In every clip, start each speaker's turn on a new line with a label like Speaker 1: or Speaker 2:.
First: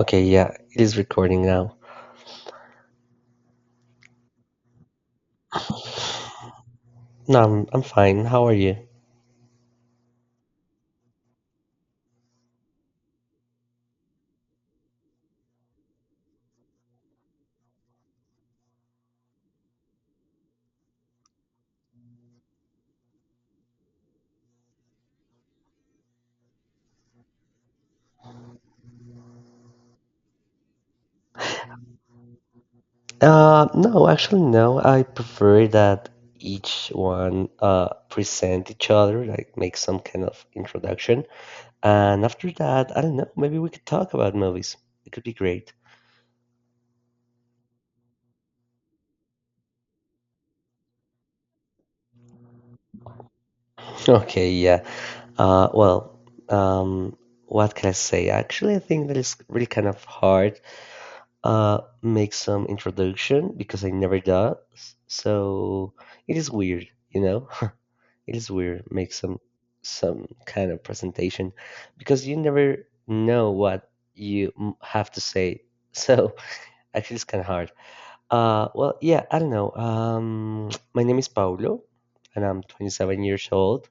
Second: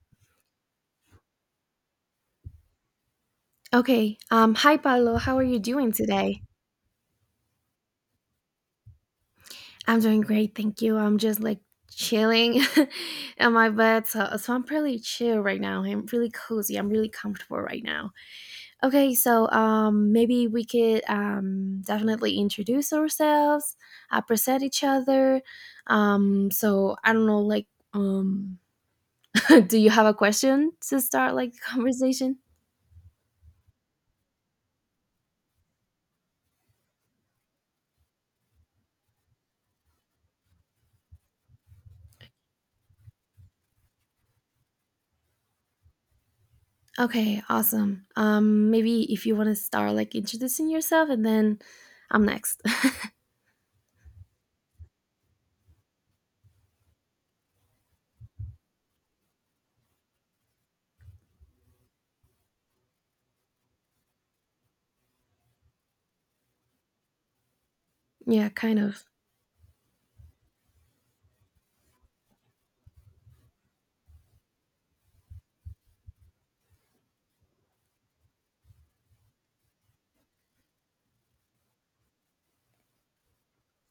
Speaker 1: Okay, yeah, it is recording now.
Speaker 2: Okay. Hi, Paolo. How are you doing today?
Speaker 1: No, I'm fine. How are you?
Speaker 2: I'm doing great. Thank you. I'm just like chilling in my bed. So I'm pretty chill right now. I'm really cozy. I'm really comfortable right now. Okay. So maybe we could definitely introduce ourselves, present each other. So I don't know, um, do you have a question to start like the conversation?
Speaker 1: No, actually, no. I prefer that each one present each other, like make some kind of introduction, and after that, I don't know. Maybe we could talk about movies. It could be great.
Speaker 2: Okay, awesome. Maybe if you want to start like introducing yourself and then I'm next.
Speaker 1: Okay, yeah. Well, um, what can I say? Actually, I think that it's really kind of hard. Make some introduction because I never does. So it is weird, you know. It
Speaker 2: Yeah,
Speaker 1: is
Speaker 2: kind
Speaker 1: weird
Speaker 2: of.
Speaker 1: make some kind of presentation because you never know what have to say. So actually, it's kind of hard. Well, yeah, I don't know. My name is Paulo, and I'm 27 years old,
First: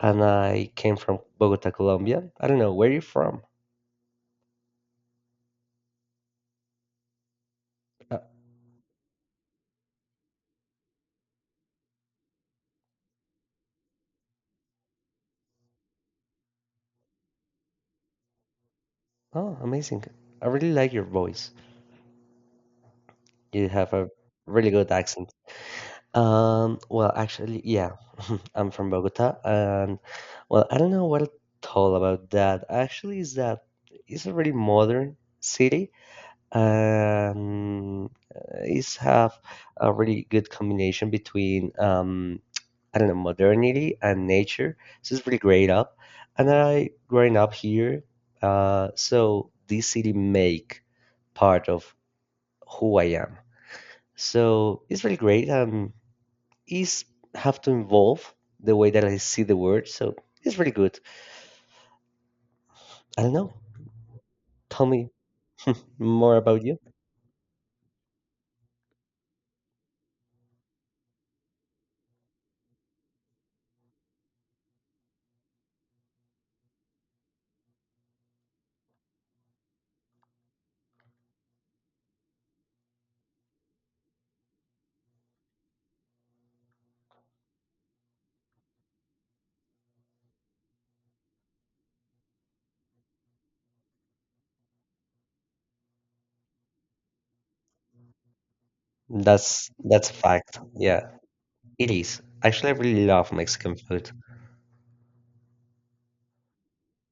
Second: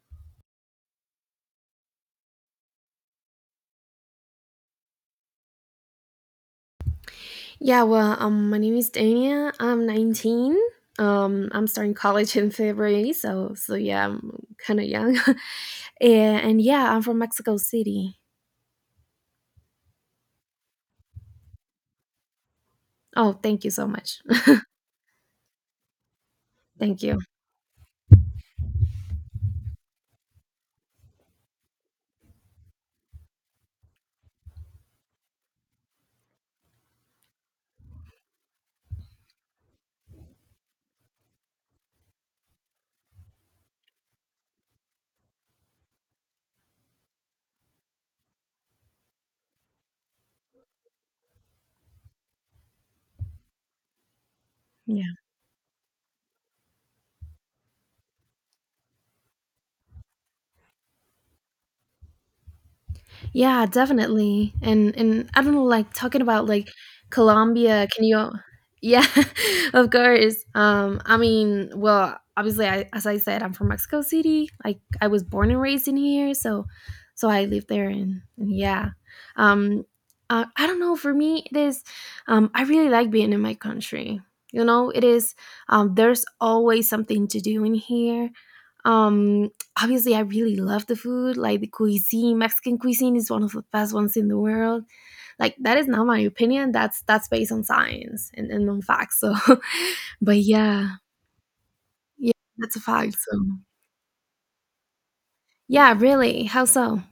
Speaker 1: and I came from Bogota, Colombia. I don't know where you're from.
Speaker 2: Yeah, well,
Speaker 1: Uh,
Speaker 2: my name is Dania. I'm 19. I'm starting college in February, so yeah, I'm kind of young. And yeah, I'm from Mexico City.
Speaker 1: oh, amazing! I really like your voice.
Speaker 2: Oh, thank
Speaker 1: You
Speaker 2: you so
Speaker 1: have a
Speaker 2: much.
Speaker 1: really good accent.
Speaker 2: Thank
Speaker 1: Well,
Speaker 2: you.
Speaker 1: actually, yeah, I'm from Bogota, and well, I don't know what to tell about that. Actually, is that it's a really modern city. Um, it's have a really good combination between I don't know, modernity and nature. So it's really great up. And I growing up here, so this city make part of who I am. So it's really great. Is have to involve the way that I see the word. So it's really good. I don't know.
Speaker 2: Yeah, definitely.
Speaker 1: Tell
Speaker 2: And
Speaker 1: me
Speaker 2: and I don't know, like talking
Speaker 1: more
Speaker 2: about
Speaker 1: about
Speaker 2: like
Speaker 1: you.
Speaker 2: Colombia, can you Yeah, of course. I mean, well, obviously as I said, I'm from Mexico City. Like I was born and raised in here, so I lived there and yeah. Um I don't know, for me it is I really like being in my country. You know, it is there's always something to do in here. Um Obviously I really love the food, like the cuisine. Mexican cuisine is one of the best ones in the world. Like that is not my opinion. That's based on science and on facts. So
Speaker 1: That's a
Speaker 2: but
Speaker 1: fact.
Speaker 2: yeah.
Speaker 1: Yeah, it is.
Speaker 2: Yeah,
Speaker 1: Actually, I
Speaker 2: that's a
Speaker 1: really
Speaker 2: fact.
Speaker 1: love
Speaker 2: So
Speaker 1: Mexican food.
Speaker 2: yeah, really. How so?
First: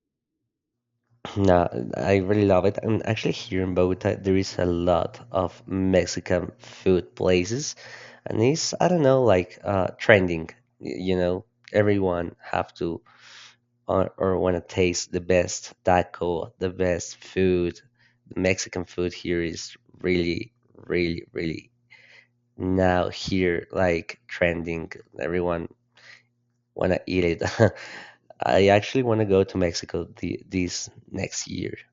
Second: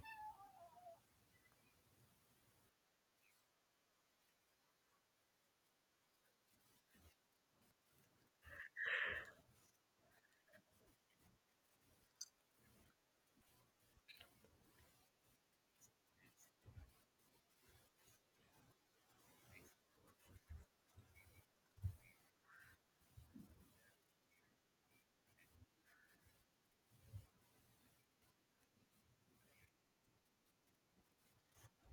Speaker 1: Nah, I really love it. And actually, here in Bogota, there is a lot of Mexican food places, and it's I don't know, like trending. You know, everyone have to or want to taste the best taco, the best food, the Mexican food here is really, really, really now here like trending. Everyone want to eat it. I actually want to go to Mexico this next year.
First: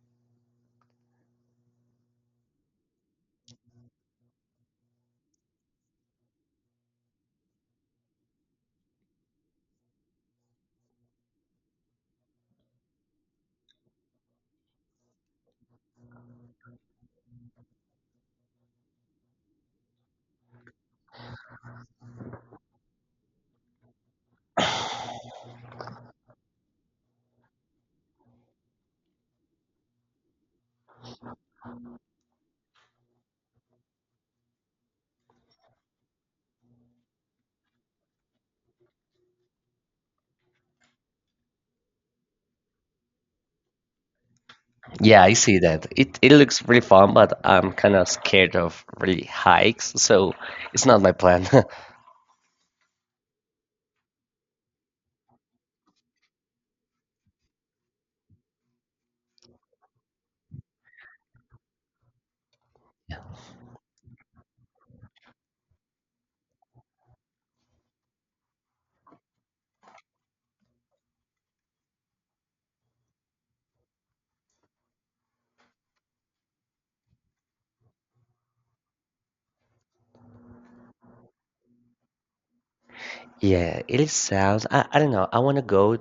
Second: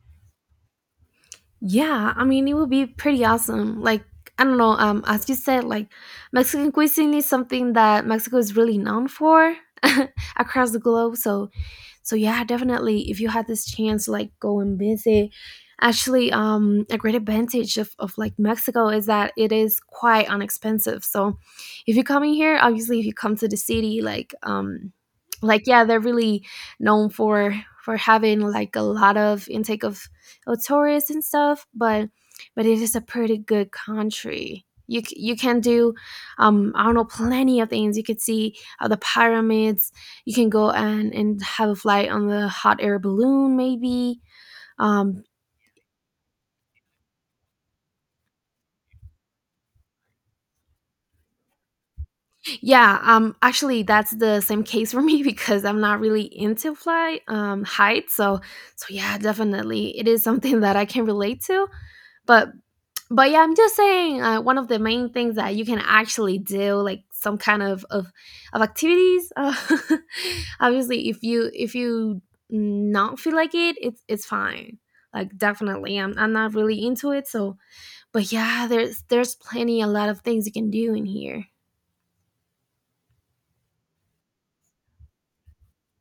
Speaker 2: Yeah, I mean it would be pretty awesome. Like I don't know, as you said, like Mexican cuisine is something that Mexico is really known for across the globe. So yeah, definitely if you had this chance like go and visit, actually a great advantage of like Mexico is that it is quite inexpensive. So if you're coming here, obviously if you come to the city like yeah, they're really known for having like a lot of intake of tourists and stuff, but it is a pretty good country. You can do I don't know, plenty of things. You could see the pyramids, you can go and have a flight on the hot air balloon maybe.
Speaker 1: Yeah,
Speaker 2: um
Speaker 1: I see that. It looks really fun, but I'm kind of scared of really hikes, so it's not my plan.
Speaker 2: yeah Actually that's the same case for me because I'm not really into fly height. So yeah, definitely it is something that I can relate to, but but yeah, I'm just saying one of the main things that you can actually do, like some kind of activities. Obviously if you not feel like it, it's fine. Like definitely I'm not really into it. So but yeah, there's plenty a lot of things you can do in here.
Speaker 1: Yeah, it is sounds. I don't know. I want to go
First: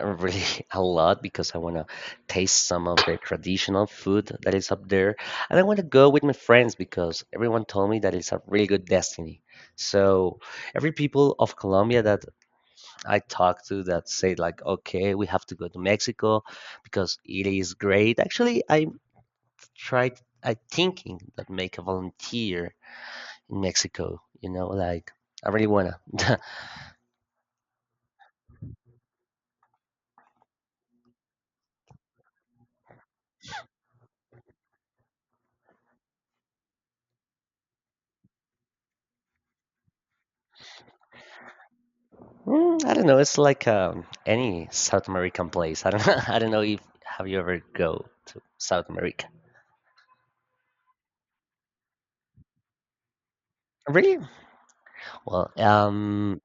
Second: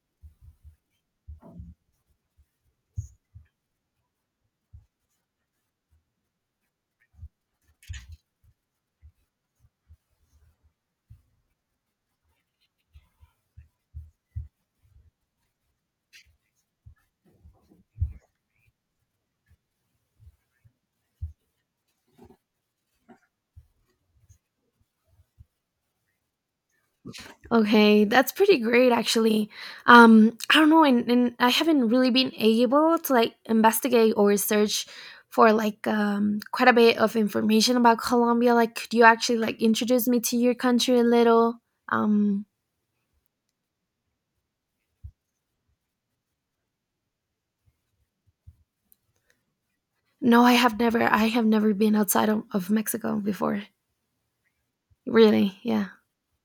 Speaker 1: really a lot because I want to taste some of the traditional food that is up there. And I want to go with my friends because everyone told me that it's a really good destiny. So every people of Colombia that I talk to that say like, okay, we have to go to Mexico because it is great. Actually, I tried, I thinking that make a volunteer in Mexico, like I really wanna.
Speaker 2: Okay, that's pretty great actually. I don't know, and I haven't really been able to like investigate or research for like quite a bit of information about Colombia. Like, could you actually like introduce me to your country a little? Um,
Speaker 1: I don't know. It's like any South American place. I don't know. I don't know if have you ever go to South America?
Speaker 2: no, I have never. I have never been outside of Mexico before.
Speaker 1: Really? Well,
Speaker 2: Really, yeah.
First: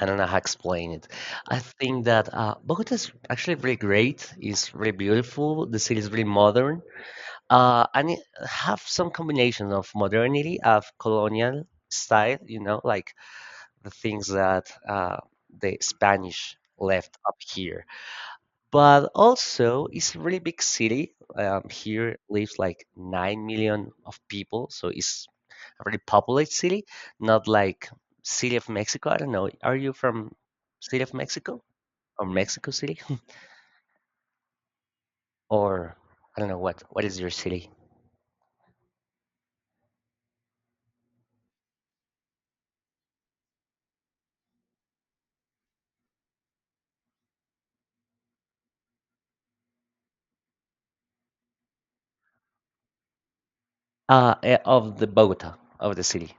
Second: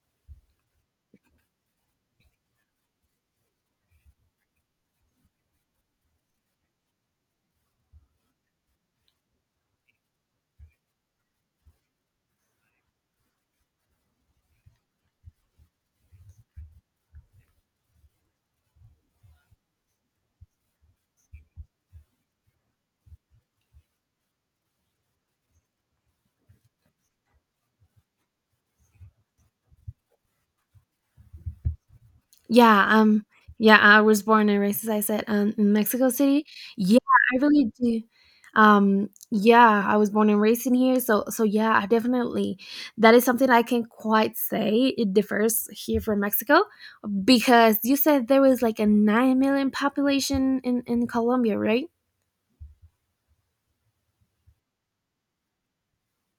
Speaker 1: I don't know how to explain it. I think that Bogota is actually really great. It's really beautiful. The city is really modern. And it have some combination of modernity of colonial style. You know, like the things that the Spanish left up here. But also it's a really big city. Here lives like 9 million of people, so it's a really populated city, not like City of Mexico. I don't know. Are you from City of Mexico or Mexico
Speaker 2: Yeah,
Speaker 1: City
Speaker 2: yeah, I was born and raised, as I said, in
Speaker 1: or
Speaker 2: Mexico
Speaker 1: I
Speaker 2: City.
Speaker 1: don't know what
Speaker 2: Yeah,
Speaker 1: what is your
Speaker 2: I really
Speaker 1: city?
Speaker 2: do. Yeah, I was born and raised in here, so yeah, I definitely, that is something I can quite say it differs here from Mexico, because you said there was like a 9 million population in Colombia, right?
Speaker 1: Of the Bogota of the city,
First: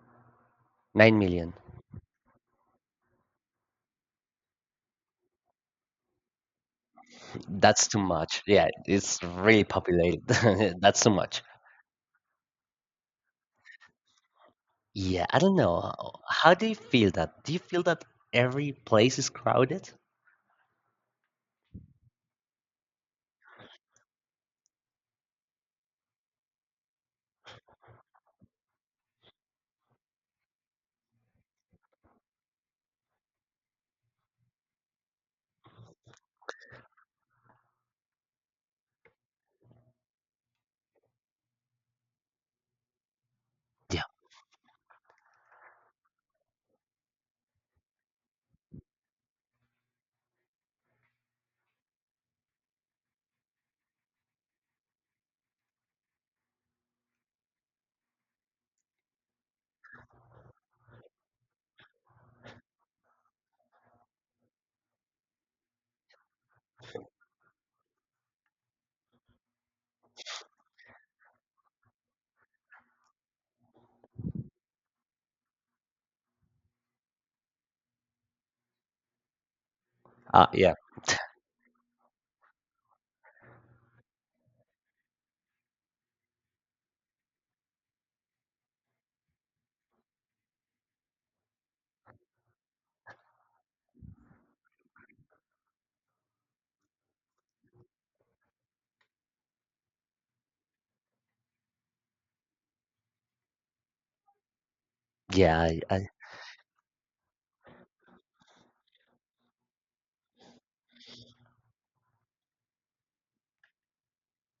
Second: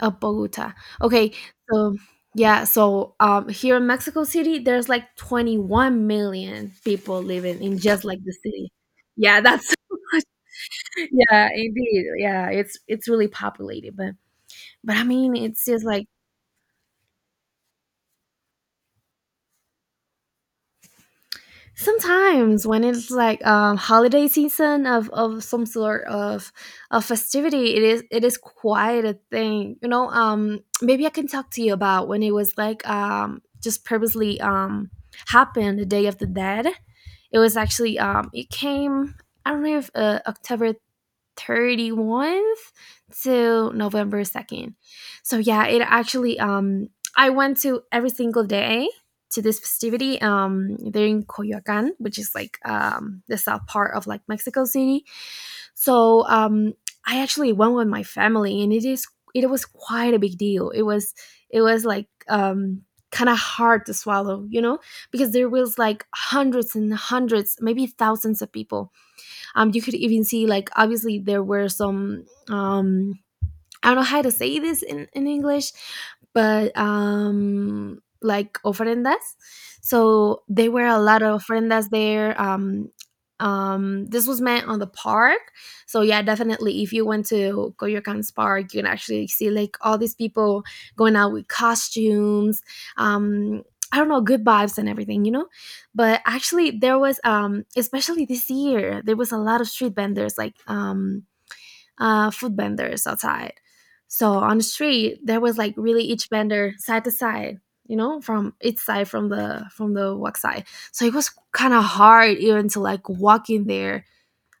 Speaker 2: Of Bogota.
Speaker 1: nine
Speaker 2: Okay,
Speaker 1: million.
Speaker 2: so yeah, here in Mexico City, there's like 21 million people living in
Speaker 1: That's too
Speaker 2: just like the
Speaker 1: much. Yeah,
Speaker 2: city.
Speaker 1: it's
Speaker 2: Yeah,
Speaker 1: really
Speaker 2: that's
Speaker 1: populated. That's too much.
Speaker 2: yeah, indeed. Yeah, it's really populated, but I
Speaker 1: Yeah,
Speaker 2: mean,
Speaker 1: I don't
Speaker 2: it's just
Speaker 1: know.
Speaker 2: like
Speaker 1: How do you feel that? Do you feel that every place is crowded?
Speaker 2: sometimes when it's like holiday season of some sort of festivity, it is quite a thing. You know, maybe I can talk to you about when it was like just previously happened the Day of the Dead. It was actually it came I don't know if October 31st to November 2nd. So yeah, it actually I went to every single day to this festivity they're in Coyoacan, which is like the south part of like Mexico City. So I actually went with my family and it was quite a big deal. It was like kind of hard to swallow, you know, because there was like hundreds and hundreds, maybe thousands of people. You could even see like obviously there were some um I don't know how to say this in English, but like ofrendas. So there
Speaker 1: Yeah,
Speaker 2: were a lot of ofrendas there. This was meant on the park. So yeah, definitely if you went to Coyoacan's park, you can actually see like all these people going out with costumes. Um, I don't know, good vibes and everything, you know? But actually there was especially this year, there was a lot of street vendors like food vendors outside. So on the street, there was
Speaker 1: yeah,
Speaker 2: like really each vendor side to side, you know, from each side from the walk side. So it was kind of hard even to like walk in there.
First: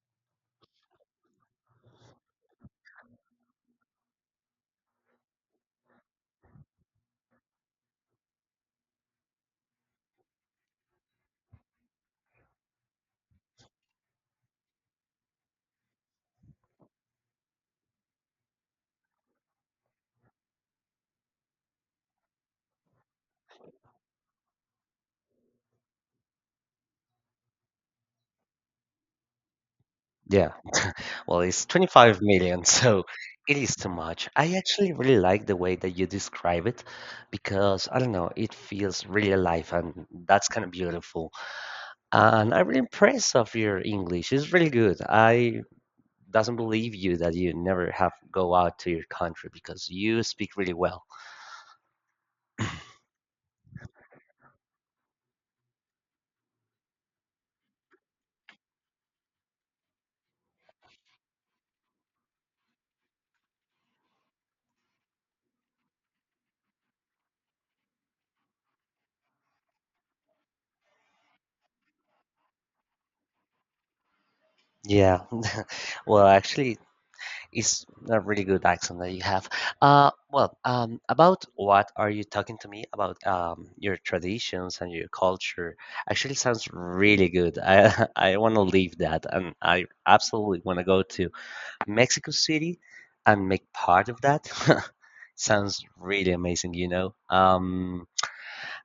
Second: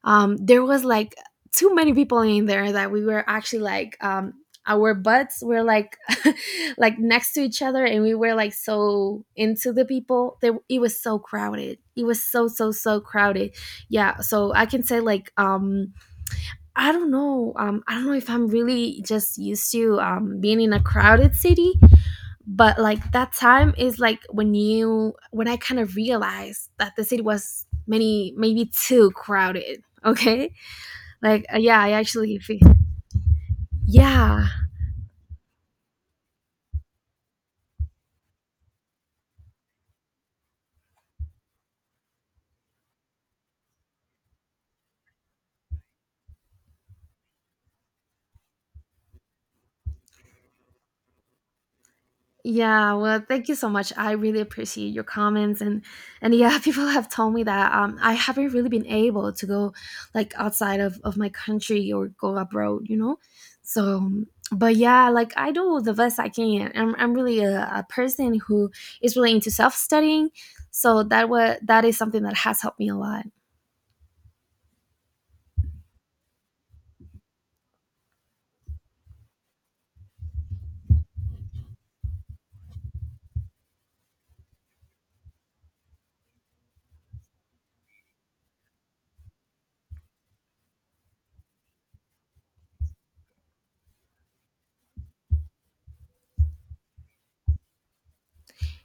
Speaker 2: There was like too many people in there that we were actually like our butts were like like next to each other and we were like so into the people. It was so crowded. It was so crowded. Yeah, so I can say like I don't know. I don't know if I'm really just used to being in a crowded city, but like that time is like when I kind of realized that the city was many maybe too crowded.
Speaker 1: yeah.
Speaker 2: Okay,
Speaker 1: Well,
Speaker 2: like
Speaker 1: it's
Speaker 2: yeah, I
Speaker 1: 25
Speaker 2: actually feel
Speaker 1: million, so it is too much.
Speaker 2: yeah.
Speaker 1: I actually really like the way that you describe it because I don't know, it feels really alive and that's kind of beautiful. And I'm really impressed of your English. It's really good. I doesn't believe you that you never have go out to your country because you speak really well.
Speaker 2: Yeah, well, thank you so much. I really appreciate your comments. And yeah, people have told me that I haven't really been able to go like outside of my country or go abroad, you know? So, but yeah, like I do the best I can. I'm really a person who is really into self-studying, so that is something that has helped me a lot.
Speaker 1: Yeah. Well, actually, it's a really good accent that you have. Well, about what are you talking to me about your traditions and your culture? Actually, sounds really good. I I want to leave that, and I absolutely want to go to Mexico City and make part of that. Sounds really amazing.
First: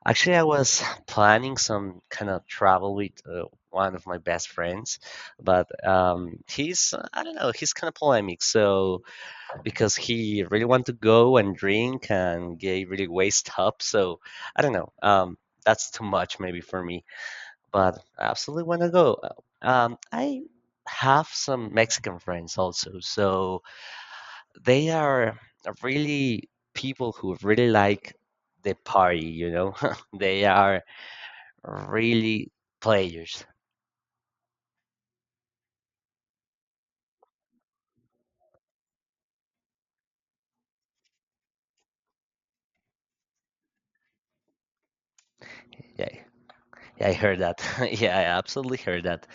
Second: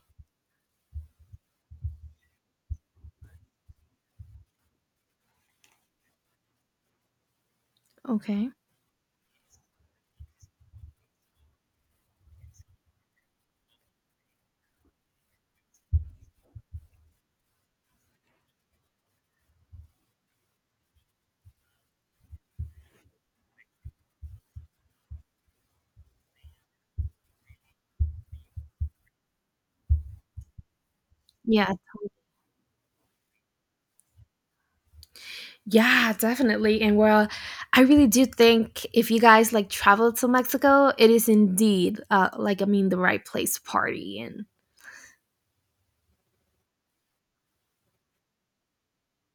Speaker 1: Actually, I was planning some kind of travel with one of my best friends, but he's I don't know, he's kind of polemic,
Speaker 2: Okay.
Speaker 1: so because he really wanted to go and drink and get really waist up. So I don't know. That's too much maybe for me, but I absolutely want to go. I have some Mexican friends also, so they are really people who really like the party. You know, they are
Speaker 2: Yeah.
Speaker 1: really players.
Speaker 2: Yeah, definitely. And well, I really do think if you guys like travel to Mexico, it is indeed like I mean the right place to party. And
Speaker 1: Yeah, yeah, I heard that. Yeah, I absolutely heard that.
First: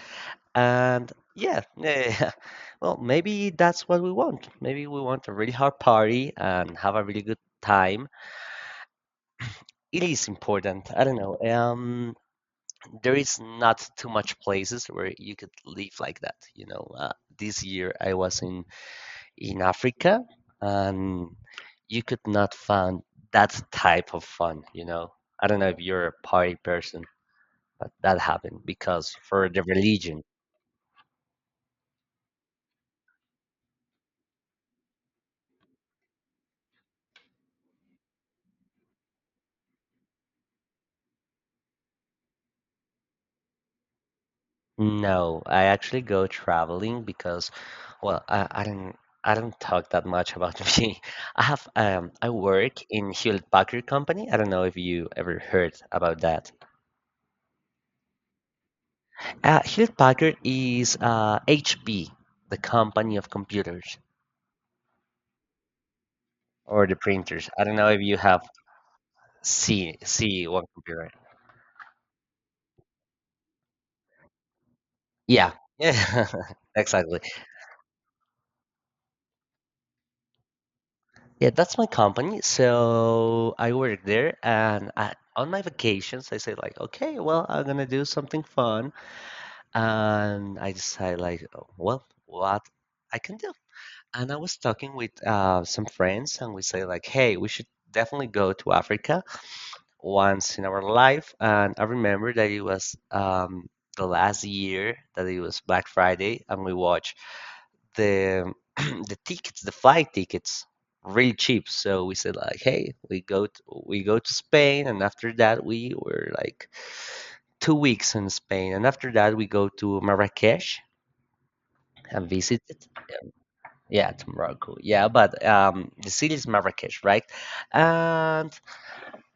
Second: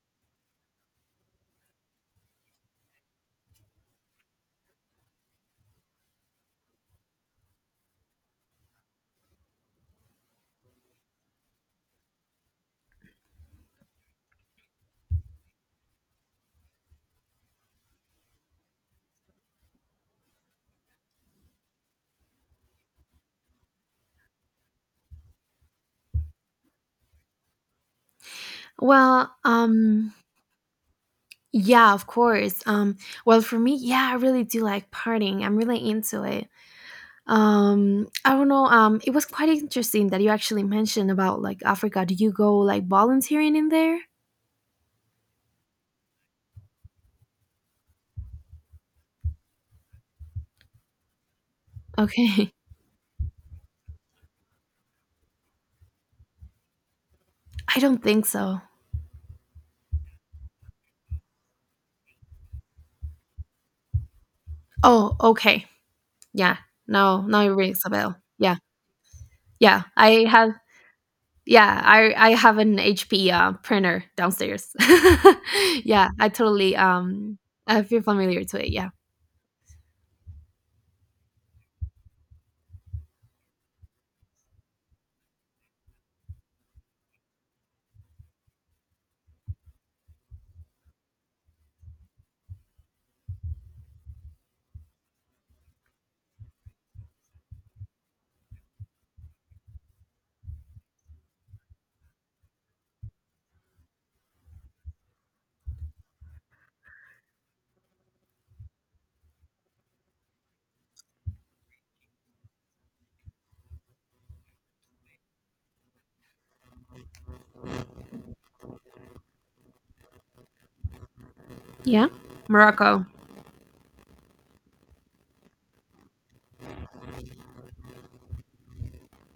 Speaker 1: And yeah, yeah, well, maybe that's what we want. Maybe we want a really hard party and have a really good time. It is important. I don't know. There is not too much places where you could live like that. You know, this year I was in Africa, and you could not find that type of fun. You know, I don't know if you're a party person, but that happened because
Speaker 2: well,
Speaker 1: for the religion.
Speaker 2: yeah, of course. Well, for me, yeah, I really do like partying. I'm really into it. I don't know. It was quite interesting that you actually mentioned about like Africa. Do you go like volunteering in there?
Speaker 1: No, I actually go traveling because, well, I don't talk that much about me. I
Speaker 2: Okay,
Speaker 1: work in Hewlett Packard Company. I don't know if you ever heard about that.
Speaker 2: I don't think so.
Speaker 1: Hewlett Packard is HP, the company of computers
Speaker 2: Oh, okay. Yeah.
Speaker 1: or the
Speaker 2: No, now it
Speaker 1: printers. I don't
Speaker 2: rings
Speaker 1: know
Speaker 2: a
Speaker 1: if you
Speaker 2: bell.
Speaker 1: have
Speaker 2: Yeah. Yeah,
Speaker 1: see
Speaker 2: I
Speaker 1: see
Speaker 2: had
Speaker 1: one computer.
Speaker 2: yeah, I have an HP printer downstairs.
Speaker 1: Yeah. Yeah,
Speaker 2: Yeah, I totally
Speaker 1: exactly.
Speaker 2: I feel familiar to it. Yeah,
Speaker 1: Yeah, that's my company. So I work there, and I, on my vacations, I say like, okay, well, I'm gonna do something fun, and I decide like, "Oh, well, what I can do. And I was talking with some friends, and we say like, hey, we should definitely go to Africa once in our life. And I remember that it was the last year that it was Black Friday, and we watched the the flight tickets, really cheap. So we said like, hey, we go to Spain, and after that we were like 2 weeks in Spain, and after that we go to Marrakesh
Speaker 2: yeah.
Speaker 1: and visit.
Speaker 2: Morocco.
Speaker 1: Yeah, to Morocco. Yeah, but the city is Marrakesh, right? And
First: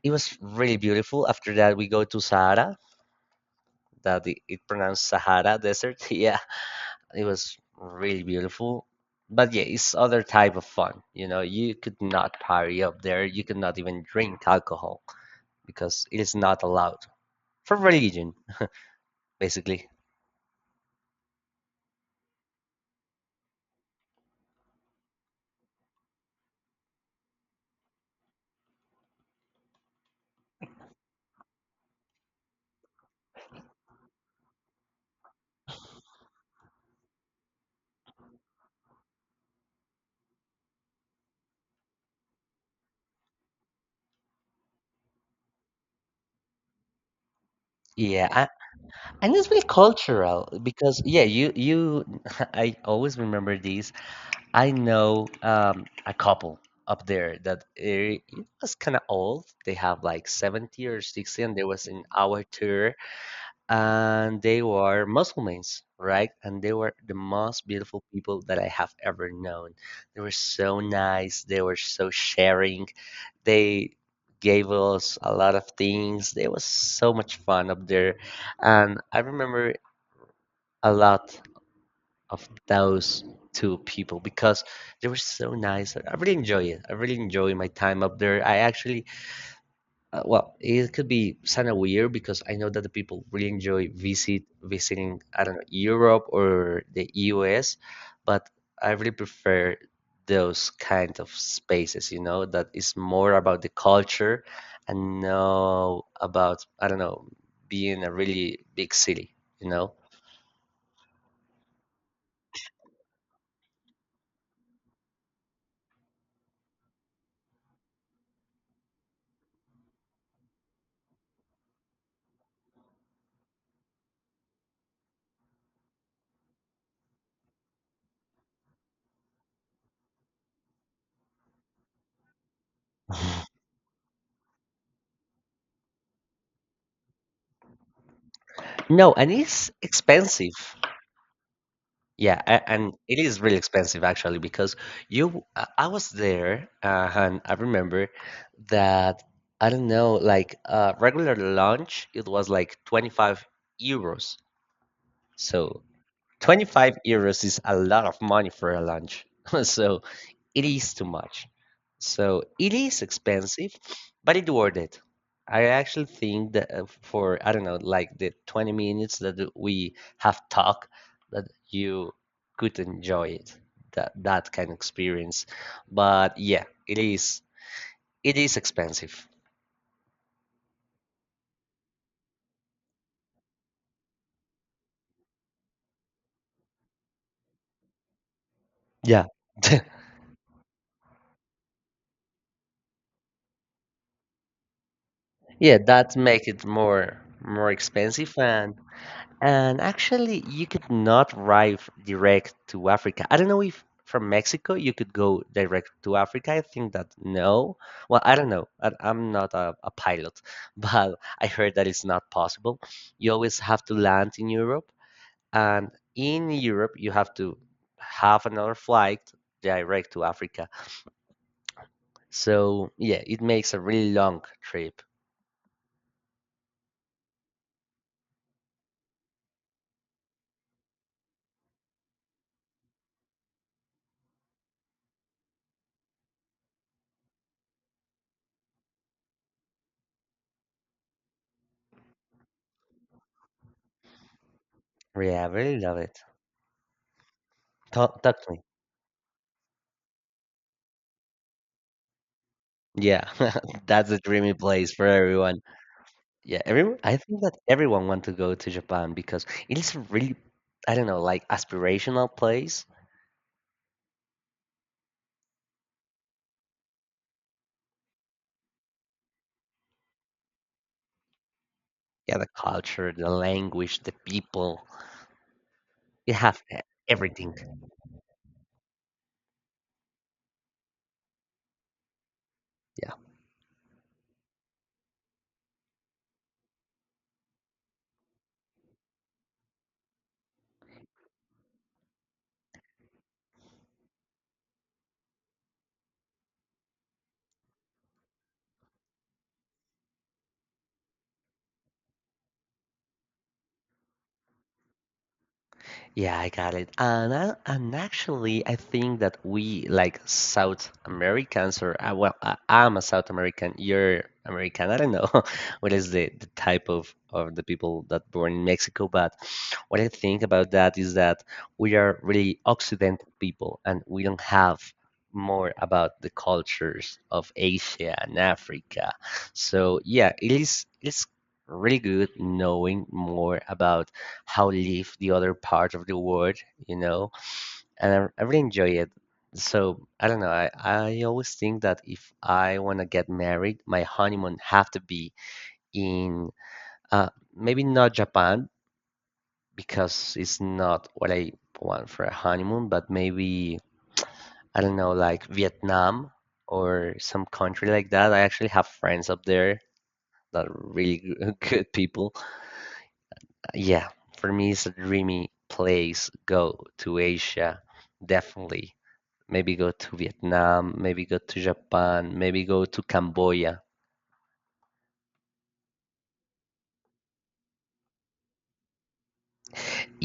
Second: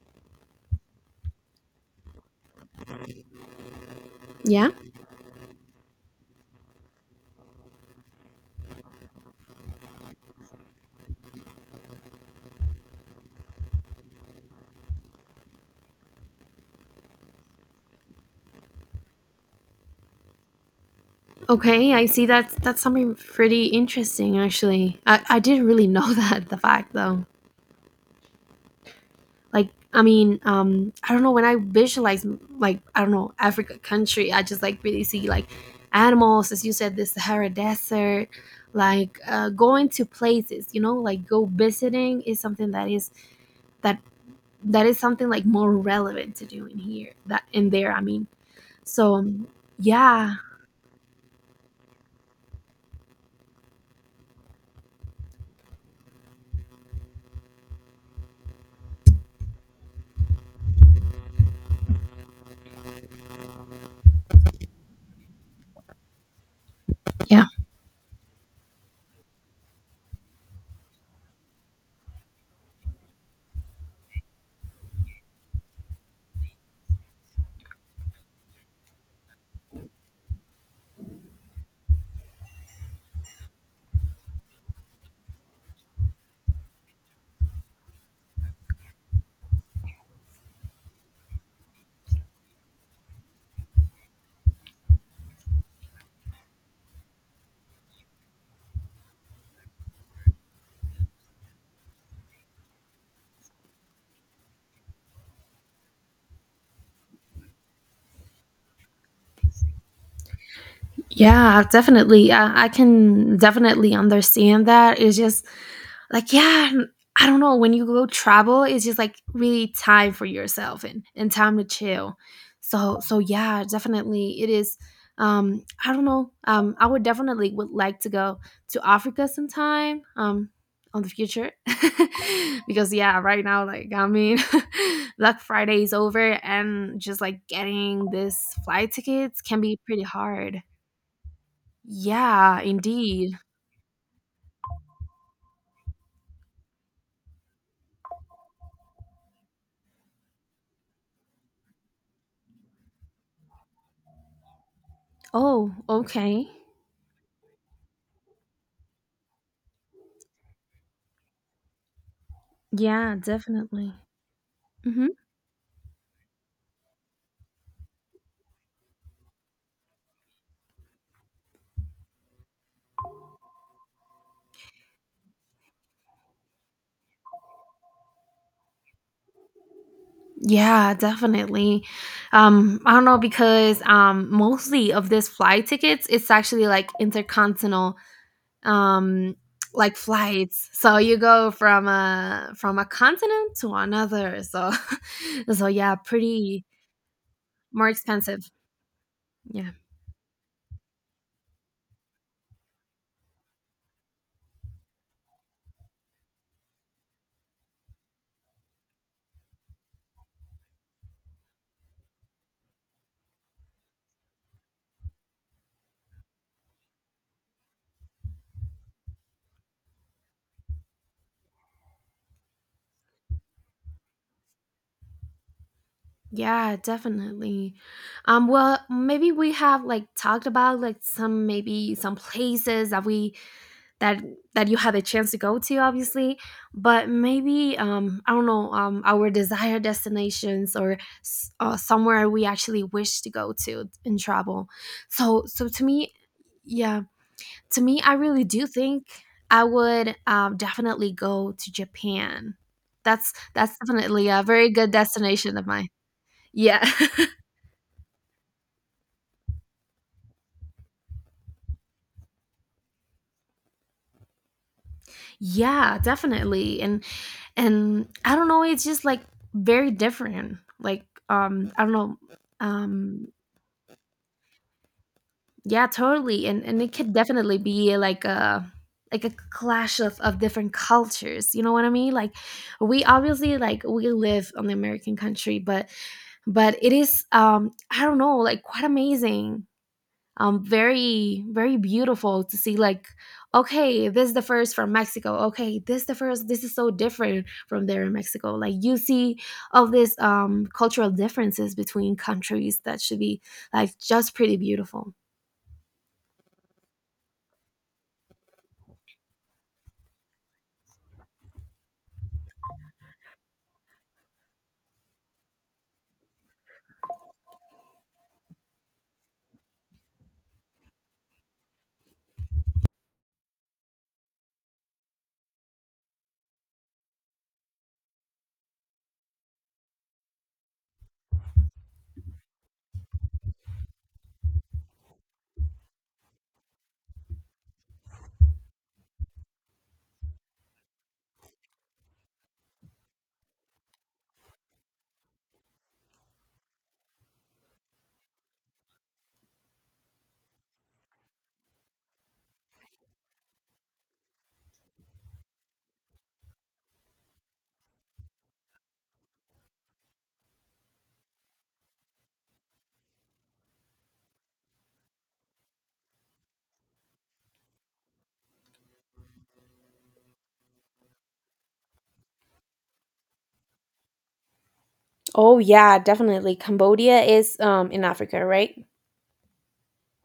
Speaker 1: it was really beautiful. After that, we go to Sahara. That it
Speaker 2: Yeah.
Speaker 1: pronounced Sahara Desert. Yeah, it was really beautiful. But yeah, it's other type of fun. You know, you could not party up there. You could not even drink alcohol because it is not allowed for religion, basically.
Speaker 2: Okay, I see. That's something pretty interesting actually. I didn't really know that the fact though. Like I mean, I don't know, when I visualize like I don't know Africa country, I just like really see like animals, as you said the Sahara desert, like going to places, you know, like go visiting is something that is that that is something like more relevant to do in here that in there I mean.
Speaker 1: Yeah,
Speaker 2: So
Speaker 1: and it's really
Speaker 2: yeah
Speaker 1: cultural because yeah, you I always remember these. I know a couple up there that it was kind of old. They have like 70 or 60 and they was in our tour and they were Muslims, right? And they were the
Speaker 2: yeah
Speaker 1: most beautiful people that I have ever known. They were so nice. They were so sharing. They gave us a lot of things. It was so much fun up there, and I remember a lot of those two people because they were so nice. I really enjoy it. I really enjoy my time up there. I actually well, it could be kind of weird because I know that the people really enjoy visiting, I don't know, Europe or the US, but I really prefer those kind of spaces, that is more about the culture and no about, I don't know, being a really big city.
Speaker 2: yeah definitely. I can definitely understand that. It's just like yeah, I don't know, when you go travel it's just like really time for yourself and time to chill. So yeah, definitely it is I don't know. I would definitely would like to go to Africa sometime, on the future. Because yeah, right now like I mean Black Friday is over and just like getting this flight
Speaker 1: No, and
Speaker 2: tickets can
Speaker 1: it's
Speaker 2: be pretty
Speaker 1: expensive.
Speaker 2: hard.
Speaker 1: Yeah,
Speaker 2: Yeah,
Speaker 1: and it
Speaker 2: indeed.
Speaker 1: is really expensive actually because you I was there and I remember that I don't know like regular lunch it was like 25 euros.
Speaker 2: Oh,
Speaker 1: So
Speaker 2: okay.
Speaker 1: €25 is a lot of money for a lunch. So it is too much. So it is
Speaker 2: Yeah,
Speaker 1: expensive,
Speaker 2: definitely.
Speaker 1: but it's worth it.
Speaker 2: Mhm.
Speaker 1: I actually think that for I don't know, like the 20 minutes that we have talked, that you could enjoy it, that kind of experience. But yeah, it is expensive.
Speaker 2: Yeah, definitely. I don't know because mostly of this flight tickets, it's actually like intercontinental,
Speaker 1: Yeah.
Speaker 2: um, like flights. So you go from a continent to another. So, so
Speaker 1: Yeah,
Speaker 2: yeah,
Speaker 1: that make it
Speaker 2: pretty
Speaker 1: more
Speaker 2: more
Speaker 1: expensive.
Speaker 2: expensive. Yeah,
Speaker 1: And actually, you could not arrive direct to Africa. I don't know if from Mexico you could go direct to Africa. I think that no. Well, I don't know. I'm not a pilot, but I heard that it's not possible. You always have to land in Europe, and in Europe, you have to have another flight direct to Africa. So, yeah, it makes a really long trip.
Speaker 2: yeah, definitely. Well, maybe we have like talked about like some maybe some places that we that that you had a chance to go to, obviously, but maybe I don't know, our desired destinations or somewhere we actually wish to go to and travel, so
Speaker 1: Yeah, I
Speaker 2: so
Speaker 1: really
Speaker 2: to
Speaker 1: love
Speaker 2: me,
Speaker 1: it.
Speaker 2: yeah, to me I
Speaker 1: Talk, talk
Speaker 2: really
Speaker 1: to me.
Speaker 2: do think I would definitely go to Japan.
Speaker 1: Yeah,
Speaker 2: That's
Speaker 1: that's a
Speaker 2: definitely a
Speaker 1: dreamy
Speaker 2: very good
Speaker 1: place for
Speaker 2: destination
Speaker 1: everyone.
Speaker 2: of mine.
Speaker 1: Yeah,
Speaker 2: Yeah.
Speaker 1: everyone I think that everyone want to go to Japan because it is a really, I don't know, like aspirational place.
Speaker 2: Yeah, definitely. And I don't know, it's just like very different, like, I don't know.
Speaker 1: Yeah, the culture,
Speaker 2: um
Speaker 1: the language, the people,
Speaker 2: yeah,
Speaker 1: you
Speaker 2: totally.
Speaker 1: have
Speaker 2: and and it could
Speaker 1: everything.
Speaker 2: definitely be like a clash of different cultures, you know what I mean, like we obviously like we live on the American country, but it is, I don't know, like quite amazing, very very beautiful to see, like, okay this is the first from Mexico, okay this the first, this is so different from there in Mexico, like you see all these cultural differences between countries that should be like just pretty beautiful.
Speaker 1: Yeah, I got it. And actually, I think that we like South Americans, or well, I'm a South American. You're American. I don't know what is the type of the people that born in Mexico, but what I think about that is that we are really Occidental people, and we don't have more about the cultures of Asia and Africa. So yeah, it's really good knowing more about how live the other part of the world, you know, and I really enjoy it. So I don't know. I always think that if I want to get married, my honeymoon have to be in uh, maybe not Japan because it's not what I want for a honeymoon, but maybe I don't know, like Vietnam or some country like that. I actually have friends up there that are really good people. Yeah, for me, it's a dreamy place. Go to Asia, definitely. Maybe go to Vietnam, maybe go to Japan, maybe go to Cambodia.
Speaker 2: Oh yeah, definitely. Cambodia is in Africa, right?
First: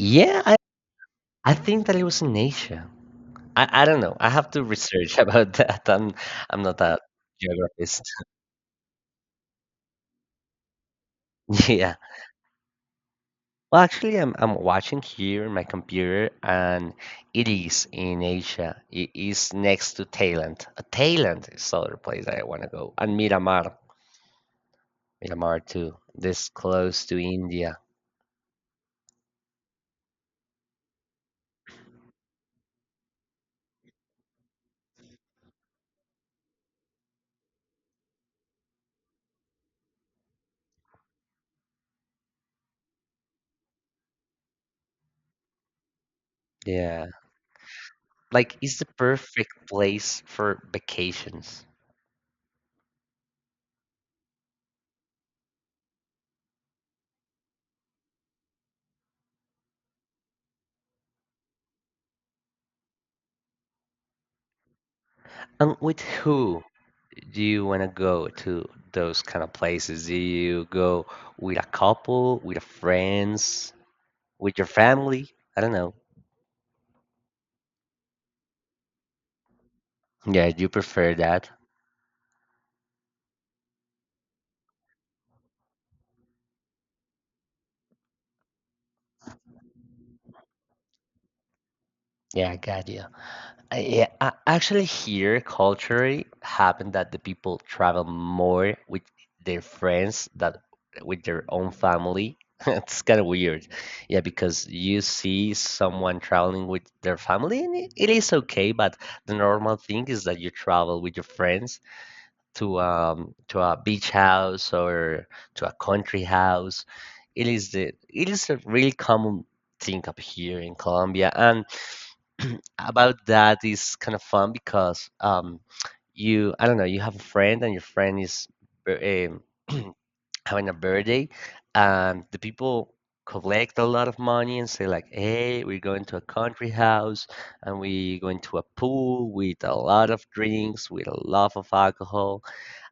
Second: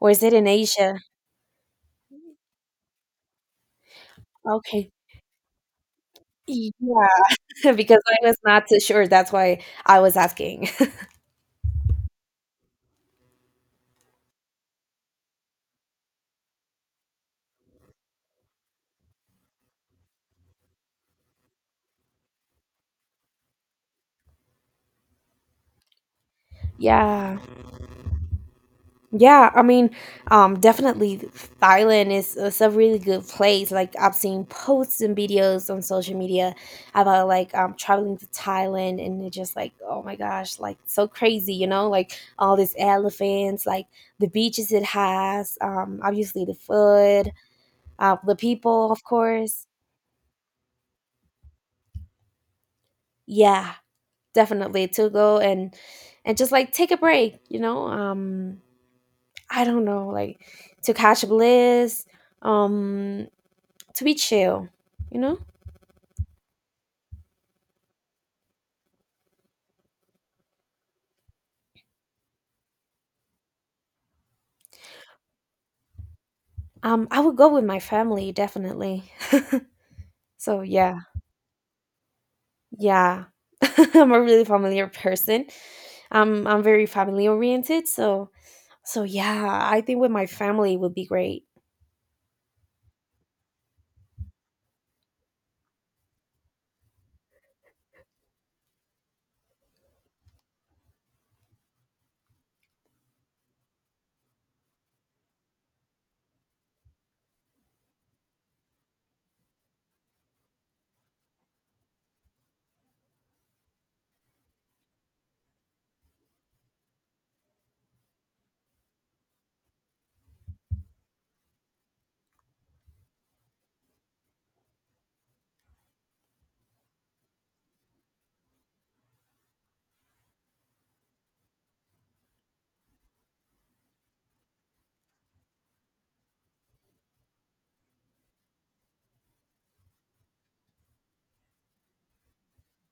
Speaker 2: Or is it in
Speaker 1: I,
Speaker 2: Asia?
Speaker 1: I think that it was in Asia. I don't know. I have to
Speaker 2: Okay.
Speaker 1: research about that. I'm not a
Speaker 2: Yeah, because
Speaker 1: geographist.
Speaker 2: I was not so sure. That's why I was asking.
Speaker 1: Yeah. Well, actually, I'm watching here on my computer, and it is in Asia. It is next to Thailand. Thailand is the other place that I want to go, and Miramar. Myanmar too, this close to
Speaker 2: Yeah.
Speaker 1: India.
Speaker 2: Yeah, I mean, definitely Thailand is a really good place. Like I've seen posts and videos on social media about like traveling to Thailand, and it's just like, oh my gosh, like so crazy, you know, like all these elephants, like the beaches it has, obviously the
Speaker 1: Yeah.
Speaker 2: food, the
Speaker 1: Like it's the
Speaker 2: people, of course.
Speaker 1: perfect place for vacations.
Speaker 2: Yeah, definitely to go and just like take a break, you know. I don't know, like to catch a bliss, um to be chill, you know?
Speaker 1: And with who do you want to go to those kind of places? Do you go with a couple, with a friends, with your family? I don't know.
Speaker 2: I would go with my family, definitely.
Speaker 1: Yeah,
Speaker 2: So
Speaker 1: you
Speaker 2: yeah,
Speaker 1: prefer that?
Speaker 2: yeah. I'm a really familiar person. I'm very family oriented, so yeah, I think with my family would be great.
Speaker 1: Yeah, I got you. Yeah, actually, here culturally happened that the people travel more with their friends that with their own family. It's kind of weird, yeah, because you see someone traveling with their family, and it is okay. But the normal thing is that you travel with your friends to a beach house or to a country house. It is a really common thing up here in Colombia, and about that is kind of fun because you I don't know you have a friend and your friend is um, having a birthday, and the people collect a lot of money and say like, hey, we're going to a country house and we're going to a pool with a lot of drinks, with a lot of alcohol,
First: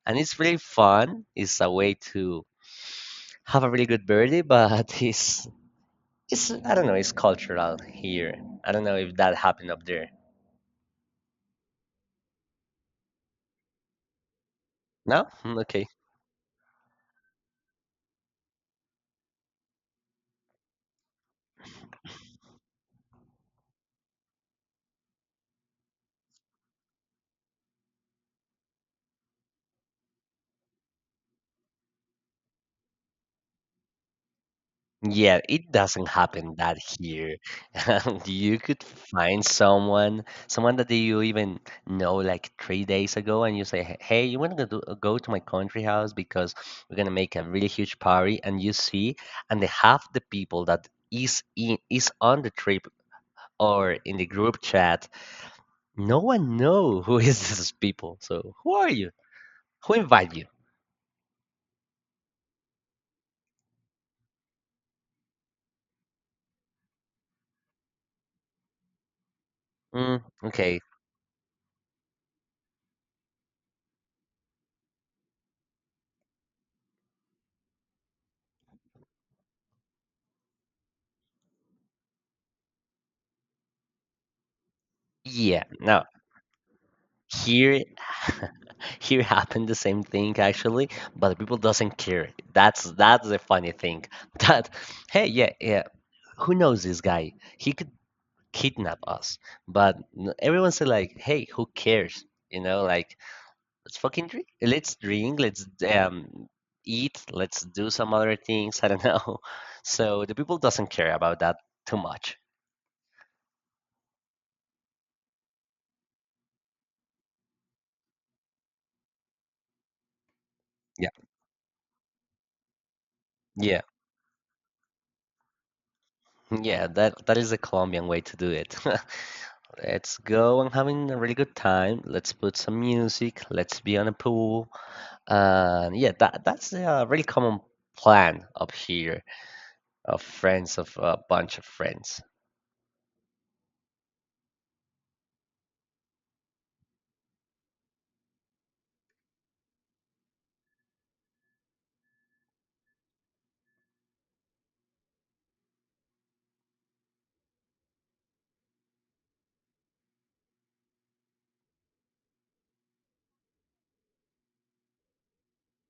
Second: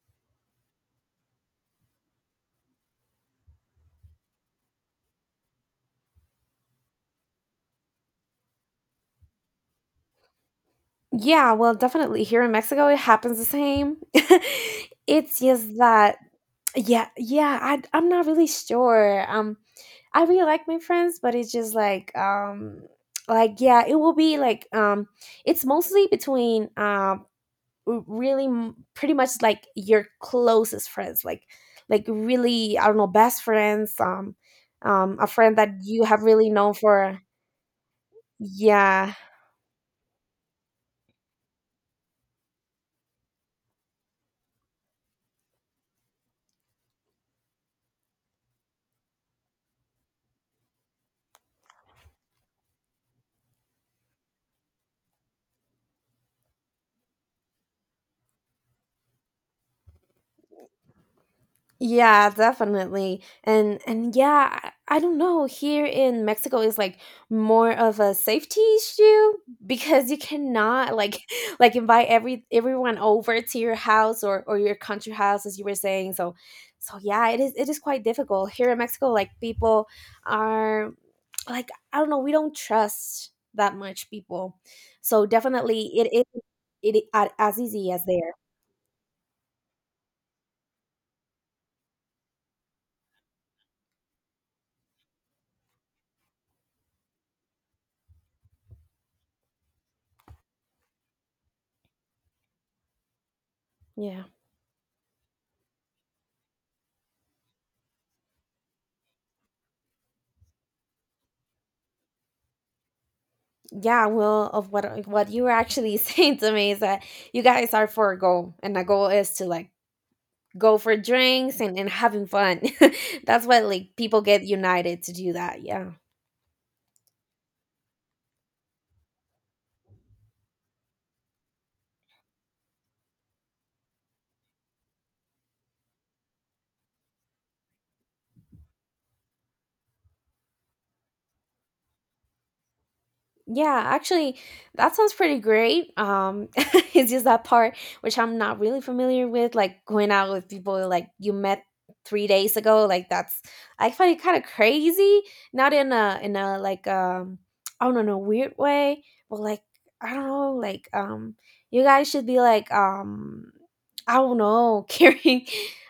Speaker 1: and it's really fun. It's a way to have a really good birthday, but it's I don't know, it's cultural here. I don't know if that happened up there.
Speaker 2: Yeah, well, definitely here in Mexico it happens the same.
Speaker 1: No?
Speaker 2: It's
Speaker 1: Mm,
Speaker 2: just
Speaker 1: okay.
Speaker 2: that yeah, yeah, I'm not really sure. I really like my friends, but it's just like yeah, it will be like it's mostly between really pretty much like your closest friends, like really I don't know, best friends, a
Speaker 1: Yeah,
Speaker 2: friend that
Speaker 1: it
Speaker 2: you
Speaker 1: doesn't
Speaker 2: have really
Speaker 1: happen
Speaker 2: known
Speaker 1: that
Speaker 2: for,
Speaker 1: here. You could
Speaker 2: yeah,
Speaker 1: find someone that you even know like 3 days ago, and you say, "Hey, you want to go to my country house because we're gonna make a really huge party." And you see, and the half the people that is in is on the trip or in the group chat, no one know who is these people. So who are you? Who invite you?
Speaker 2: yeah, definitely. And yeah, I don't know, here in Mexico is like more of a safety issue, because you
Speaker 1: Mm, okay,
Speaker 2: cannot like like invite everyone over to your house or your country house, as you were saying, so yeah, it is quite difficult here in Mexico, like people are, like I don't know, we don't trust that much people. So
Speaker 1: yeah.
Speaker 2: definitely
Speaker 1: No,
Speaker 2: it is as
Speaker 1: here
Speaker 2: easy as there.
Speaker 1: here happened the same thing actually, but people doesn't care. That's the funny thing. That hey, yeah, yeah, who knows this guy, he could kidnap us, but everyone's like, hey, who cares, like, let's
Speaker 2: Yeah.
Speaker 1: fucking drink, let's drink, let's um eat, let's do some other things. I don't know. So the people doesn't care about that too much.
Speaker 2: Yeah, well, of what you were actually saying to me is that you guys are for a goal, and the goal is to like go for
Speaker 1: Yeah,
Speaker 2: drinks and having fun. That's what
Speaker 1: yeah.
Speaker 2: like people get united to do that. Yeah.
Speaker 1: Yeah, that is the Colombian way to do it. Let's go and having a really good time. Let's put some music. Let's be on a pool. And yeah, that's a really common plan up here of friends of a bunch of friends.
Speaker 2: Yeah, actually, that sounds pretty great. It's just that part which I'm not really familiar with, like going out with people like you met 3 days ago. Like that's, I find it kind of crazy. Not in a like I don't know weird way, but like I don't know, like you guys should be like I don't know caring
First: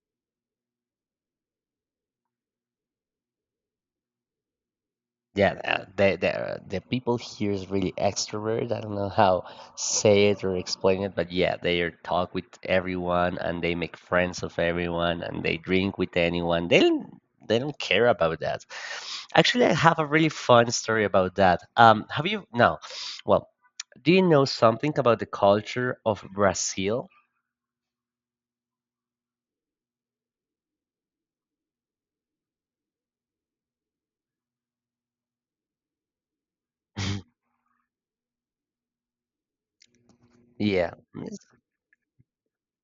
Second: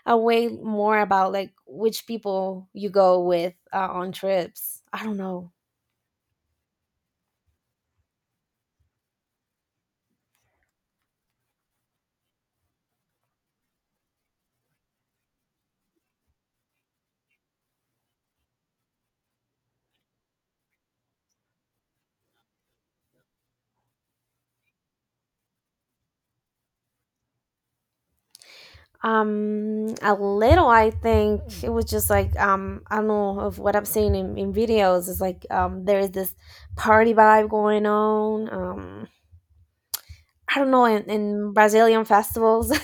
Speaker 2: away more about like which people you go with, on trips. I don't know.
Speaker 1: Yeah, the people here is really extrovert. I don't know how say it or explain it, but yeah, they are talk with everyone and they make friends of everyone and they drink with anyone. They don't care about that. Actually, I have a really fun story about that. Have you no? Well, do you know something about the culture of Brazil?
Speaker 2: A little, I think it was just like I don't know, of what I've seen in videos. It's like there is this party vibe going on. I don't know,
Speaker 1: Yeah.
Speaker 2: in Brazilian festivals.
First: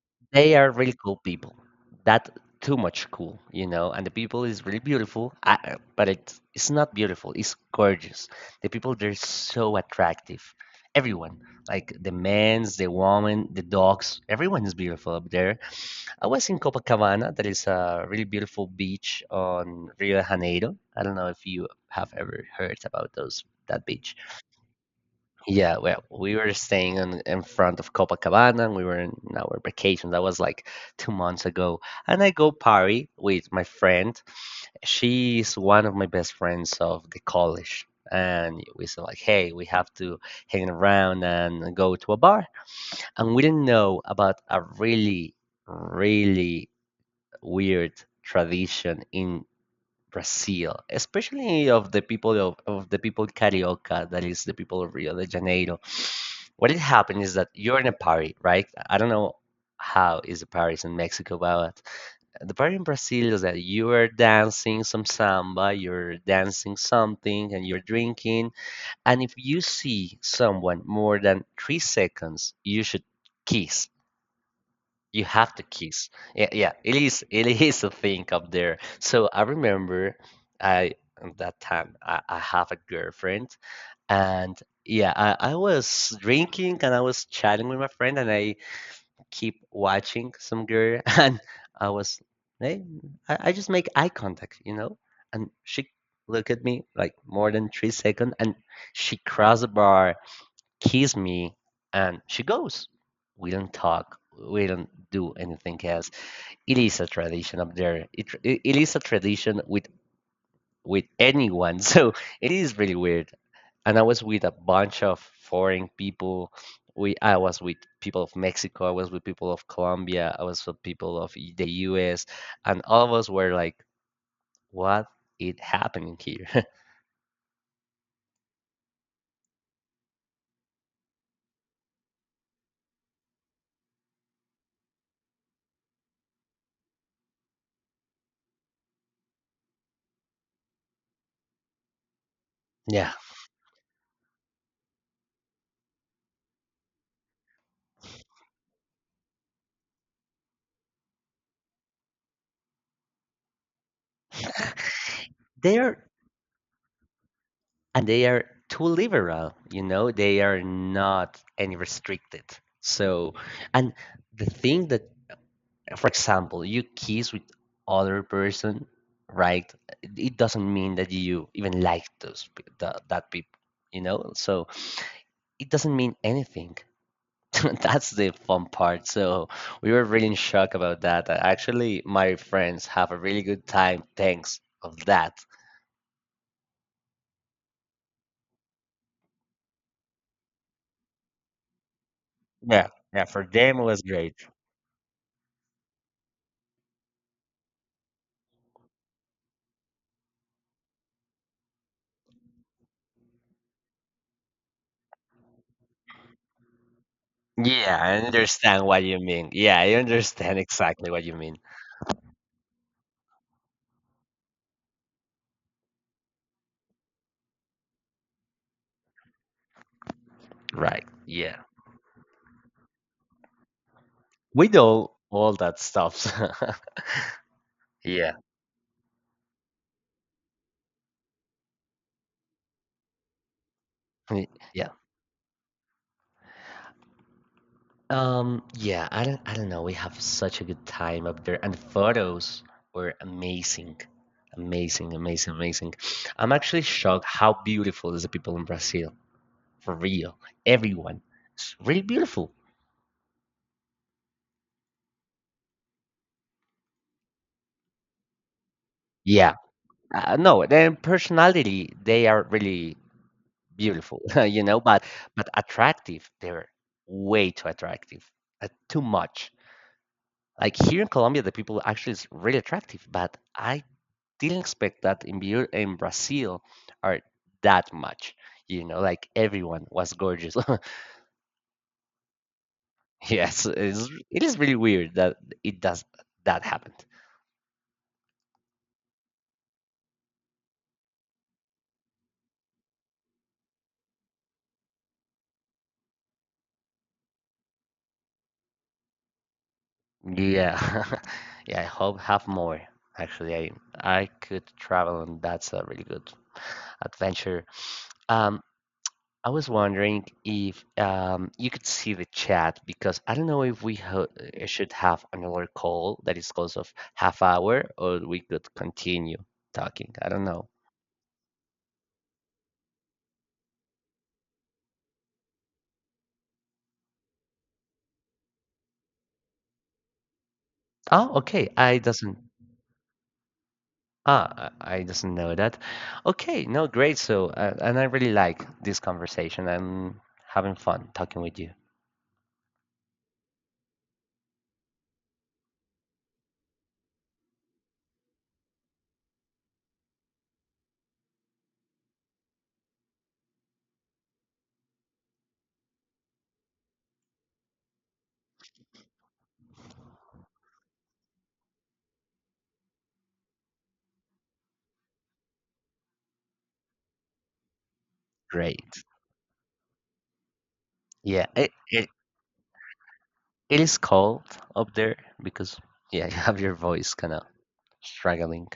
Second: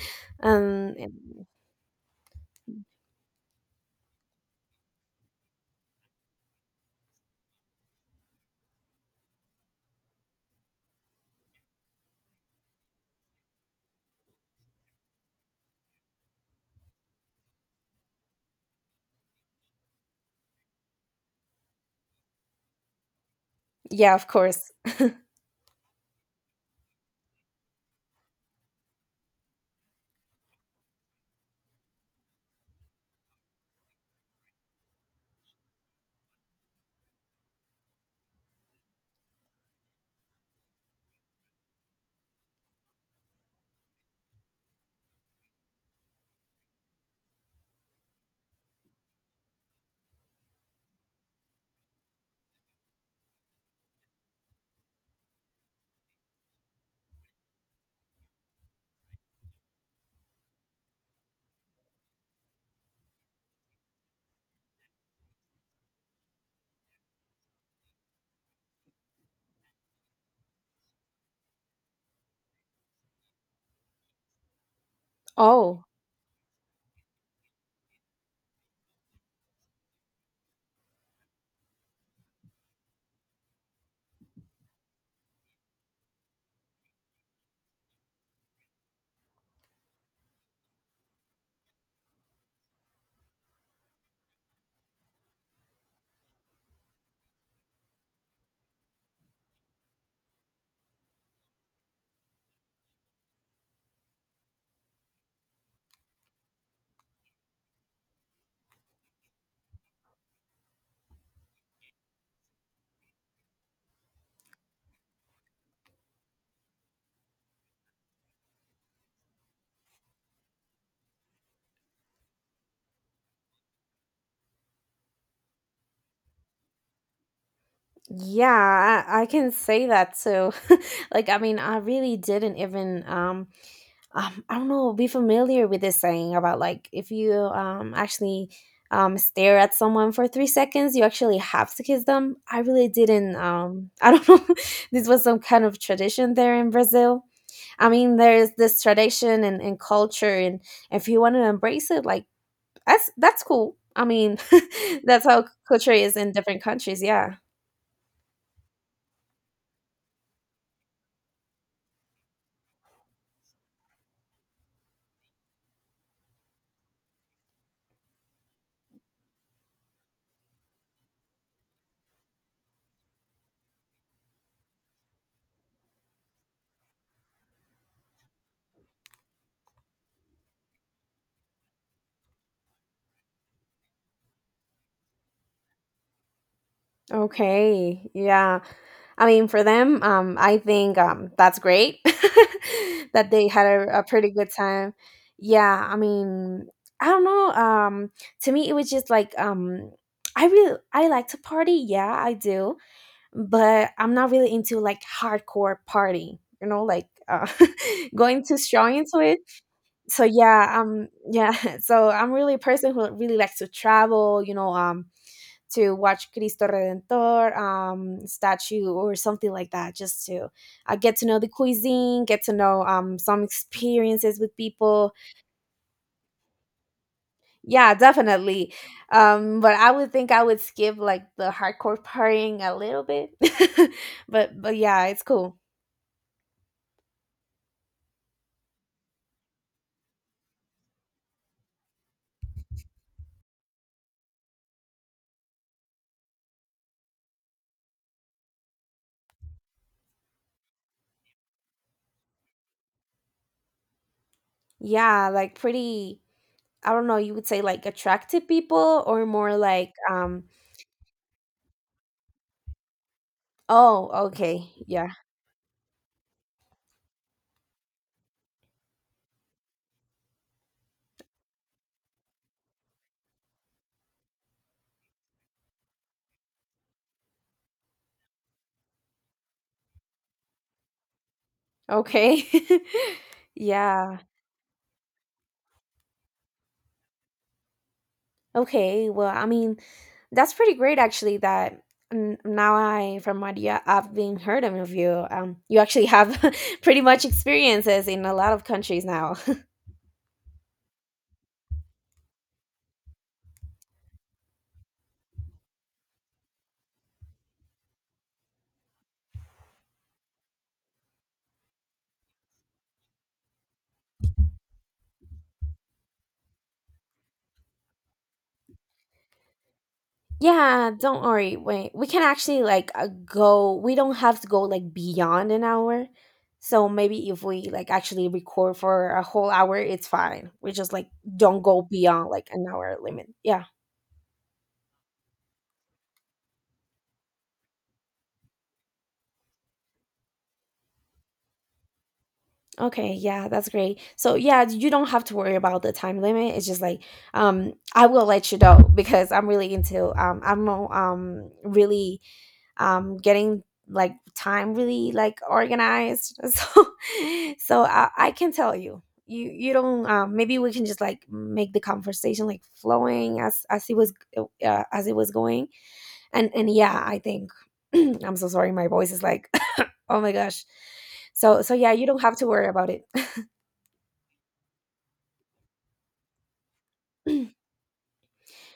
Speaker 1: They are really
Speaker 2: um,
Speaker 1: cool people. That too much cool, you know. And the people is really beautiful, but it's not beautiful. It's gorgeous. The people they're so attractive. Everyone, like the men's, the women, the dogs, everyone is beautiful up there. I was in Copacabana. That is a really beautiful beach on Rio de Janeiro. I don't know if you have ever heard about those that
Speaker 2: yeah,
Speaker 1: beach.
Speaker 2: of course.
Speaker 1: Yeah, well, we were staying in front of Copacabana and we were in our vacation. That was like 2 months ago. And I go party with my friend. She's one of my best friends of the college. And we said like, hey, we have to hang around and go to a bar. And we didn't know about a really, really weird tradition in Brazil, especially of the people of the people Carioca, that is the people of Rio de Janeiro. What it happened is that you're in a party, right? I don't know how is the parties in Mexico, but the party in Brazil is that you are dancing some samba, you're dancing something, and you're drinking. And if you see someone more than 3 seconds, you should kiss, you have to
Speaker 2: Oh,
Speaker 1: kiss. Yeah, yeah, it is a thing up there. So I remember I at that time I have a girlfriend, and yeah, I was drinking and I was chatting with my friend and I keep watching some girl and I was hey, I just make eye contact, you know? And she looked at me like more than 3 seconds, and she crossed the bar, kiss me, and she goes, we don't talk, we don't do anything else. It is a tradition up there. It is a tradition with anyone. So it is really weird, and I was with a bunch of foreign people. We i was with people of Mexico, I was with people of Colombia, I was with people of the US, and all of us were like, what is happening here?
Speaker 2: yeah, I can say that too. Like, I mean, I really didn't even I don't know, be familiar with this saying about, like, if you actually stare at someone for 3 seconds, you actually have to kiss them. I really
Speaker 1: Yeah.
Speaker 2: didn't. I don't know. This was some kind of tradition there in Brazil. I mean, there's this tradition and culture, and if you want to embrace it, like that's cool. I mean, that's how culture
Speaker 1: There.
Speaker 2: is in different countries. Yeah.
Speaker 1: And they are too liberal, they are not any restricted, so. And the thing that, for example, you kiss with other person, right? It doesn't mean that you even like those that people, so. It doesn't mean anything. That's the fun part, so we were really in shock about that. Actually my friends have a really good time thanks of that.
Speaker 2: Okay. Yeah. I mean, for them, I think that's great
Speaker 1: Yeah, yeah,
Speaker 2: that
Speaker 1: for
Speaker 2: they had
Speaker 1: them it
Speaker 2: a,
Speaker 1: was
Speaker 2: a pretty
Speaker 1: great.
Speaker 2: good time. Yeah, I mean, I don't know. To me, it was just like I like to party. Yeah, I do, but I'm not really into like hardcore party. You know, like
Speaker 1: Yeah, I
Speaker 2: going too
Speaker 1: understand
Speaker 2: strong
Speaker 1: what
Speaker 2: into
Speaker 1: you
Speaker 2: it.
Speaker 1: mean. Yeah, I
Speaker 2: So
Speaker 1: understand
Speaker 2: yeah,
Speaker 1: exactly what you
Speaker 2: yeah.
Speaker 1: mean.
Speaker 2: So I'm really a person who really likes to travel. You know, to watch Cristo Redentor statue or something like that, just to
Speaker 1: Right.
Speaker 2: get to know the
Speaker 1: Yeah.
Speaker 2: cuisine, get to know some experiences with
Speaker 1: We do
Speaker 2: people.
Speaker 1: all that stuff.
Speaker 2: Yeah,
Speaker 1: Yeah.
Speaker 2: definitely. But I would think I would skip like the hardcore partying a little bit.
Speaker 1: y-
Speaker 2: But
Speaker 1: Yeah.
Speaker 2: yeah, it's cool.
Speaker 1: Yeah, I don't know. We have such a good time up there and the photos were amazing. Amazing, amazing, amazing. I'm actually shocked how beautiful is the people in Brazil. For real. Everyone. It's really beautiful.
Speaker 2: Yeah, like pretty. I don't know. You would say like attractive people or
Speaker 1: Yeah.
Speaker 2: more like.
Speaker 1: No, their personality, they are really beautiful,
Speaker 2: Oh,
Speaker 1: you
Speaker 2: okay.
Speaker 1: know, but
Speaker 2: Yeah.
Speaker 1: but attractive. They're way too attractive, too much. Like here in Colombia, the people actually is really attractive, but I didn't expect that in Brazil are that much. You know, like everyone was gorgeous.
Speaker 2: Okay.
Speaker 1: Yes, it's,
Speaker 2: Yeah.
Speaker 1: it is really weird that it does that happened.
Speaker 2: Okay. Well, I mean, that's pretty great, actually. That now, from what you, I've been heard of you, you actually have pretty much experiences in a lot of countries now.
Speaker 1: Yeah, yeah. I hope have more. Actually, I could travel, and that's a really good adventure. Um, I was wondering if you could see the chat because I don't know if we should have another call that is close of half hour or we could continue talking. I don't know.
Speaker 2: Yeah, don't worry. Wait, we can actually like go. We don't have to go like beyond an hour. So maybe if we like actually record for a whole hour, it's fine. We just like
Speaker 1: Oh,
Speaker 2: don't
Speaker 1: okay.
Speaker 2: go
Speaker 1: I
Speaker 2: beyond
Speaker 1: doesn't.
Speaker 2: like an hour limit. Yeah.
Speaker 1: I doesn't know that. Okay, no, great. So, and I really like this conversation. I'm having fun talking with you.
Speaker 2: Okay, yeah, that's great. So yeah, you don't have to worry about the time limit. It's just like I will let you know because I'm really into I'm really getting like time really like organized. So I can tell you. You don't, maybe we can just like make the conversation like flowing as it was, as it was going. And yeah, I think I'm so sorry my
Speaker 1: Great.
Speaker 2: voice is like oh my gosh.
Speaker 1: Yeah,
Speaker 2: So
Speaker 1: it,
Speaker 2: so yeah, you
Speaker 1: it,
Speaker 2: don't have to worry about it.
Speaker 1: it is cold up there because yeah, you have your voice kind of struggling.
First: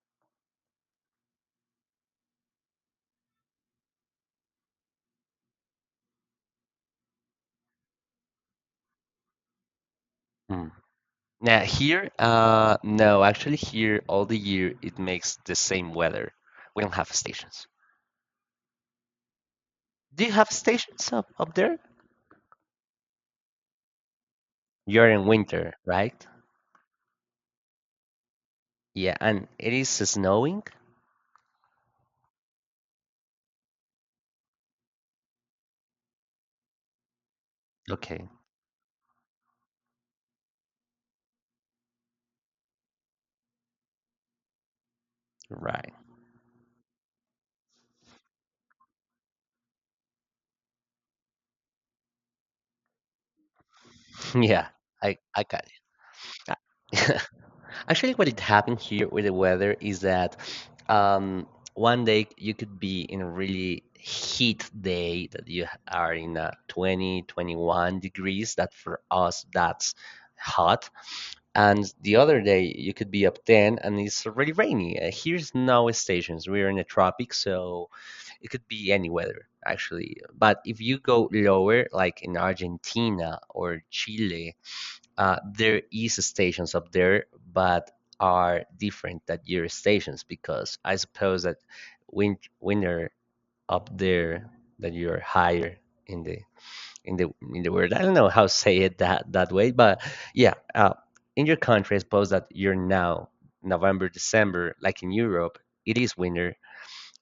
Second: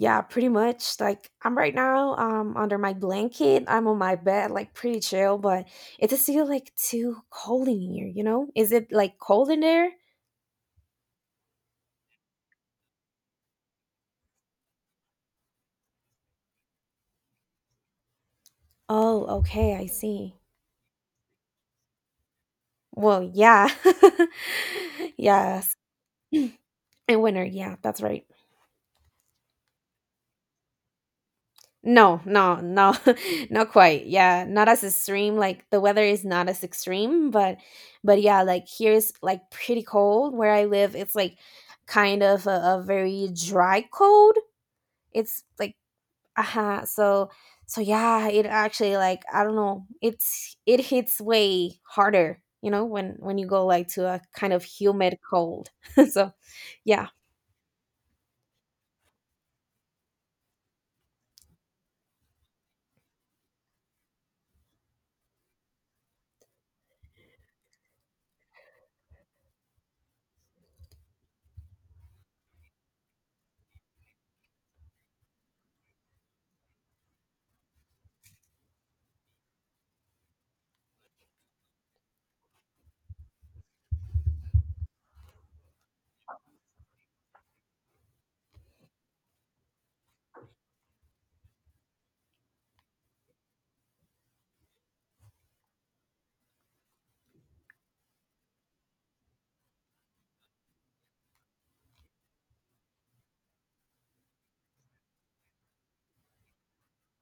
Speaker 2: Yeah, pretty much. Like I'm right now under my blanket. I'm on my bed, like pretty chill, but it's still like too cold in here, you know? Is it like cold in there?
Speaker 1: Hmm. Now here, no, actually here all the year it makes the same weather. We don't have stations.
Speaker 2: Oh, okay, I
Speaker 1: Do you
Speaker 2: see.
Speaker 1: have stations up there?
Speaker 2: Well, yeah.
Speaker 1: You're in
Speaker 2: Yes.
Speaker 1: winter, right?
Speaker 2: In winter, yeah, that's right.
Speaker 1: Yeah, and it is snowing.
Speaker 2: No, no, no, not quite. Yeah, not as extreme. Like the weather is not as extreme, but
Speaker 1: Okay,
Speaker 2: yeah, like here's like pretty cold where I live. It's like kind of a very dry cold, it's like
Speaker 1: right.
Speaker 2: uh so so yeah, it actually, like, I don't know, it hits way harder, you know, when you go like to a kind of
Speaker 1: Yeah,
Speaker 2: humid
Speaker 1: I got
Speaker 2: cold. So yeah,
Speaker 1: it. Actually, what it happened here with the weather is that um, one day you could be in a really heat day that you are in 20, 21 degrees. That for us, that's hot. And the other day, you could be up 10 and it's already rainy. Here's no stations. We're in the tropics, so it could be any weather, actually. But if you go lower, like in Argentina or Chile, there is stations up there, but are different than your stations because I suppose that winter up there that you're higher in the in the in the word. I don't know how to say it that way, but yeah. In your country, I suppose that you're now November, December, like in Europe, it is winter.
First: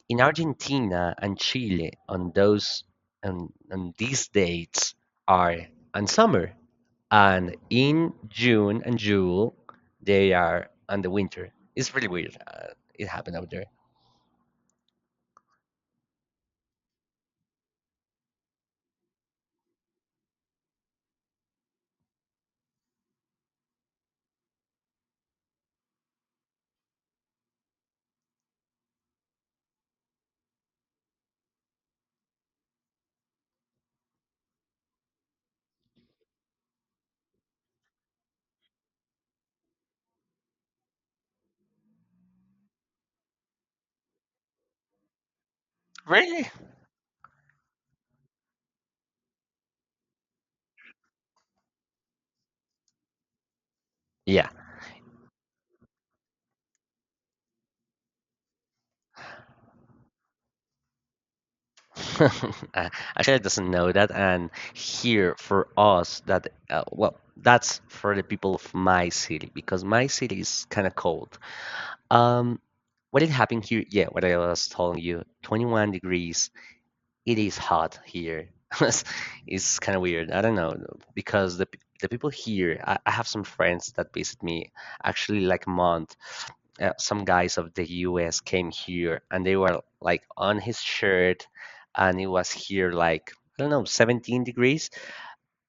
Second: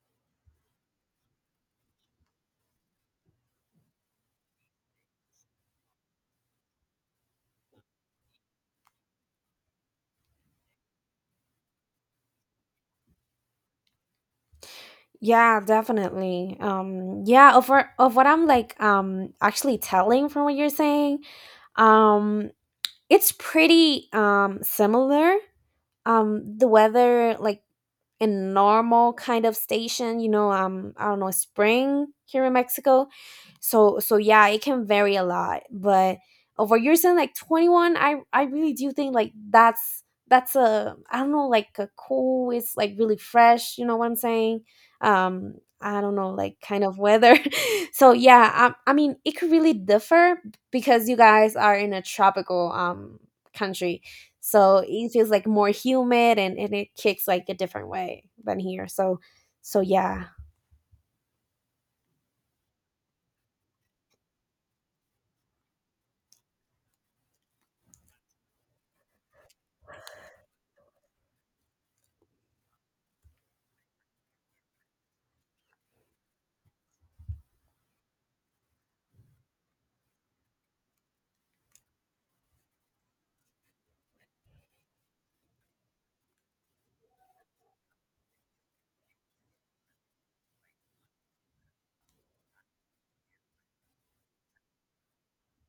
Speaker 1: In Argentina and Chile, on these dates are on summer, and in June they are on the winter. It's really weird. It happened out there.
Speaker 2: yeah, definitely. Yeah, of what I'm like actually telling from what you're saying, um it's pretty similar, the weather, like, in normal kind of station, you know, I don't know, spring here in Mexico, so yeah, it can vary a lot, but over you're saying like 21, I really do think like that's a, I don't know, like a cool, it's like really fresh, you know what I'm saying, um I don't know,
Speaker 1: Really?
Speaker 2: like kind of weather. So yeah, I mean it could really differ, because you guys are in a tropical country,
Speaker 1: Yeah.
Speaker 2: so it feels like more humid, and it kicks like a different way than here, so yeah.
Speaker 1: Uh, Actually, I doesn't know that, and here for us that well, that's for the people of my city because my city is kind of cold. Um, what is happening here? Yeah, what I was telling you, 21 degrees. It is hot here. It's it's kind of weird. I don't know because the people here. I have some friends that visit me actually like a month. Some guys of the U.S. came here, and they were like on his shirt, and it was here like, I don't know, 17 degrees,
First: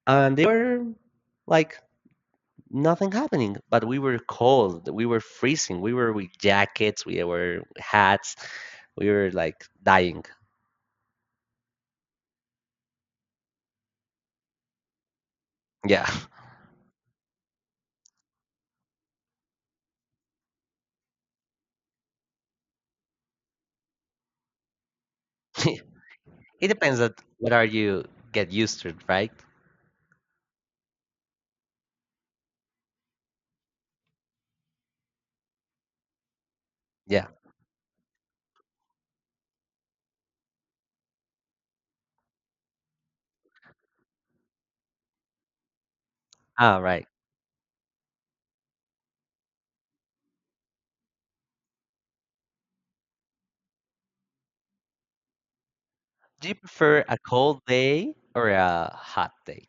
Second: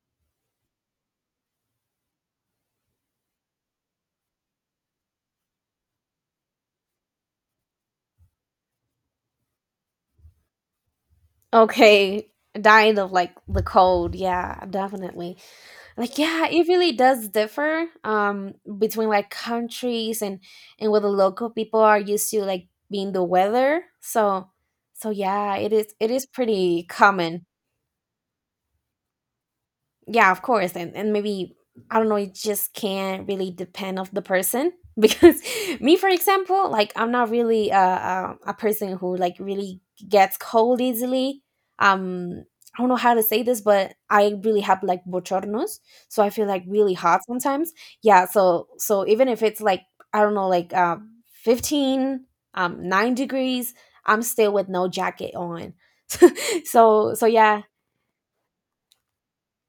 Speaker 1: and they were like nothing happening, but we were cold, we were freezing, we were with jackets, we were hats, we were like dying.
Speaker 2: Okay. Dying of like the cold, yeah, definitely.
Speaker 1: Yeah.
Speaker 2: Like yeah, it really does differ, between like countries, and what the local people are used to, like being the weather, so yeah, it is
Speaker 1: It
Speaker 2: pretty
Speaker 1: depends on
Speaker 2: common.
Speaker 1: what are you get used to, right?
Speaker 2: Yeah, of course. And maybe I don't know, it just can't really depend of the person, because me for example, like I'm
Speaker 1: Yeah.
Speaker 2: not really a person who like really gets cold easily. um I don't know how to say this, but I really have like bochornos, so I feel like
Speaker 1: Ah,
Speaker 2: really
Speaker 1: right.
Speaker 2: hot sometimes. Yeah, so even if it's like, I don't know, like 15 9 degrees, I'm still with no jacket on.
Speaker 1: Do you prefer
Speaker 2: so
Speaker 1: a
Speaker 2: so yeah.
Speaker 1: cold day or a hot day?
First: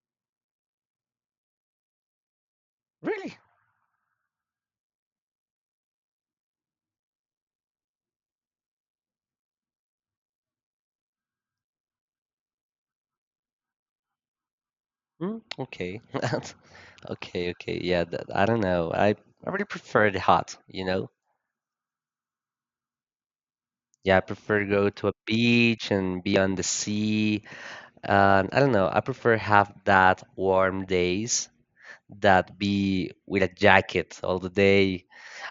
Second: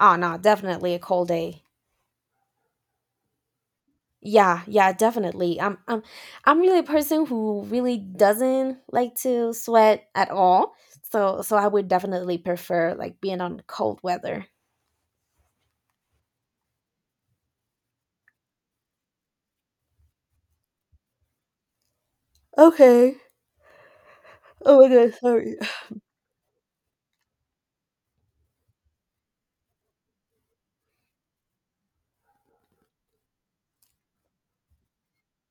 Speaker 2: Oh no, definitely a cold day.
Speaker 1: Really?
Speaker 2: Yeah, yeah, definitely. I'm really a person who really doesn't like to sweat at all. So I would definitely prefer like being on cold weather.
Speaker 1: Mm, okay. Okay, okay, yeah, I don't know, I really prefer the hot, you know.
Speaker 2: Okay.
Speaker 1: Yeah, I prefer to
Speaker 2: Oh
Speaker 1: go
Speaker 2: my
Speaker 1: to a
Speaker 2: god, sorry.
Speaker 1: beach and be on the sea. And I don't know, I prefer have that warm days that be with a jacket all the day.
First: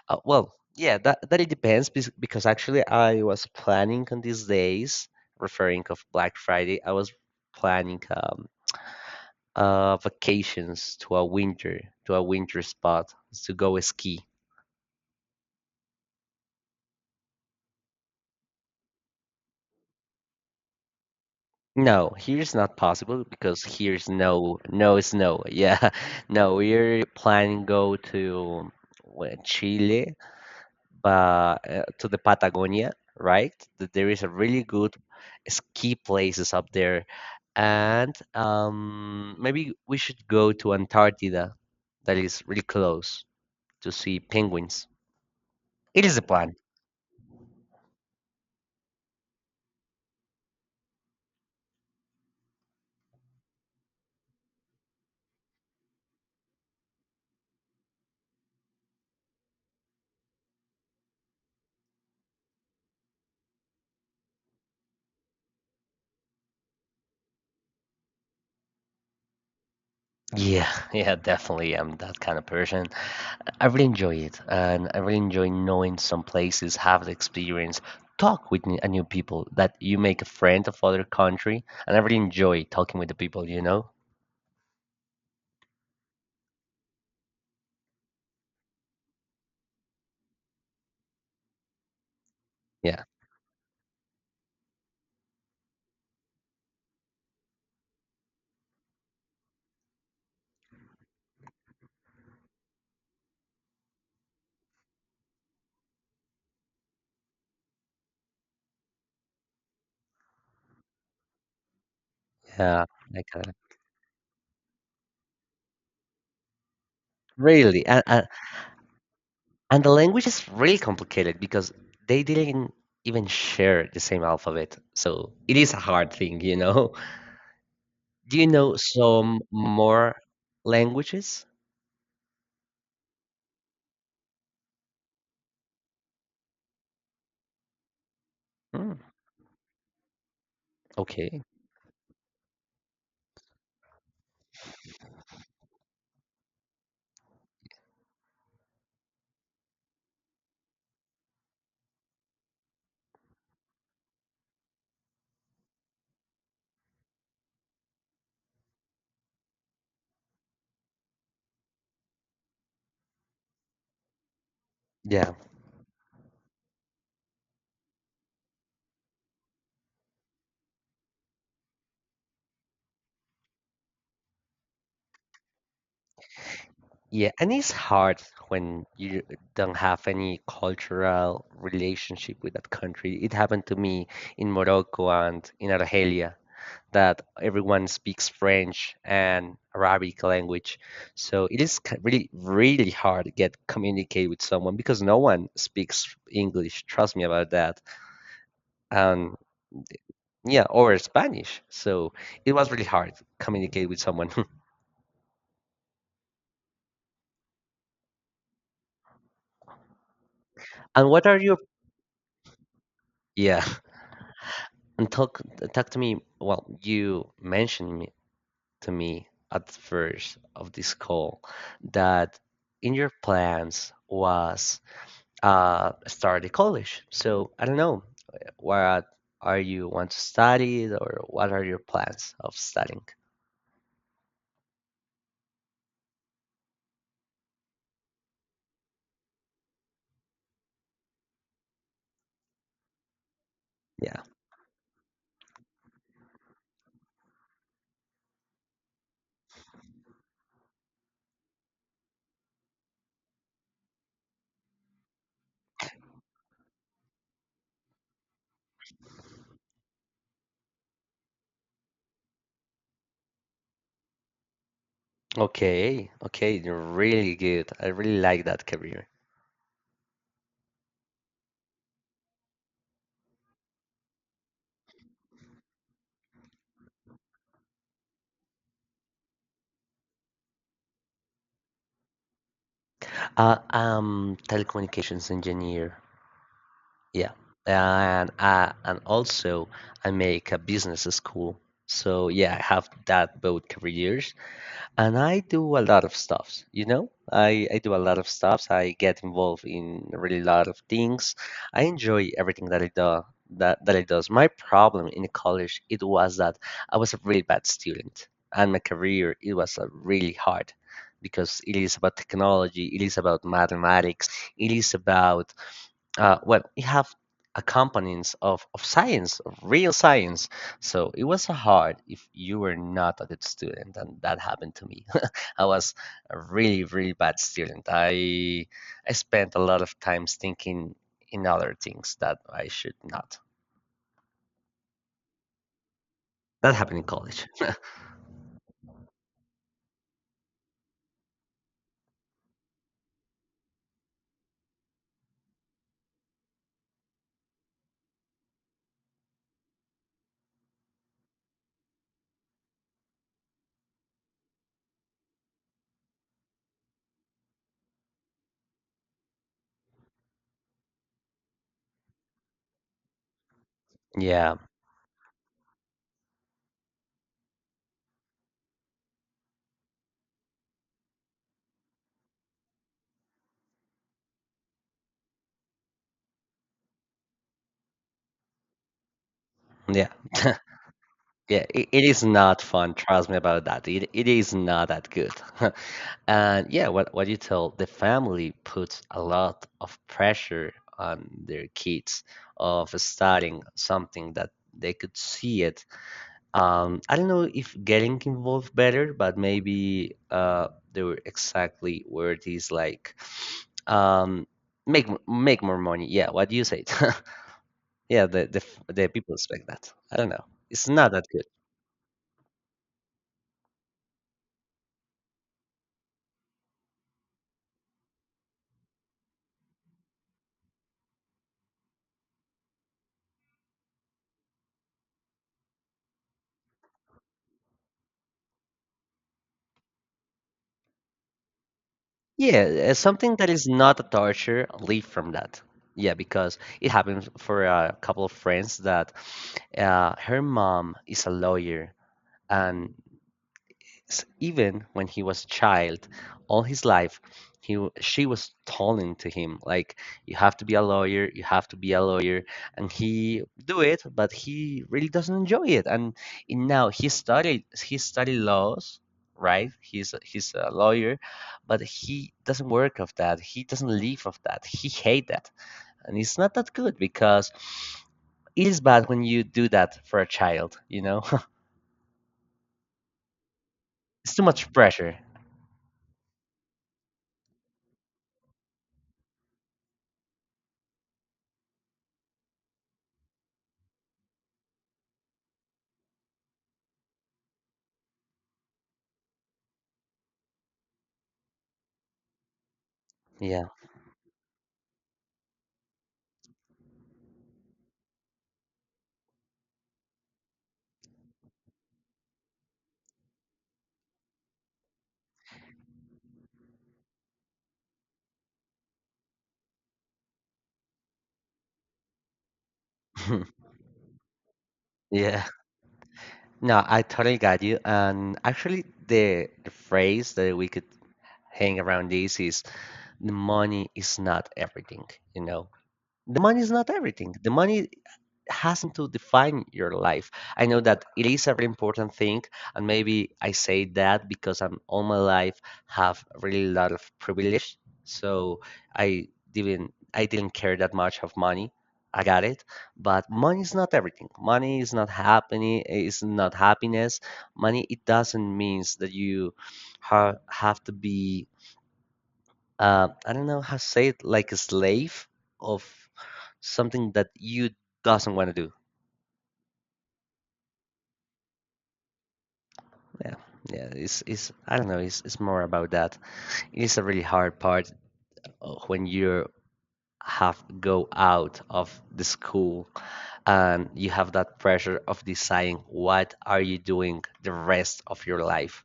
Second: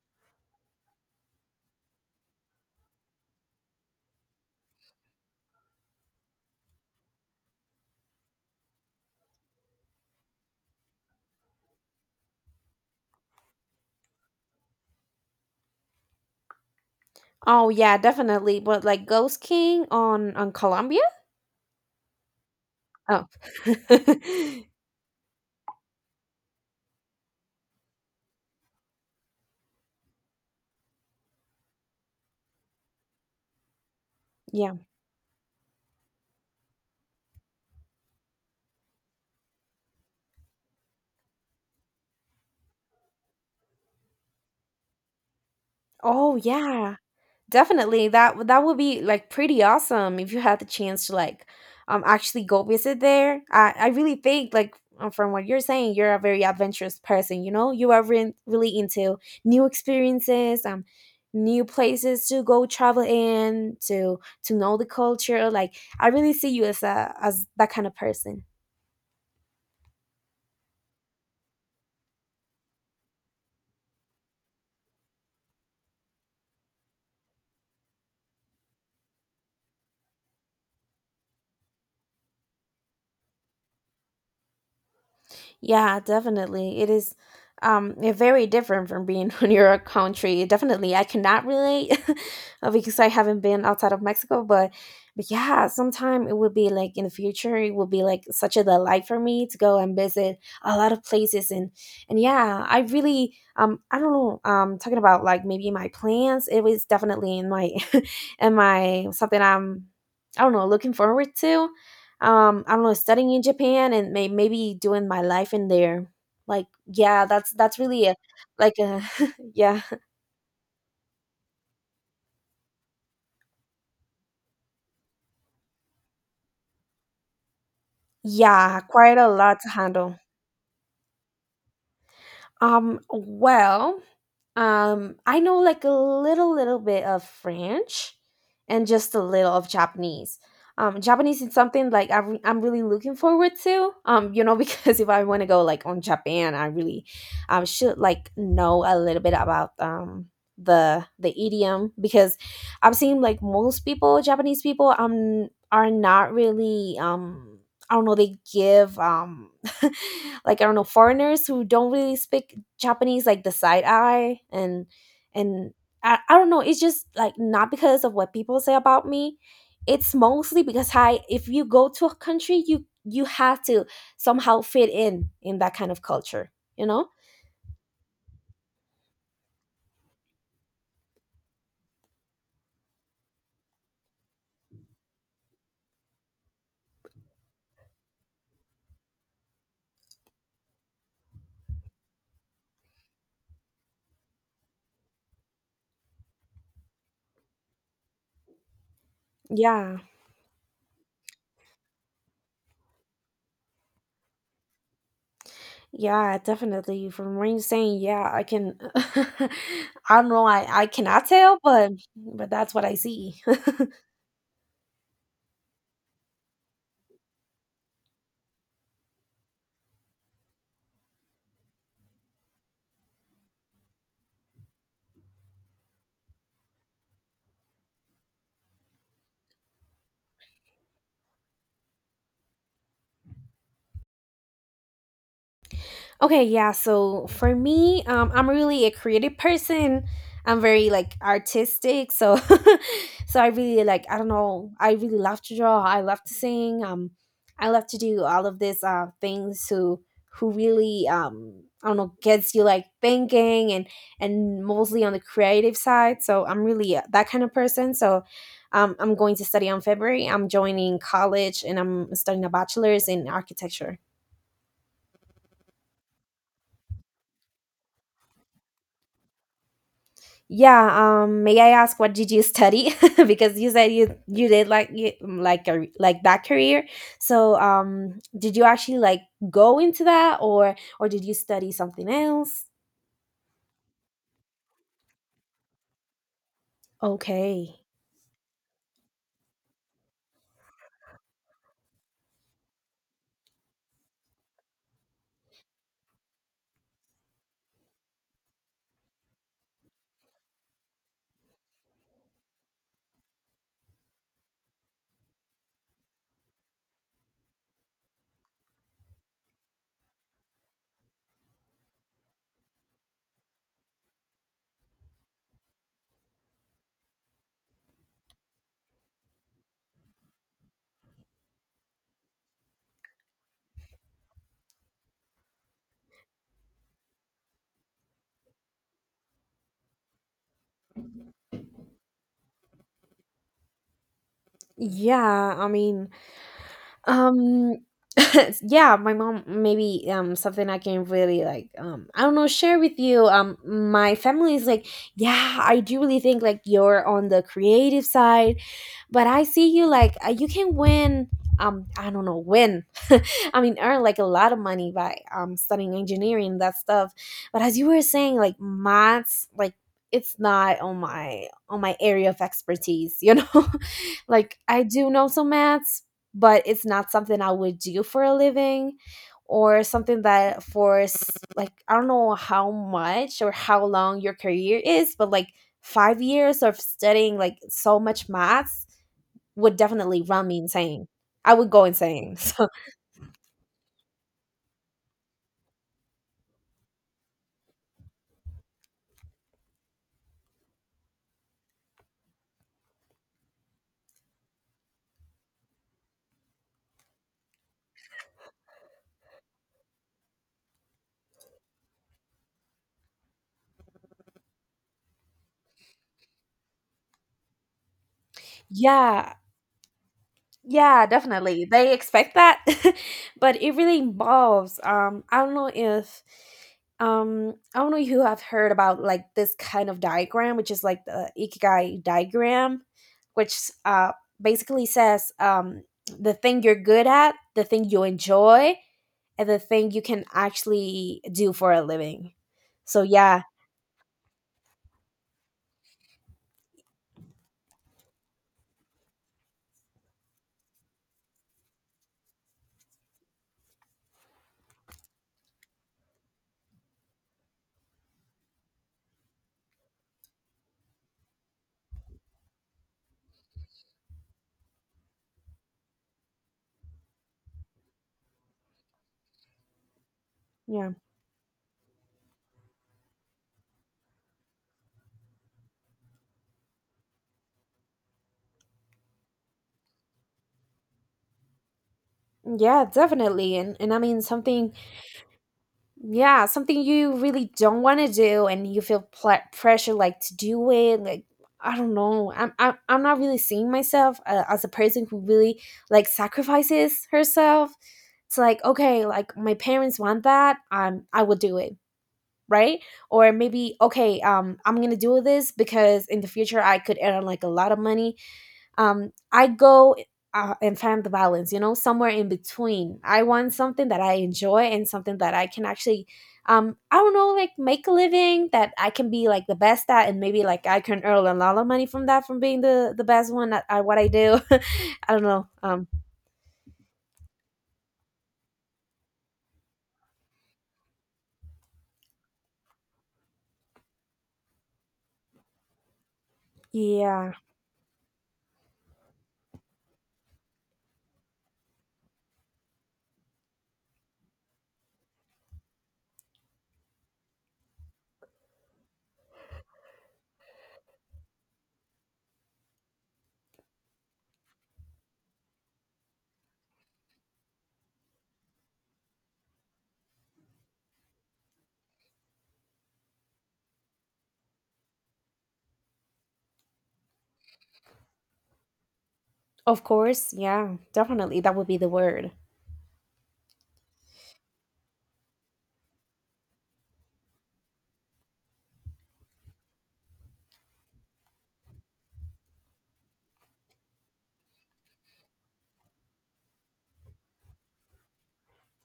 Speaker 1: Well, yeah, that it depends because actually I was planning on these days, referring of Black Friday, I was planning, vacations to a winter spot to go ski.
Speaker 2: Oh yeah, definitely. But like Ghost King on Colombia?
Speaker 1: No, here's not possible
Speaker 2: Oh.
Speaker 1: because here's no no snow. Yeah, no, we're planning go to, well, Chile. But to the Patagonia, right? That there is a really
Speaker 2: Yeah.
Speaker 1: good ski places up there, and maybe we should go to Antarctica, that is really close, to see penguins. It is a
Speaker 2: Oh
Speaker 1: plan.
Speaker 2: yeah. Definitely, that would be like pretty awesome if you had the chance to like actually go visit there. I really think like, from what you're saying, you're a very adventurous person. You know, you are really into new experiences, new places to go travel in, to know the culture. Like I really see you as a as that kind of person.
Speaker 1: Yeah, yeah, definitely. I'm that kind of person. I really enjoy it, and I really enjoy knowing some places, have the experience, talk with new people that you make a friend of other country, and I really enjoy talking with the people, you know?
Speaker 2: Yeah, definitely. It is very different from being in your country. Definitely, I cannot relate because
Speaker 1: Yeah,
Speaker 2: I haven't been outside of Mexico, but yeah, sometime it would be like in the future, it would be like such a delight for me to go and visit a lot of places and yeah, I really I don't know talking about like maybe my plans. It was definitely in my in my something I'm I don't know looking forward to, I don't
Speaker 1: yeah,
Speaker 2: know,
Speaker 1: like,
Speaker 2: studying in Japan and maybe doing my life in there, like, yeah, that's
Speaker 1: really, and,
Speaker 2: really a,
Speaker 1: and
Speaker 2: like a, yeah.
Speaker 1: and the language is really complicated because they didn't even share the same alphabet, so it is a hard thing, you know? Do you know
Speaker 2: Yeah, quite a
Speaker 1: some
Speaker 2: lot to handle.
Speaker 1: more languages?
Speaker 2: um well I know like a little bit of French and
Speaker 1: Mm,
Speaker 2: just a little of Japanese. Japanese
Speaker 1: okay,
Speaker 2: is something like I'm really looking forward to. You know, because if I want to go like on Japan, I really should like know a little bit about the idiom, because I've seen like most people, Japanese people, are not really I don't know, they give like I don't know, foreigners who don't really speak Japanese like the side eye. and
Speaker 1: yeah.
Speaker 2: and I don't know, it's just like not because of what people say about me, it's mostly because I, if you go to a country, you have to somehow fit in that kind of culture, you know?
Speaker 1: Yeah, and it's hard when you don't have any cultural relationship with that country. It happened to me in Morocco and in Argelia, that everyone speaks French and Arabic language. So it is really, really hard to get communicate with someone, because no one speaks English. Trust me about that. And
Speaker 2: Yeah,
Speaker 1: yeah, or Spanish. So it was really hard to communicate with someone.
Speaker 2: yeah, definitely. From what you're saying, yeah, I can. I don't know, I
Speaker 1: And
Speaker 2: cannot
Speaker 1: what are
Speaker 2: tell,
Speaker 1: your,
Speaker 2: but that's what I see.
Speaker 1: yeah. And talk to me. Well, you mentioned me, to me at first of this call that in your plans was start a college. So I don't know what are you want to study, or what are your plans of studying?
Speaker 2: Okay, yeah. So for me, I'm really a creative person. I'm very like artistic, so so I really like, I
Speaker 1: Yeah.
Speaker 2: don't know, I really love to draw. I love to sing. I love to do all of these things who really, I don't know, gets you like thinking and mostly on the creative side. So I'm really that kind of person. So. I'm going to study on February. I'm joining college and I'm studying a bachelor's in architecture.
Speaker 1: Okay. Okay. You're really good. I really like that career.
Speaker 2: Yeah, may I ask what did you study? Because you said you did like you, like a like that career. So, did you actually like go into that, or did you study something else?
Speaker 1: I'm telecommunications engineer. Yeah,
Speaker 2: Okay.
Speaker 1: and also I make a business school. So yeah, I have that both careers, and I do a lot of stuffs. You know, I do a lot of stuffs. I get involved in really lot of things. I enjoy everything that it does. My problem in college it was that I was a really bad student, and my career it was really hard because it is about technology, it is about mathematics, it is about well, it have accompaniments of science, of real science. So it was hard if you were not a good student, and that happened to me. I was a really, really bad student. I spent a lot of times thinking in other things that I should not.
Speaker 2: Yeah, I mean,
Speaker 1: That happened in college.
Speaker 2: um yeah, my mom, maybe something I can really like, I don't know, share with you. Um, my family is like, yeah, I do really think like you're on the creative side, but I see you like, you can win, I don't know, win, I mean, earn like a lot of money by studying engineering and that stuff. But as you were saying, like, maths, like, it's not on my on my area of expertise, you know?
Speaker 1: Yeah,
Speaker 2: like, I do know some maths, but it's not something I would do for a living, or something that like I don't know how much or how long your career is, but like, 5 years of studying like so much maths would
Speaker 1: yeah,
Speaker 2: definitely run me insane. I
Speaker 1: yeah.
Speaker 2: would go
Speaker 1: It is
Speaker 2: insane.
Speaker 1: not
Speaker 2: So
Speaker 1: fun. Trust me about that. It is not that good. And yeah, what you tell, the family puts a lot of pressure on their kids of studying something that they could see it. I don't know if getting involved better, but maybe they were exactly where it is like, um, make make more money. Yeah, what you said. Yeah, the
Speaker 2: yeah,
Speaker 1: people expect that. I don't know. It's
Speaker 2: yeah,
Speaker 1: not that good.
Speaker 2: definitely. They expect that, but it really involves. I don't know if I don't know if you have heard about like this kind of diagram, which is like the ikigai diagram, which basically says the thing you're good at, the thing you enjoy, and the thing you can actually do for a living.
Speaker 1: Yeah,
Speaker 2: So
Speaker 1: something
Speaker 2: yeah,
Speaker 1: that is not a torture. Leave from that. Yeah, because it happened for a couple of friends that her mom is a lawyer, and even when he was a child, all his life, she was telling to him like, "You have to be a lawyer. You have to be a lawyer." And he do it, but he really doesn't enjoy it. And in now he studied laws, right? He's a
Speaker 2: yeah,
Speaker 1: lawyer, but he doesn't work of that. He doesn't live of that. He hate that, and it's not that good because it is bad when you do that for a child. You know,
Speaker 2: yeah, definitely. And I mean
Speaker 1: it's too
Speaker 2: something.
Speaker 1: much pressure.
Speaker 2: Yeah, something you really don't want to do and you feel pressure like to do it, like, I don't know. I'm not really seeing myself as a person who really like sacrifices herself. It's like, okay, like my parents want that, I will do it, right? Or
Speaker 1: Yeah.
Speaker 2: maybe okay, I'm going to do this because in the future I could earn like a lot of money, I go, and find the balance, you know, somewhere in between. I want something that I enjoy and something that I can actually, I don't know, like make a living, that I can be like the best at, and maybe like I can earn a lot of money from that, from being the best one at what I do. I don't
Speaker 1: Yeah.
Speaker 2: know, um.
Speaker 1: No, I totally got you. And actually, the phrase that we could hang around this is the money is not everything, you know. The money is not
Speaker 2: Yeah.
Speaker 1: everything. The money hasn't to define your life. I know that it is a very important thing, and maybe I say that because I'm all my life have really lot of privilege, so I didn't care that much of money. I got it, but money is not everything. Money is not happening. Is not happiness. Money, it doesn't means that you have to be, I don't know how to say it, like a slave of something that you doesn't want to do.
Speaker 2: Of course, yeah, definitely, that would be the word.
Speaker 1: Yeah, yeah. It's I don't know. It's more about that. It is a really hard part, when you have go out of the school, and you have that pressure of deciding what are you doing the rest of your life.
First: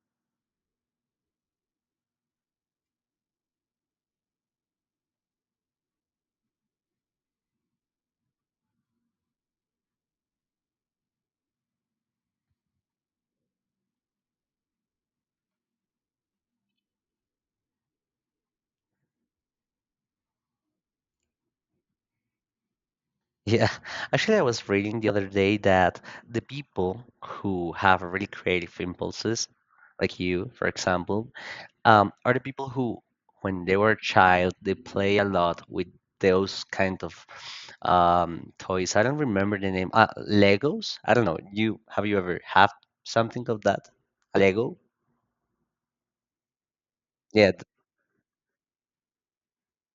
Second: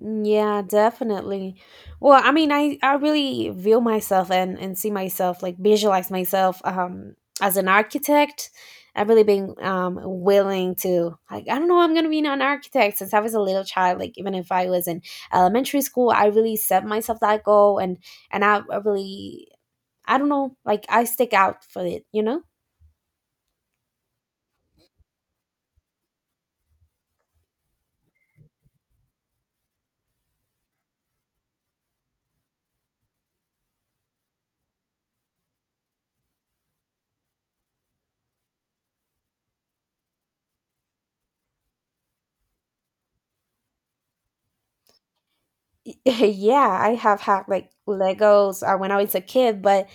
Speaker 2: Yeah, definitely. Well, I mean, I really view myself and see myself, like visualize myself as an architect. I've really been willing to, like, I don't know, I'm gonna be an architect since I was a little child. Like, even if I was in elementary school, I really set myself that goal, and I really, I don't know, like, I stick out for it, you know.
Speaker 1: Yeah, actually, I was reading the other day that the people who have really creative impulses, like you, for example, are the people who, when they were a child, they play a lot with those kind of, toys. I don't remember the name. Legos. I don't know. You ever had something of that? A Lego?
Speaker 2: yeah, I have had
Speaker 1: Yeah.
Speaker 2: like Legos when I was a kid,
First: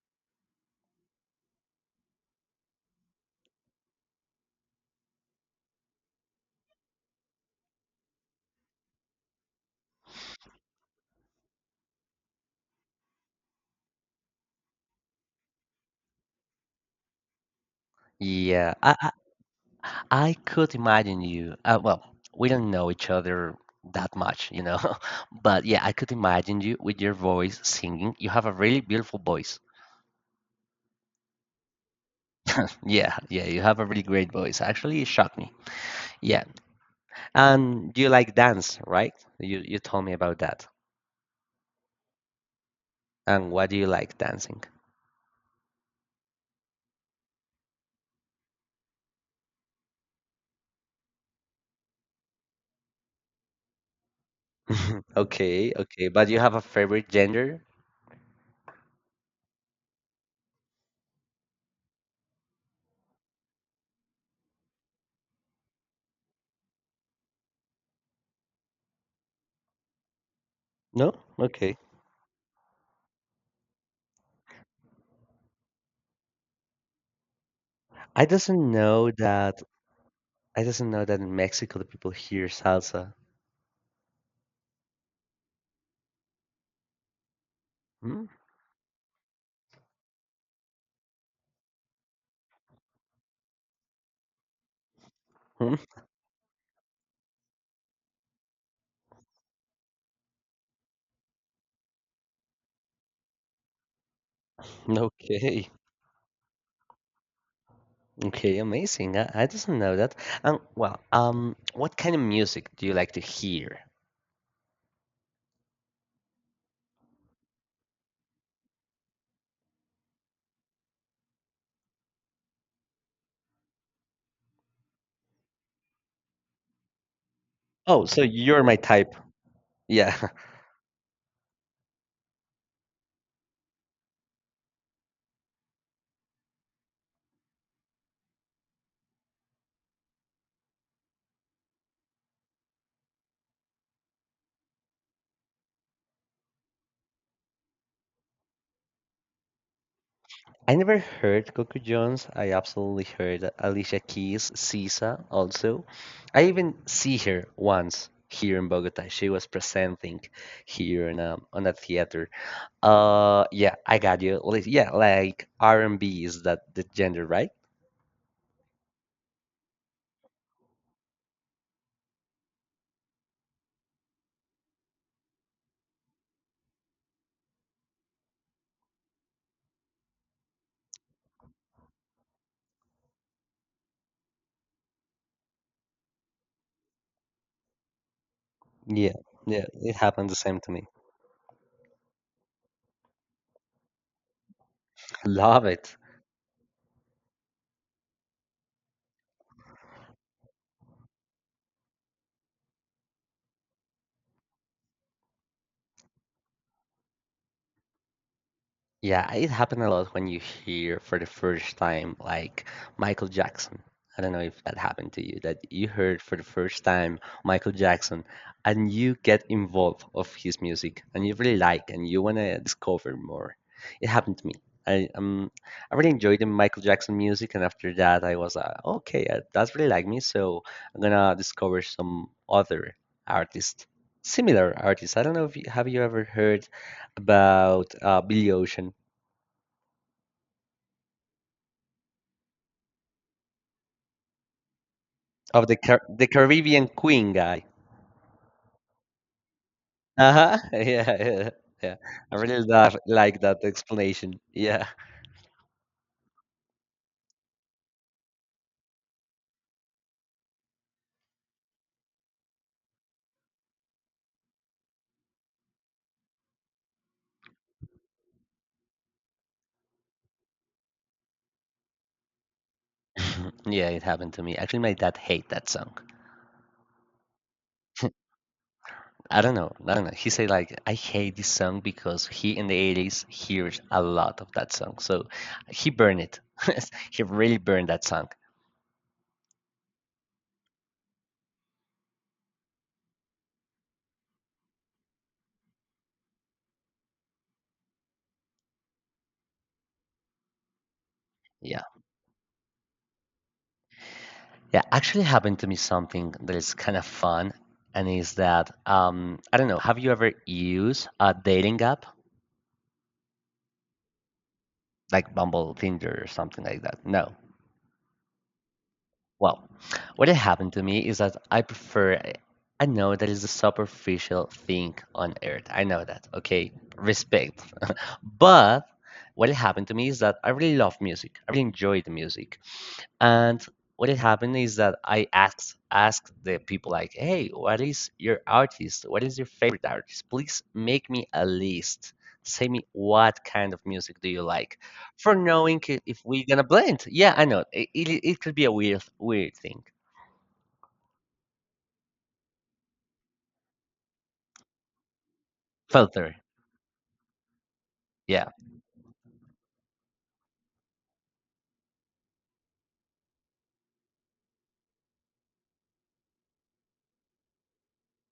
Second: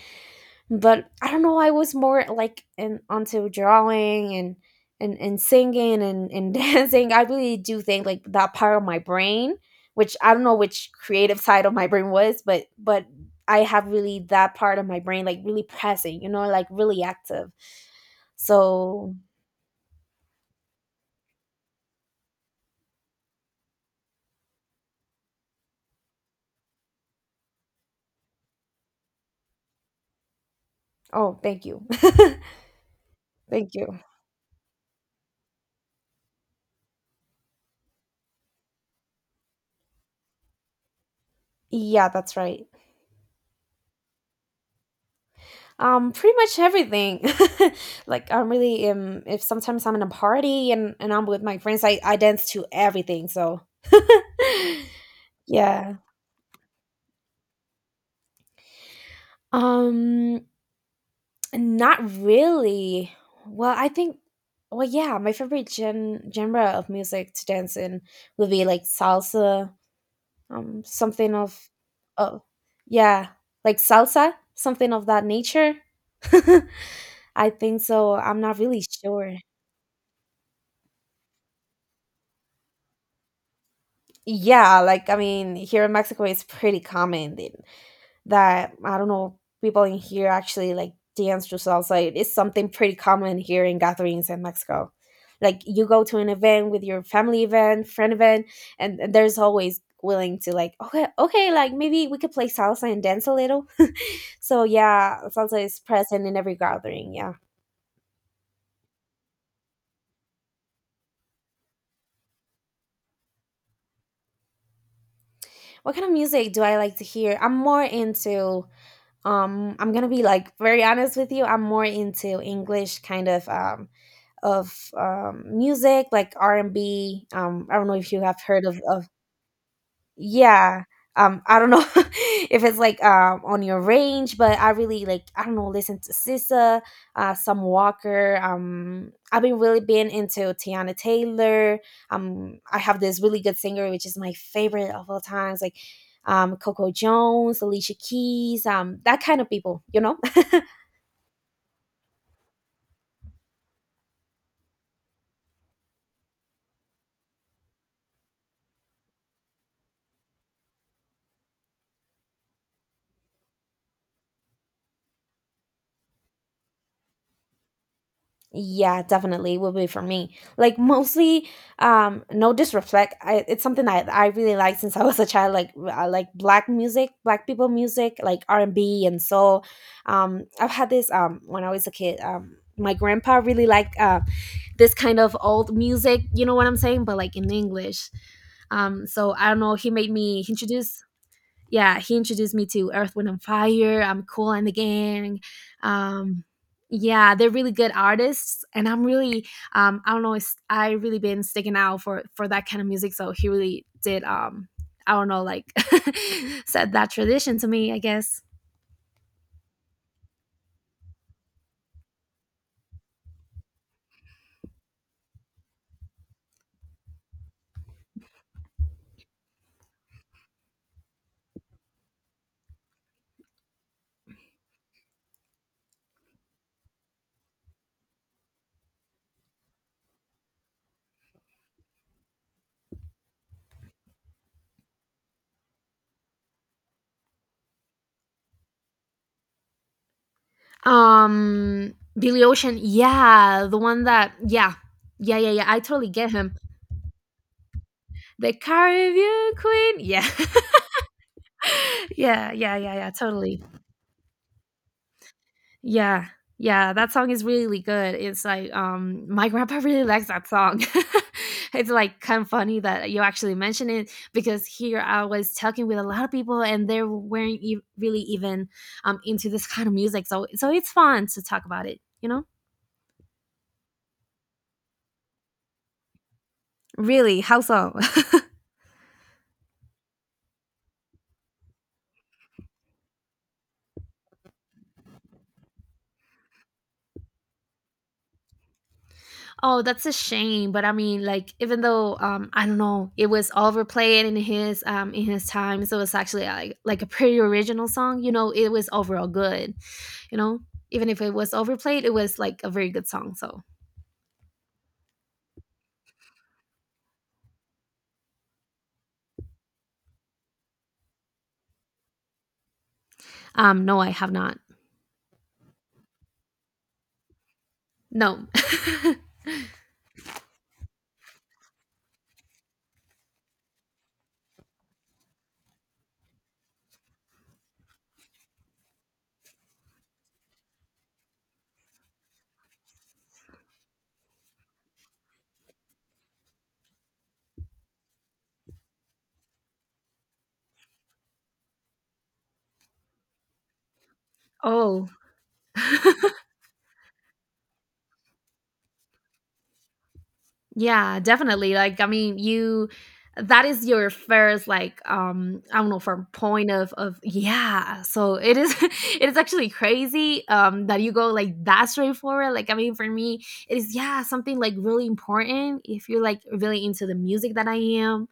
Speaker 2: but I don't know, I was more like onto drawing and singing and dancing. I really do think like that part of my brain, which I don't know which creative side of my brain was, but I have really that part of my brain like really present, you know, like really active.
Speaker 1: Yeah. I I,
Speaker 2: So,
Speaker 1: I could imagine you. Well, we don't know each other that much. But yeah, I could imagine you with your voice singing. You have a really beautiful voice.
Speaker 2: oh, thank you.
Speaker 1: Yeah, yeah, you
Speaker 2: thank
Speaker 1: have a
Speaker 2: you.
Speaker 1: really great voice. Actually, it shocked me. Yeah. And you like dance, right? You told me about that.
Speaker 2: Yeah, that's right.
Speaker 1: And why do you like dancing?
Speaker 2: Pretty much everything. like, I'm really, if sometimes I'm in a party, and I'm with my friends, I dance to everything, so
Speaker 1: Okay,
Speaker 2: yeah.
Speaker 1: okay. But you have a favorite gender?
Speaker 2: Um, not really. Well, I think, well, yeah, my favorite genre of music to dance in would be like salsa,
Speaker 1: No?
Speaker 2: something of,
Speaker 1: Okay.
Speaker 2: oh yeah, like salsa, something of that nature. I think so.
Speaker 1: I
Speaker 2: I'm not
Speaker 1: doesn't
Speaker 2: really
Speaker 1: know
Speaker 2: sure.
Speaker 1: that I doesn't know that in Mexico the people hear salsa.
Speaker 2: Yeah, like, I mean, here in Mexico, it's pretty common
Speaker 1: Hmm?
Speaker 2: that I don't know, people in here actually like dance to salsa. It is something pretty common here in gatherings in Mexico. Like,
Speaker 1: Hmm?
Speaker 2: you go to an event with your family event, friend event, and there's always willing to like, okay, okay, like maybe we could play salsa and dance a little. so yeah, salsa
Speaker 1: Okay.
Speaker 2: is present in every gathering. Yeah.
Speaker 1: Okay, amazing. I doesn't know that. And well, what kind of music do you like to hear?
Speaker 2: What kind of music do I like to hear? I'm more into, I'm gonna be like very honest with you. I'm more into English kind of music, like R and B. I don't know
Speaker 1: Oh,
Speaker 2: if you
Speaker 1: so
Speaker 2: have
Speaker 1: you're
Speaker 2: heard
Speaker 1: my
Speaker 2: of,
Speaker 1: type. Yeah.
Speaker 2: yeah, I don't know, if it's like on your range, but I really like, I don't know, listen to Sissa, Some Walker, I've been really been into Tiana Taylor, I have this really good singer which is my favorite of all times, like, Coco Jones, Alicia Keys, that kind of people, you know.
Speaker 1: I never heard Coco Jones. I absolutely heard Alicia Keys, Sisa also. I even see her once here in Bogota. She was presenting here on a theater. Yeah, I got you. Yeah, like R&B, is that the gender, right?
Speaker 2: Yeah, definitely will be for me. Like, mostly, no disrespect. It's something I really like since I was a child. Like, I like black music, black people music, like R and B and soul. I've had this when I was a kid. My grandpa really liked this kind of old music. You know what I'm saying? But like in English.
Speaker 1: Yeah,
Speaker 2: So I don't
Speaker 1: yeah,
Speaker 2: know, he
Speaker 1: it
Speaker 2: made
Speaker 1: happened the
Speaker 2: me
Speaker 1: same to me.
Speaker 2: introduce, yeah, he introduced me to Earth, Wind, and Fire. I'm cool and the gang.
Speaker 1: Love it.
Speaker 2: Um, yeah, they're really good artists, and I'm really, I don't know, I really been sticking out for that kind of music. So he really did, I don't know, like, set that tradition to me, I guess.
Speaker 1: Yeah, it happened a lot when you hear for the first time, like Michael Jackson. I don't know if that happened to you, that you heard for the first time Michael Jackson, and you get involved of his music, and you really like, and you want to discover more. It happened to me. I um I really enjoyed the Michael Jackson music, and after that I was, okay, that's really like me, so I'm gonna discover some other artist, similar artists. I don't know, if you, have you ever heard about, Billy Ocean,
Speaker 2: Billy Ocean, yeah, the one that, yeah, yeah, yeah, yeah.
Speaker 1: of the
Speaker 2: I
Speaker 1: Car-
Speaker 2: totally
Speaker 1: the
Speaker 2: get him.
Speaker 1: Caribbean Queen guy.
Speaker 2: The Caribbean Queen, yeah.
Speaker 1: Uh huh. Yeah, yeah, yeah. I
Speaker 2: yeah,
Speaker 1: really
Speaker 2: yeah, yeah,
Speaker 1: love
Speaker 2: yeah,
Speaker 1: like that
Speaker 2: totally.
Speaker 1: explanation. Yeah.
Speaker 2: Yeah. Yeah, that song is really good. It's like, my grandpa really likes that song. it's like kind of funny that you actually mention it, because here I was talking with a lot of people and they weren't really even into this kind of music. So, so it's fun to talk about it, you know?
Speaker 1: Yeah, it happened to me. Actually, my dad hate that song.
Speaker 2: Really? How so?
Speaker 1: I don't know. I don't know. He said like, "I hate this song," because he in the 80s hears a lot of that song. So he burned it. He really burned that song.
Speaker 2: Oh, that's a shame. But I mean, like, even though, I don't know, it was overplayed in his time, so it's actually like a pretty original song. You know, it was overall good. You know, even if it was
Speaker 1: Yeah.
Speaker 2: overplayed, it was like a very good song, so
Speaker 1: Yeah, actually happened to me something that is kind of fun and is that I don't know, have you ever used a dating app?
Speaker 2: no, I have not.
Speaker 1: Like Bumble, Tinder, or something like that. No.
Speaker 2: No.
Speaker 1: Well, what had happened to me is that I prefer. I know that is the superficial thing on earth. I know that. Okay, respect. But what had happened to me is that I really love music. I really enjoy the music, and what had happened is that I asked the people like, "Hey, what is your artist? What is your favorite artist? Please make me a list. Say me what kind of music do you like,
Speaker 2: Oh.
Speaker 1: for knowing if we're gonna blend." Yeah, I know it. It could be a weird thing.
Speaker 2: Yeah, definitely. Like i mean you that is your first, like, I don't know, from
Speaker 1: Filter.
Speaker 2: point of yeah, so
Speaker 1: Yeah.
Speaker 2: it is, it is actually crazy that you go like that straightforward. Like, I mean, for me it is, yeah, something like really important if you're like really into the music that I am.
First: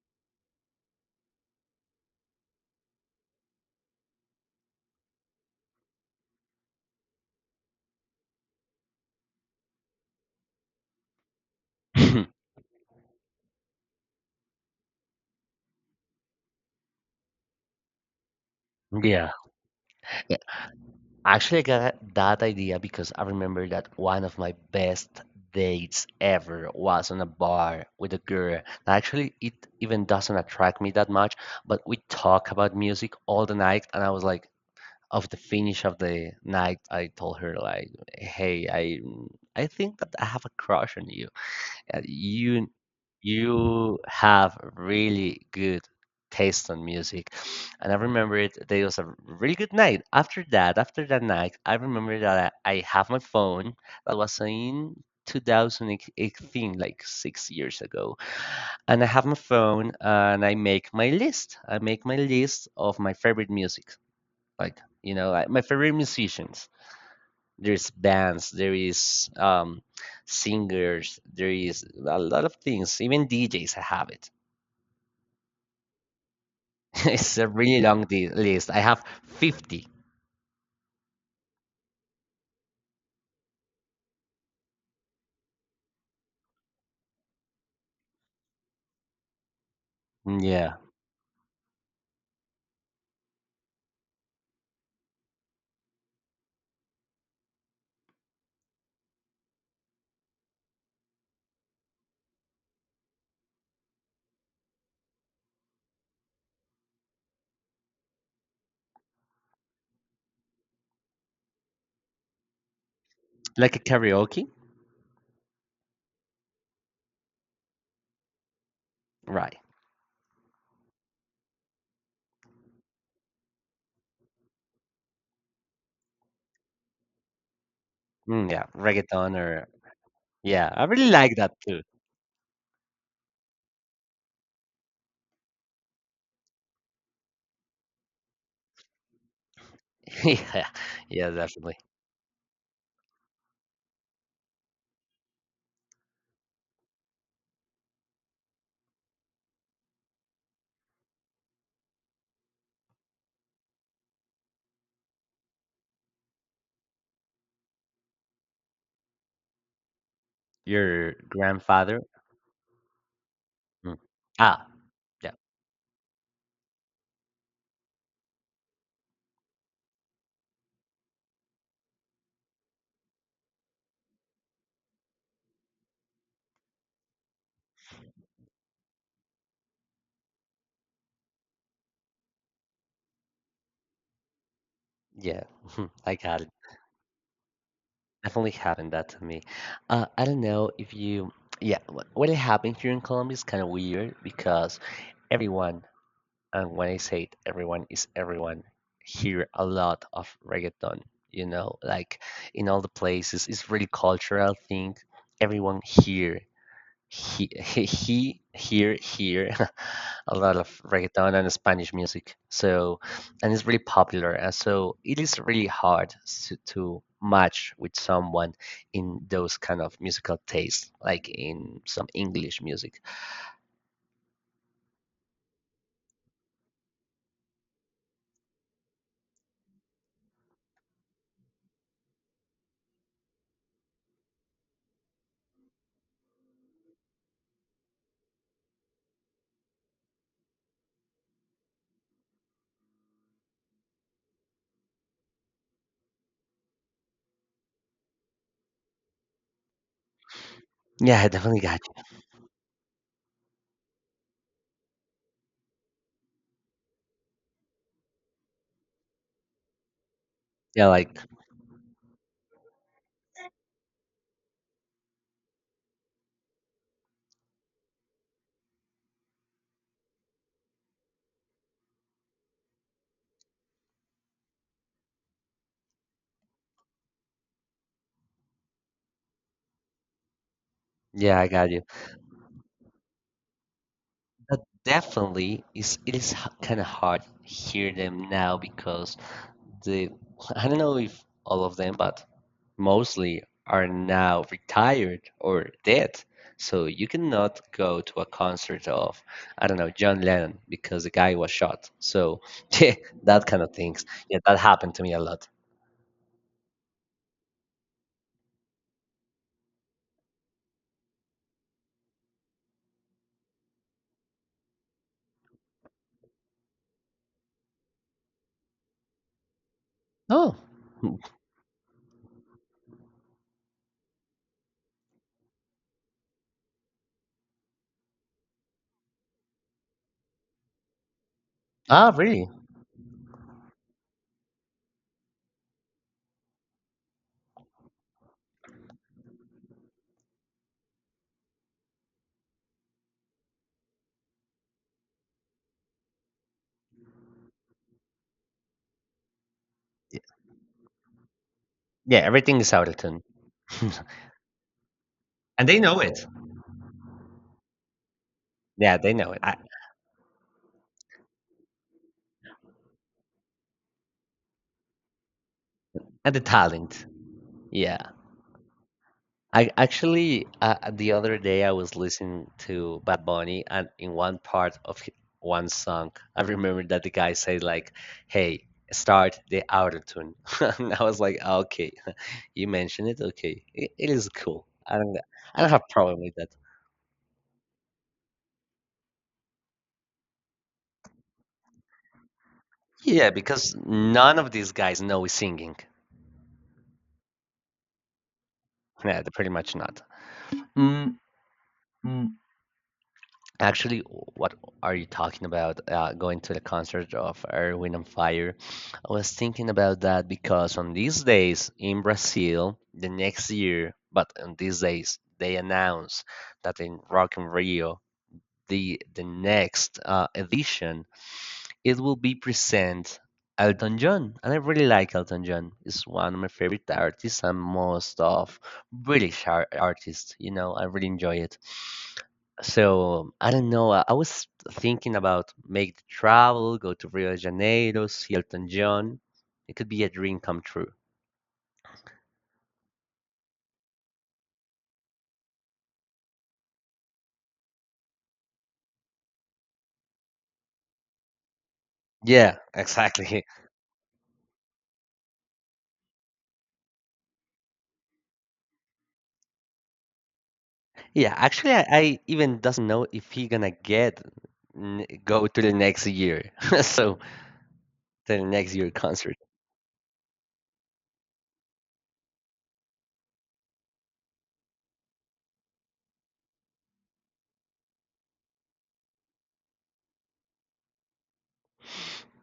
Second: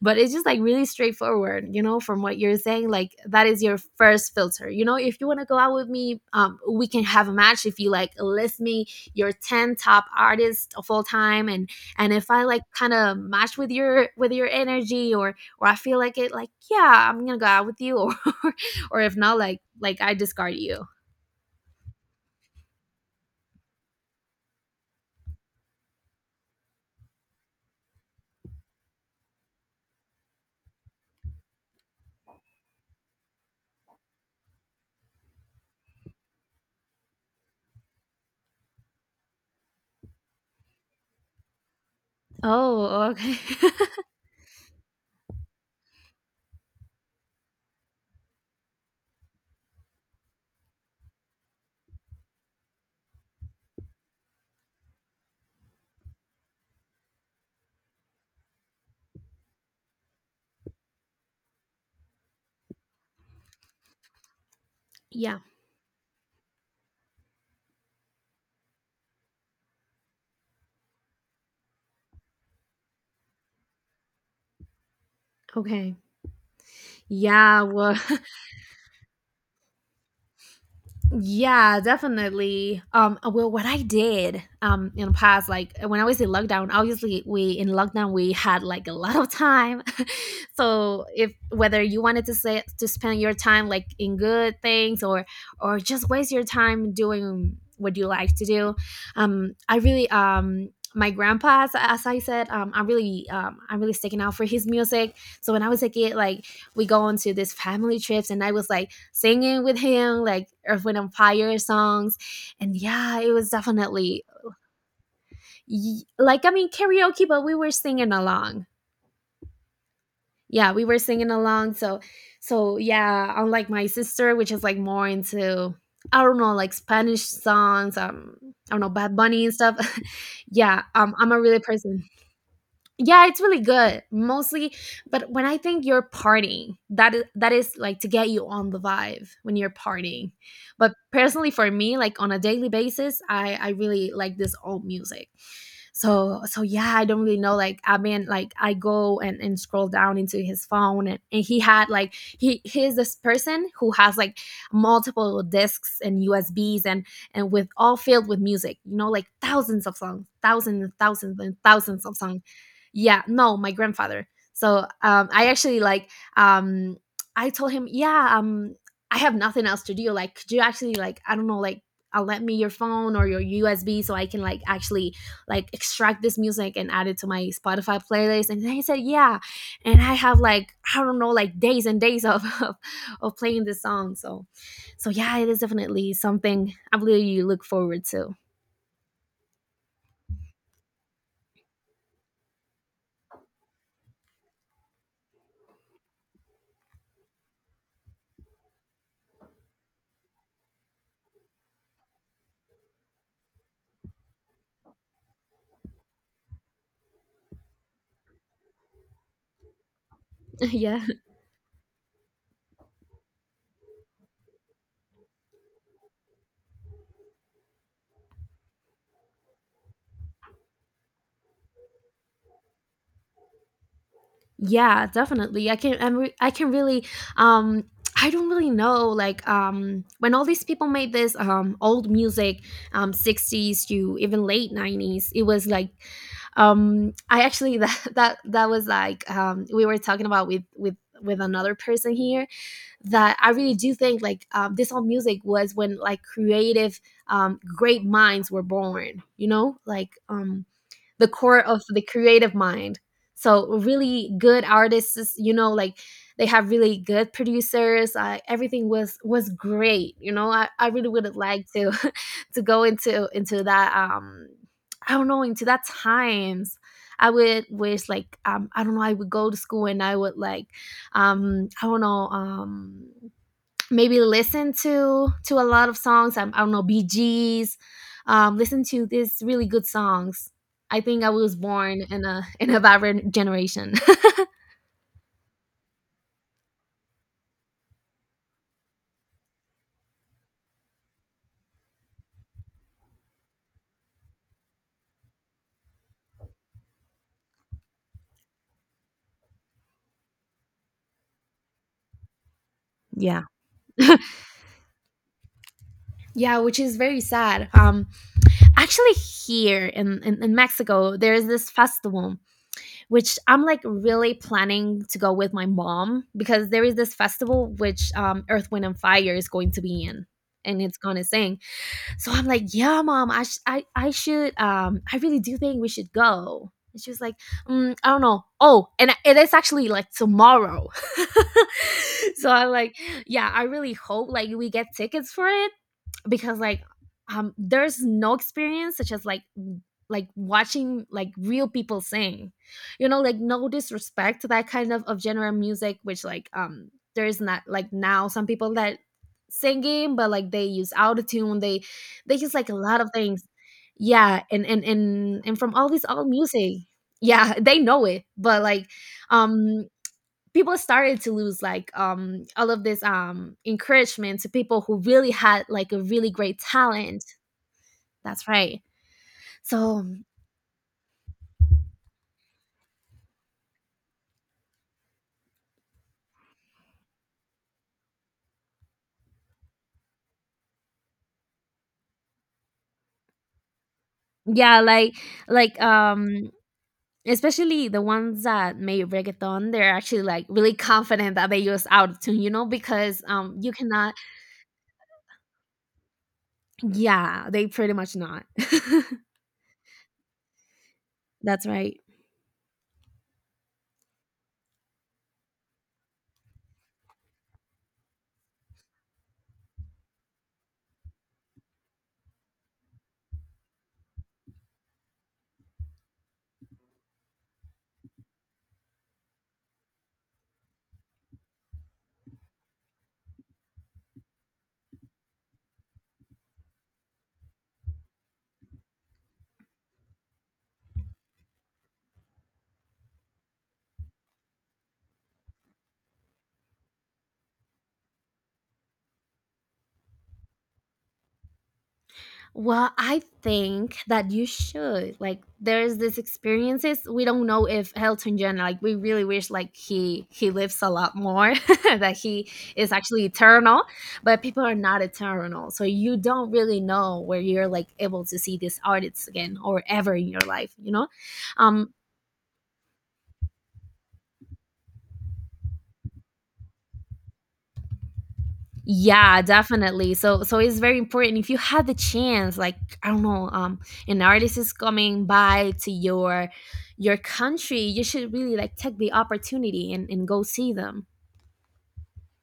Speaker 2: But it's just like really straightforward, you know, from what you're saying, like that is your first filter. You know, if you want to go out with me, we can have a match if you like list me your 10 top artists of all time, and and if I like kind of match with your energy, or I feel like it, like, yeah, I'm gonna go out with you. Or or if
Speaker 1: Yeah.
Speaker 2: not, like I discard you.
Speaker 1: Actually, I got that idea because I remember that one of my best dates ever was on a bar with a girl. Now, actually, it even doesn't attract me that much, but we talk about music all the night, and I was like, of the finish of the night, I told her like, "Hey, I think that I have a crush on you. Uh, You
Speaker 2: Oh, okay.
Speaker 1: you have really good taste on music." And I remember it, that was a really good night. After that night, I remember that I have my phone that was in 2018, like 6 years ago. And I have my phone and I make my list. I make my list of my favorite music, like, you know,
Speaker 2: Yeah.
Speaker 1: like my favorite musicians, there's bands, there is singers, there is a lot of things, even DJs, I have it.
Speaker 2: Okay.
Speaker 1: It's a
Speaker 2: Yeah.
Speaker 1: really
Speaker 2: Well,
Speaker 1: long list, I have 50.
Speaker 2: yeah, definitely. Well, what I did in the past, like when I was in lockdown, obviously we — in lockdown we had like a lot of time.
Speaker 1: Mm, yeah.
Speaker 2: So if whether you wanted to say to spend your time like in good things, or just waste your time doing what you like to do, I really my grandpa, as I said, I'm really sticking out for his music. So when I was a kid, like we go on to these family trips, and I was like singing with him like Earth, Wind, and Fire songs. And yeah, it was
Speaker 1: Like a
Speaker 2: definitely
Speaker 1: karaoke,
Speaker 2: like — I mean, karaoke, but we were singing along.
Speaker 1: right?
Speaker 2: Yeah, we were singing along. So, so yeah, unlike my sister, which is like more into, I don't know, like Spanish songs,
Speaker 1: Mm, yeah,
Speaker 2: I don't know, Bad
Speaker 1: reggaeton
Speaker 2: Bunny and
Speaker 1: or
Speaker 2: stuff.
Speaker 1: yeah,
Speaker 2: Yeah,
Speaker 1: I really
Speaker 2: I'm
Speaker 1: like
Speaker 2: a
Speaker 1: that
Speaker 2: really
Speaker 1: too.
Speaker 2: person. Yeah, it's really good. Mostly, but when I think you're partying, that is like to get you on the vibe when you're partying.
Speaker 1: Yeah.
Speaker 2: But
Speaker 1: Yeah,
Speaker 2: personally for
Speaker 1: definitely.
Speaker 2: me, like on a daily basis, I really like this old music. So so yeah, I don't really know. Like I mean, like I go and scroll down into his phone, and he had like — he is this person who has like multiple discs and USBs, and with all filled with music, you know, like thousands of songs, thousands and
Speaker 1: Your
Speaker 2: thousands and
Speaker 1: grandfather.
Speaker 2: thousands of songs. Yeah, no, my
Speaker 1: Mm.
Speaker 2: grandfather.
Speaker 1: Ah,
Speaker 2: So
Speaker 1: yeah,
Speaker 2: I actually like, um, I told him, yeah, I have nothing else to do. Like, could you actually, like, I don't know, like, let me your phone or your USB so I can like actually like extract this music and add it to my Spotify playlist. And then he said, "Yeah," and I have like, I don't know, like, days and days of of playing this song. So, so yeah,
Speaker 1: yeah.
Speaker 2: it is definitely
Speaker 1: I got it.
Speaker 2: something I believe you look forward to.
Speaker 1: Definitely happened that to me. I don't know if you. Yeah, what happened here in Colombia is kind of weird because everyone, and when I say it, everyone is everyone, hear a lot of reggaeton, like in all the places. It's really cultural thing. Everyone here, he here, a lot of
Speaker 2: Yeah.
Speaker 1: reggaeton and Spanish music. So, and it's really popular. And so it is really hard to match with someone in those kind of musical tastes, like in some English music.
Speaker 2: Yeah, definitely. I can really um I don't really know, like, when all these people made this old music, 60s to even late 90s, it was like, I actually that was like, we were talking about with with another person here, that I really do think like, this old music was when like creative great minds were born, you know, like,
Speaker 1: Yeah,
Speaker 2: the
Speaker 1: I
Speaker 2: core
Speaker 1: definitely
Speaker 2: of
Speaker 1: got
Speaker 2: the
Speaker 1: you.
Speaker 2: creative mind. So really good artists, you know, like they have really good producers. Everything was great. You know, I
Speaker 1: Yeah,
Speaker 2: really
Speaker 1: like,
Speaker 2: would have liked to to go into that I don't know, into that times. I would wish like, I don't know, I would go to school and I would like, I don't know, maybe listen to a lot of songs. I don't know, BGS. Listen to these really good songs. I think I
Speaker 1: yeah, I
Speaker 2: was
Speaker 1: got you.
Speaker 2: born in a in a vibrant generation.
Speaker 1: But definitely, it is kind of hard hear them now because the I don't know if all of them, but mostly are now retired or dead. So you cannot go to a concert of I don't know John Lennon because the guy was shot. So yeah,
Speaker 2: Yeah.
Speaker 1: that kind of things. Yeah, that happened to me a lot.
Speaker 2: Yeah, which is very sad. Actually, here in Mexico, there is this festival which I'm like really planning to go with my mom, because there is this festival which, Earth, Wind, and Fire is going to be in,
Speaker 1: Oh,
Speaker 2: and it's gonna sing. So I'm like, yeah, mom, I, sh- I should, I really do think we should go. And she was like, mm, I don't know. Oh, and I- it is actually like tomorrow.
Speaker 1: ah, really?
Speaker 2: So I'm like, yeah, I really hope like we get tickets for it, because like there's no experience such as like watching like real people sing, you know, like no disrespect to that kind of genre of music which like, there's not like now some people that singing but like they use autotune,
Speaker 1: Yeah,
Speaker 2: they use
Speaker 1: everything
Speaker 2: like
Speaker 1: is
Speaker 2: a
Speaker 1: out of
Speaker 2: lot of
Speaker 1: tune,
Speaker 2: things. Yeah, and and
Speaker 1: and
Speaker 2: from
Speaker 1: they
Speaker 2: all
Speaker 1: know
Speaker 2: this
Speaker 1: it.
Speaker 2: all music. Yeah, they know it, but like,
Speaker 1: Yeah, they know it.
Speaker 2: um people started to lose like, all of this encouragement to people who really had like a really
Speaker 1: And the
Speaker 2: great
Speaker 1: talent.
Speaker 2: talent.
Speaker 1: Yeah.
Speaker 2: That's right.
Speaker 1: I
Speaker 2: So
Speaker 1: actually the other day I was listening to Bad Bunny and in one part of one song I remember that the guy said like, "Hey, start the auto tune," and I was like, "Ah, Okay, you mentioned it. Okay, it is cool.
Speaker 2: yeah,
Speaker 1: I
Speaker 2: like,
Speaker 1: don't I don't
Speaker 2: like
Speaker 1: have problem
Speaker 2: um
Speaker 1: with that."
Speaker 2: especially the ones that made reggaeton, they're actually like really confident that they use autotune, you know, because
Speaker 1: Yeah,
Speaker 2: you
Speaker 1: because
Speaker 2: cannot —
Speaker 1: none of these guys know singing.
Speaker 2: yeah, they pretty much not.
Speaker 1: Yeah, they're pretty much not. Mm.
Speaker 2: That's right.
Speaker 1: Actually, what are you talking about? Going to the concert of Earth, Wind, and Fire. I was thinking about that because on these days in Brazil, the next year, but on these days, they announced that in Rock in Rio, the next edition it will be present Elton John, and I really like Elton John. He's one of my favorite artists and most of British artists. I really enjoy it. So I don't know. I was thinking about make the travel, go to Rio de Janeiro, see Elton John. It could be a dream come true.
Speaker 2: Well, I think that you should. Like, there's this experiences. We don't know if Elton John — like we really wish like he lives a lot more that he
Speaker 1: Yeah,
Speaker 2: is actually
Speaker 1: exactly.
Speaker 2: eternal, but people are not eternal. So you don't really know where you're like able to see these artists again or ever in your life, you know?
Speaker 1: Yeah, actually, I,
Speaker 2: Um,
Speaker 1: I even doesn't know if he gonna get go to the next year. So to the next year concert.
Speaker 2: yeah, definitely. So so it's very important if you had the chance, like, I don't know, an artist is coming by to your country, you should really like take the opportunity and go see them.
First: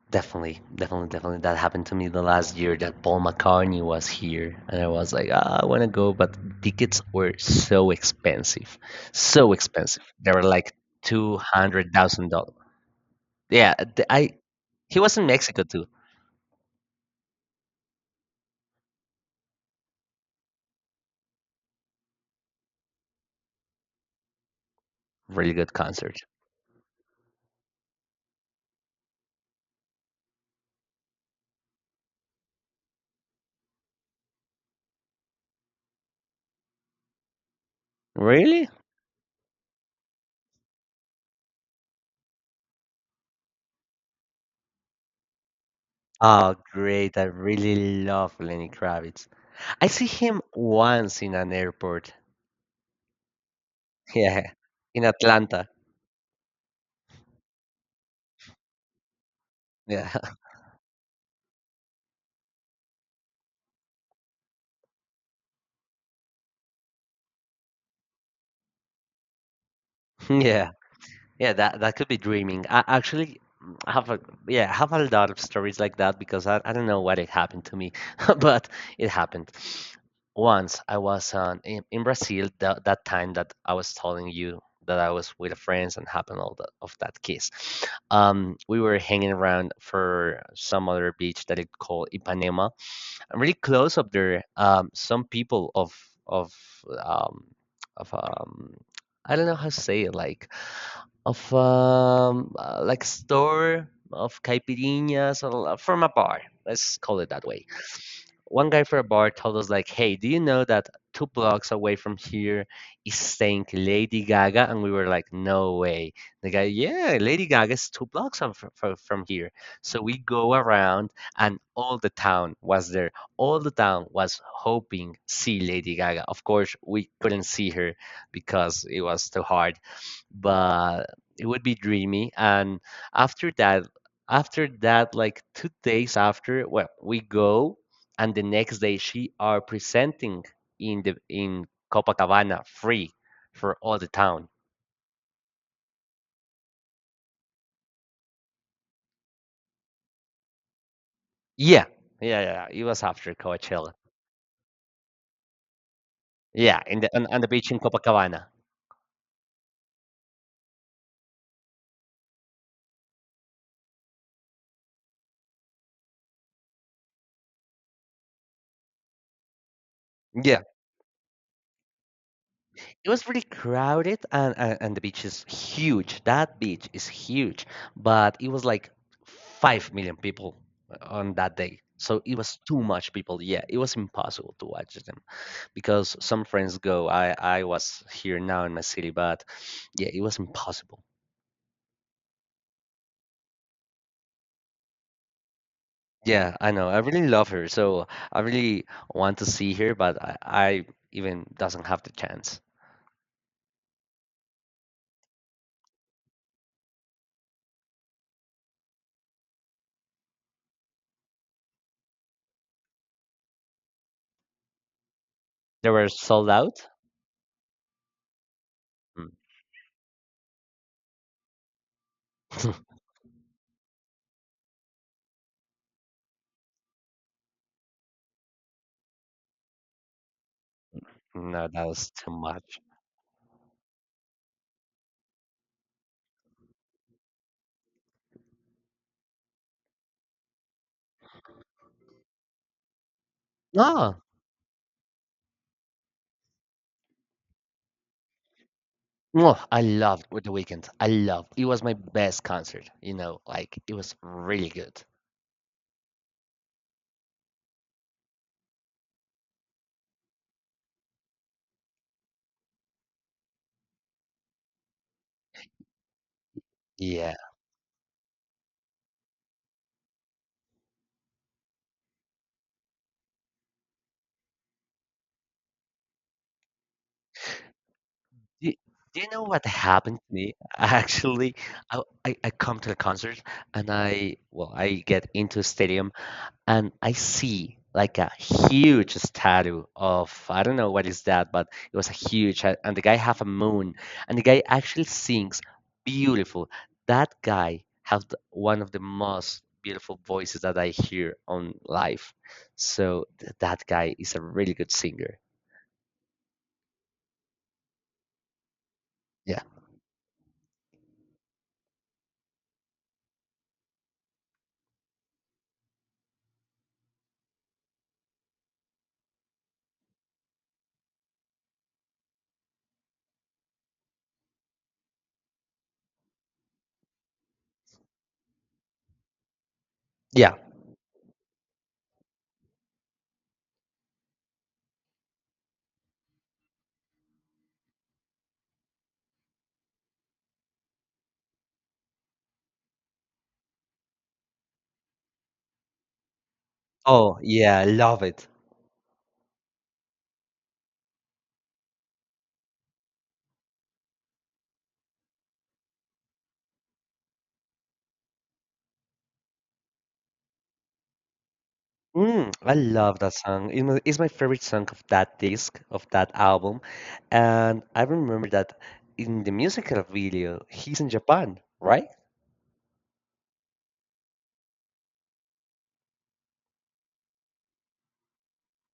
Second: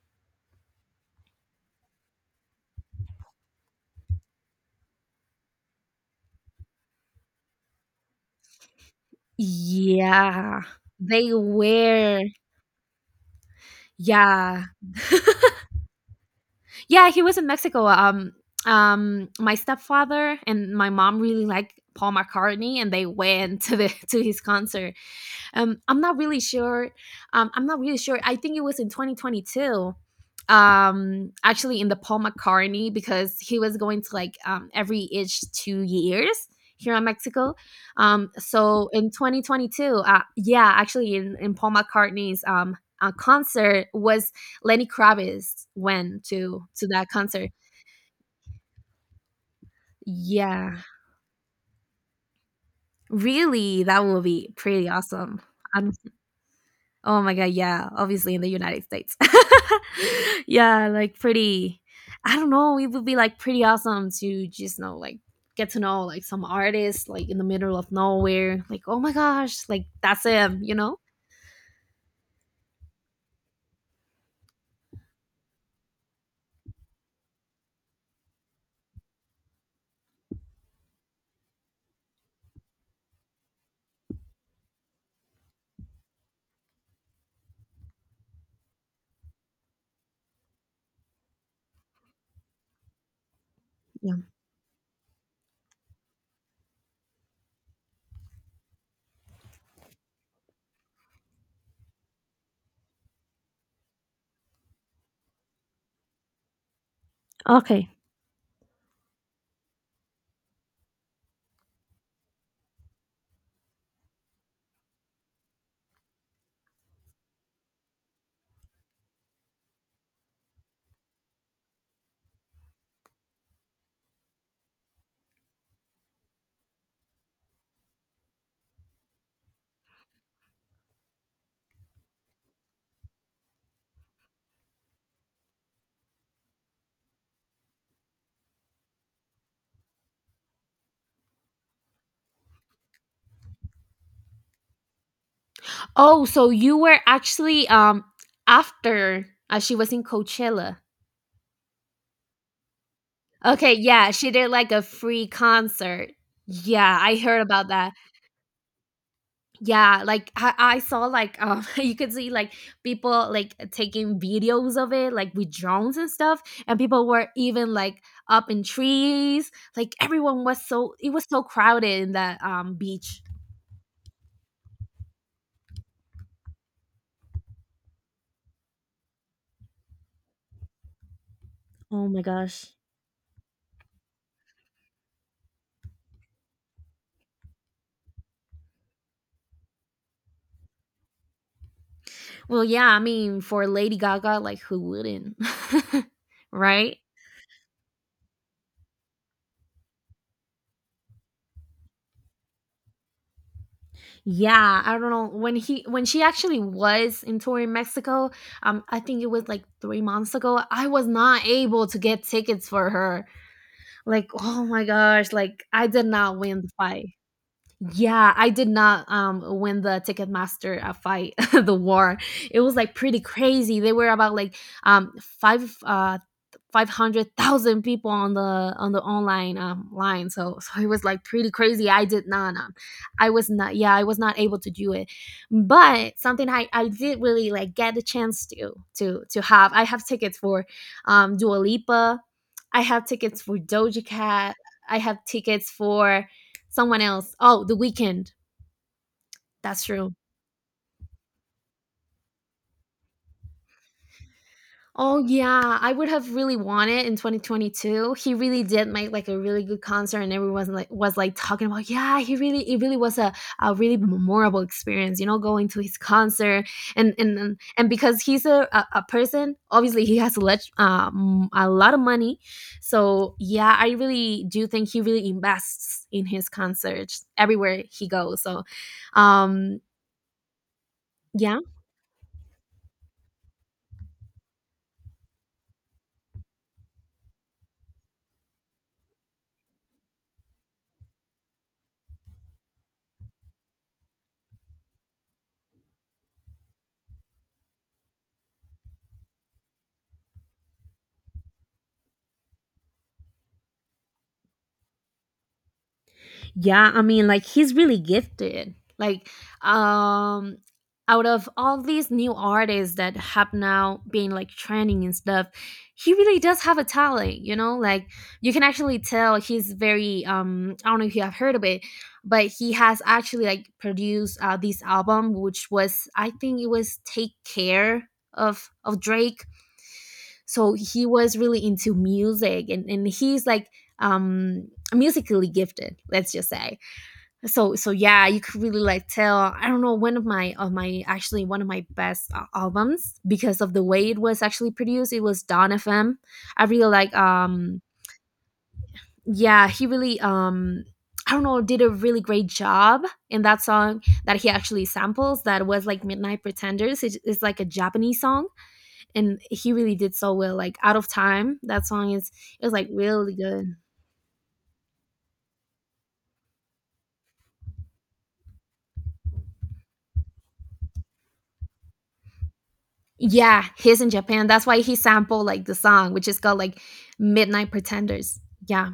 Speaker 1: Definitely, definitely, definitely. That happened to me the last year that Paul McCartney was here, and I was like, ah, I want to go, but tickets were so expensive, so expensive. They were
Speaker 2: Yeah.
Speaker 1: like
Speaker 2: They
Speaker 1: two hundred
Speaker 2: were —
Speaker 1: thousand dollars. Yeah, th- I
Speaker 2: yeah.
Speaker 1: he was in Mexico too.
Speaker 2: Yeah, he was in Mexico. Um, my stepfather and my mom really like Paul McCartney, and they went to the to his concert.
Speaker 1: Really good
Speaker 2: I'm
Speaker 1: concert.
Speaker 2: not really sure. I'm not really sure. I think it was in 2022. Actually, in the Paul McCartney, because he was going to like, every each 2 years here in Mexico.
Speaker 1: Really?
Speaker 2: So in 2022, yeah, actually, in Paul McCartney's concert was Lenny Kravitz, went
Speaker 1: Oh,
Speaker 2: to that
Speaker 1: great! I
Speaker 2: concert.
Speaker 1: really love Lenny Kravitz. I see him
Speaker 2: Yeah,
Speaker 1: once in an airport.
Speaker 2: really, that will be
Speaker 1: Yeah,
Speaker 2: pretty
Speaker 1: in
Speaker 2: awesome.
Speaker 1: Atlanta.
Speaker 2: Oh my god, yeah, obviously in the United States.
Speaker 1: Yeah,
Speaker 2: Yeah, like pretty — I don't know, it would be like pretty awesome to just know like get to know like some artist like in the middle of nowhere. Like, oh my gosh, like that's him,
Speaker 1: yeah.
Speaker 2: you know?
Speaker 1: Yeah, that could be dreaming. I actually have a yeah, I have a lot of stories like that because I don't know what it happened to me, but it happened. Once I was in Brazil that that time that I was telling you that I was with friends and happened all that of that kiss. We were hanging around for some other beach that it called Ipanema. I'm really close up
Speaker 2: Yeah.
Speaker 1: there. Some people of of um of um I don't know how to say it, like of like store of caipirinhas, or from a bar. Let's call it that way.
Speaker 2: Okay.
Speaker 1: One guy from a bar told us like, "Hey, do you know that 2 blocks away from here is staying Lady Gaga?" And we were like, "No way." The guy, "Yeah, Lady Gaga is 2 blocks from here." So we go around, and all the town was there. All the town was hoping see Lady Gaga. Of course, we couldn't see her because it was too hard, but it would be dreamy. And after that, like 2 days after, well, we go, and the next day she are presenting in Copacabana free for all the town.
Speaker 2: Oh, so you were actually after she was in Coachella.
Speaker 1: Yeah, yeah, yeah. Yeah, it was after
Speaker 2: Okay,
Speaker 1: Coachella.
Speaker 2: yeah, she did like a free concert.
Speaker 1: Yeah,
Speaker 2: Yeah,
Speaker 1: in the
Speaker 2: I
Speaker 1: on,
Speaker 2: heard
Speaker 1: on the
Speaker 2: about
Speaker 1: beach in
Speaker 2: that.
Speaker 1: Copacabana.
Speaker 2: Yeah, like I saw like, you could see like people like taking videos of it like with drones and stuff, and people were even like up in trees, like everyone was —
Speaker 1: Yeah.
Speaker 2: so it was so crowded in that
Speaker 1: It
Speaker 2: beach.
Speaker 1: was really crowded, and, and the beach is huge. That beach is huge, but it was like 5 million people on that day.
Speaker 2: Oh my
Speaker 1: So it was
Speaker 2: gosh.
Speaker 1: too much people. Yeah, it was impossible to watch them because some friends go. I was here now in my city, but yeah, it was impossible.
Speaker 2: Well, yeah, I mean, for Lady Gaga, like, who wouldn't?
Speaker 1: Yeah, I know.
Speaker 2: Right.
Speaker 1: I really love her, so I really want to see her, but I even doesn't have the chance.
Speaker 2: Yeah, I don't know when he — when she actually was in tour in Mexico, I think it was like 3 months ago, I was not able to get tickets for her. Like, oh my gosh, like I
Speaker 1: They
Speaker 2: did
Speaker 1: were
Speaker 2: not
Speaker 1: sold
Speaker 2: win the
Speaker 1: out.
Speaker 2: fight. Yeah, I did not win the Ticketmaster fight, the war. It
Speaker 1: Mm.
Speaker 2: was like pretty crazy. They were about like, um five uh 500,000 people on the online line. So so it was like pretty
Speaker 1: No, that
Speaker 2: crazy. I
Speaker 1: was
Speaker 2: did
Speaker 1: too
Speaker 2: not,
Speaker 1: much.
Speaker 2: I was not, yeah, I was not able to do it. But something I — did really like get the chance to have. I have tickets for, Dua Lipa. I have tickets for Doja
Speaker 1: No.
Speaker 2: Cat. I have tickets for someone else. Oh, The Weekend.
Speaker 1: Oh, I
Speaker 2: That's true.
Speaker 1: loved with The Weeknd. I loved. It was my best concert, like it was really good.
Speaker 2: Oh yeah, I would have really wanted in 2022. He really did make like a really good concert, and everyone was like — was talking about — yeah, he really, it really was a really memorable experience, you know, going to his concert and
Speaker 1: Yeah.
Speaker 2: and because he's a person, obviously he has a lot of money, so yeah, I really do think he really invests in his concerts everywhere he goes. So,
Speaker 1: Do, do you know what
Speaker 2: um,
Speaker 1: happened to me? Actually,
Speaker 2: yeah.
Speaker 1: I come to the concert and I well I get into a stadium and I see like a huge statue of I don't know what is that, but it was a huge, and the guy have a moon, and the guy actually sings beautiful. That guy has one of the most beautiful voices that I hear on live. So that guy is a really good singer.
Speaker 2: Yeah, I mean, like he's really gifted. Like,
Speaker 1: Yeah.
Speaker 2: um, out of all these new artists that have now been like trending and stuff, he really does have a talent. You know, like, you can actually tell he's very. I don't know if you have heard of it, but he has actually like produced, this album, which was I think it was Take Care, of Drake.
Speaker 1: Yeah.
Speaker 2: So he was really into music, and he's like, um musically gifted. Let's just say. So yeah, you could really like tell. I don't know, one of my actually one of my best albums, because of the way it was actually produced, it was Don FM. I really like
Speaker 1: Oh yeah, love it.
Speaker 2: yeah he really I don't know, did a really great job in that song that he actually samples, that was like Midnight Pretenders. It's like a Japanese song, and he really did so well. Like, out of time that song is.
Speaker 1: Mm,
Speaker 2: It was
Speaker 1: I
Speaker 2: like
Speaker 1: love that
Speaker 2: really good.
Speaker 1: song. It's my favorite song of that disc, of that album. And I remember that in the musical video, he's in Japan, right?
Speaker 2: Yeah, he's in Japan. That's why he sampled like the song, which is called like Midnight Pretenders. Yeah.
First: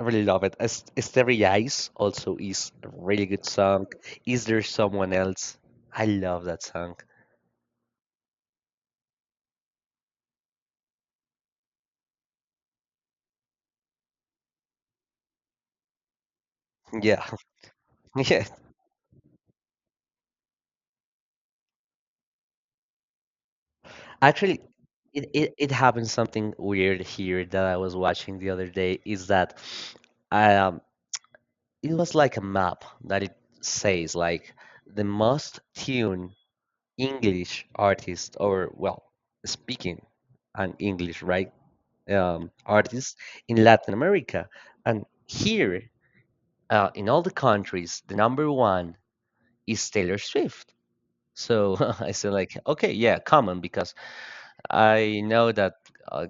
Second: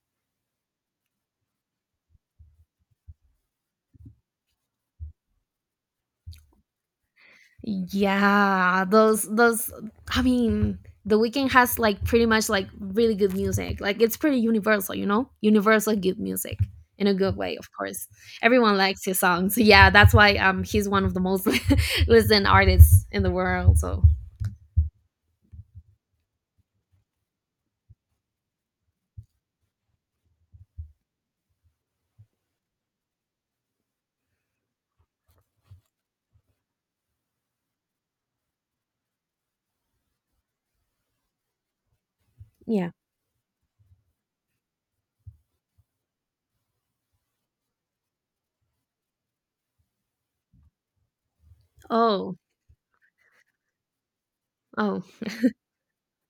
Speaker 1: I really love it. Starry Eyes also is a really good song. Is There Someone Else? I love that song.
Speaker 2: Yeah. Those, I mean, the Weeknd has like pretty much like really good music. Like, it's pretty universal, you know? Universal good music. In a
Speaker 1: Yeah,
Speaker 2: good way, of course.
Speaker 1: yeah.
Speaker 2: Everyone likes his songs. Yeah, that's why he's one of the most listened artists in the world. So
Speaker 1: Actually, it happened something weird here that I was watching the other day is that um it was like a map that it says like the most tuned English artist or well speaking an English right
Speaker 2: yeah.
Speaker 1: artist in Latin America and here in all the countries the number one is Taylor Swift so I said
Speaker 2: Oh,
Speaker 1: like okay yeah common because
Speaker 2: oh.
Speaker 1: I know that uh,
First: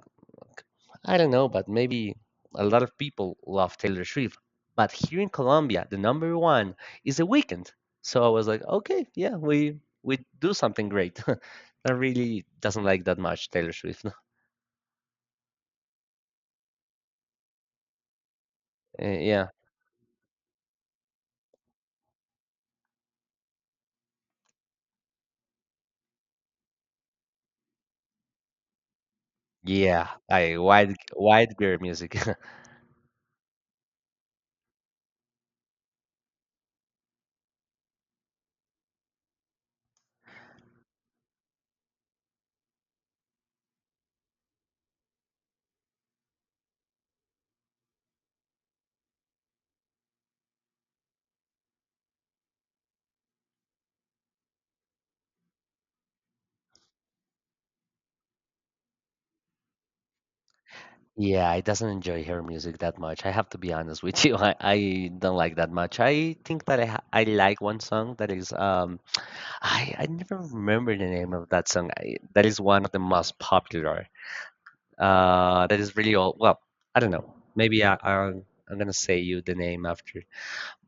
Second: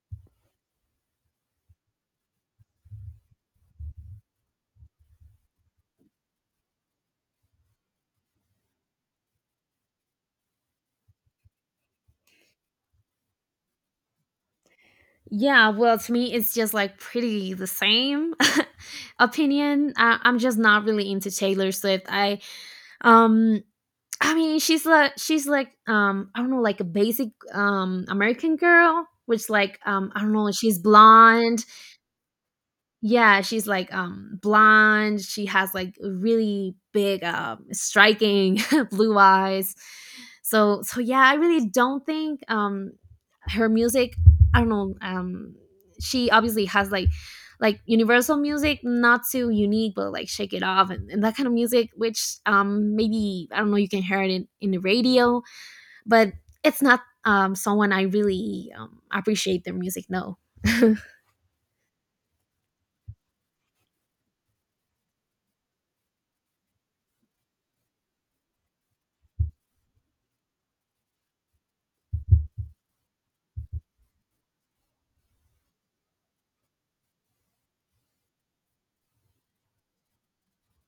Speaker 1: I don't know, but maybe a lot of people love Taylor Swift. But here in Colombia, the number one is The Weeknd. So I was like, okay, yeah, we do something great. I really doesn't like that much Taylor Swift.
Speaker 2: Yeah, well, to me, it's just like pretty the same
Speaker 1: Yeah,
Speaker 2: opinion. I'm just not really into Taylor Swift. Um, I mean, she's like I don't know, like a basic American girl, which like
Speaker 1: yeah,
Speaker 2: I don't know,
Speaker 1: I
Speaker 2: she's
Speaker 1: wide
Speaker 2: blonde.
Speaker 1: girl music.
Speaker 2: Yeah, she's like blonde. She has like really big, striking blue eyes. So yeah, I really don't think her music, I don't know, she obviously has like universal music, not too unique, but like Shake It Off and that kind of music, which maybe I don't know, you can hear it in the radio. But it's not someone I really appreciate their music. No.
Speaker 1: Yeah, I doesn't enjoy her music that much. I have to be honest with you. I don't like that much. I think that I like one song that is I never remember the name of that song. That is one of the most popular. That is really old. Well, I don't know. Maybe I'm gonna say you the name after.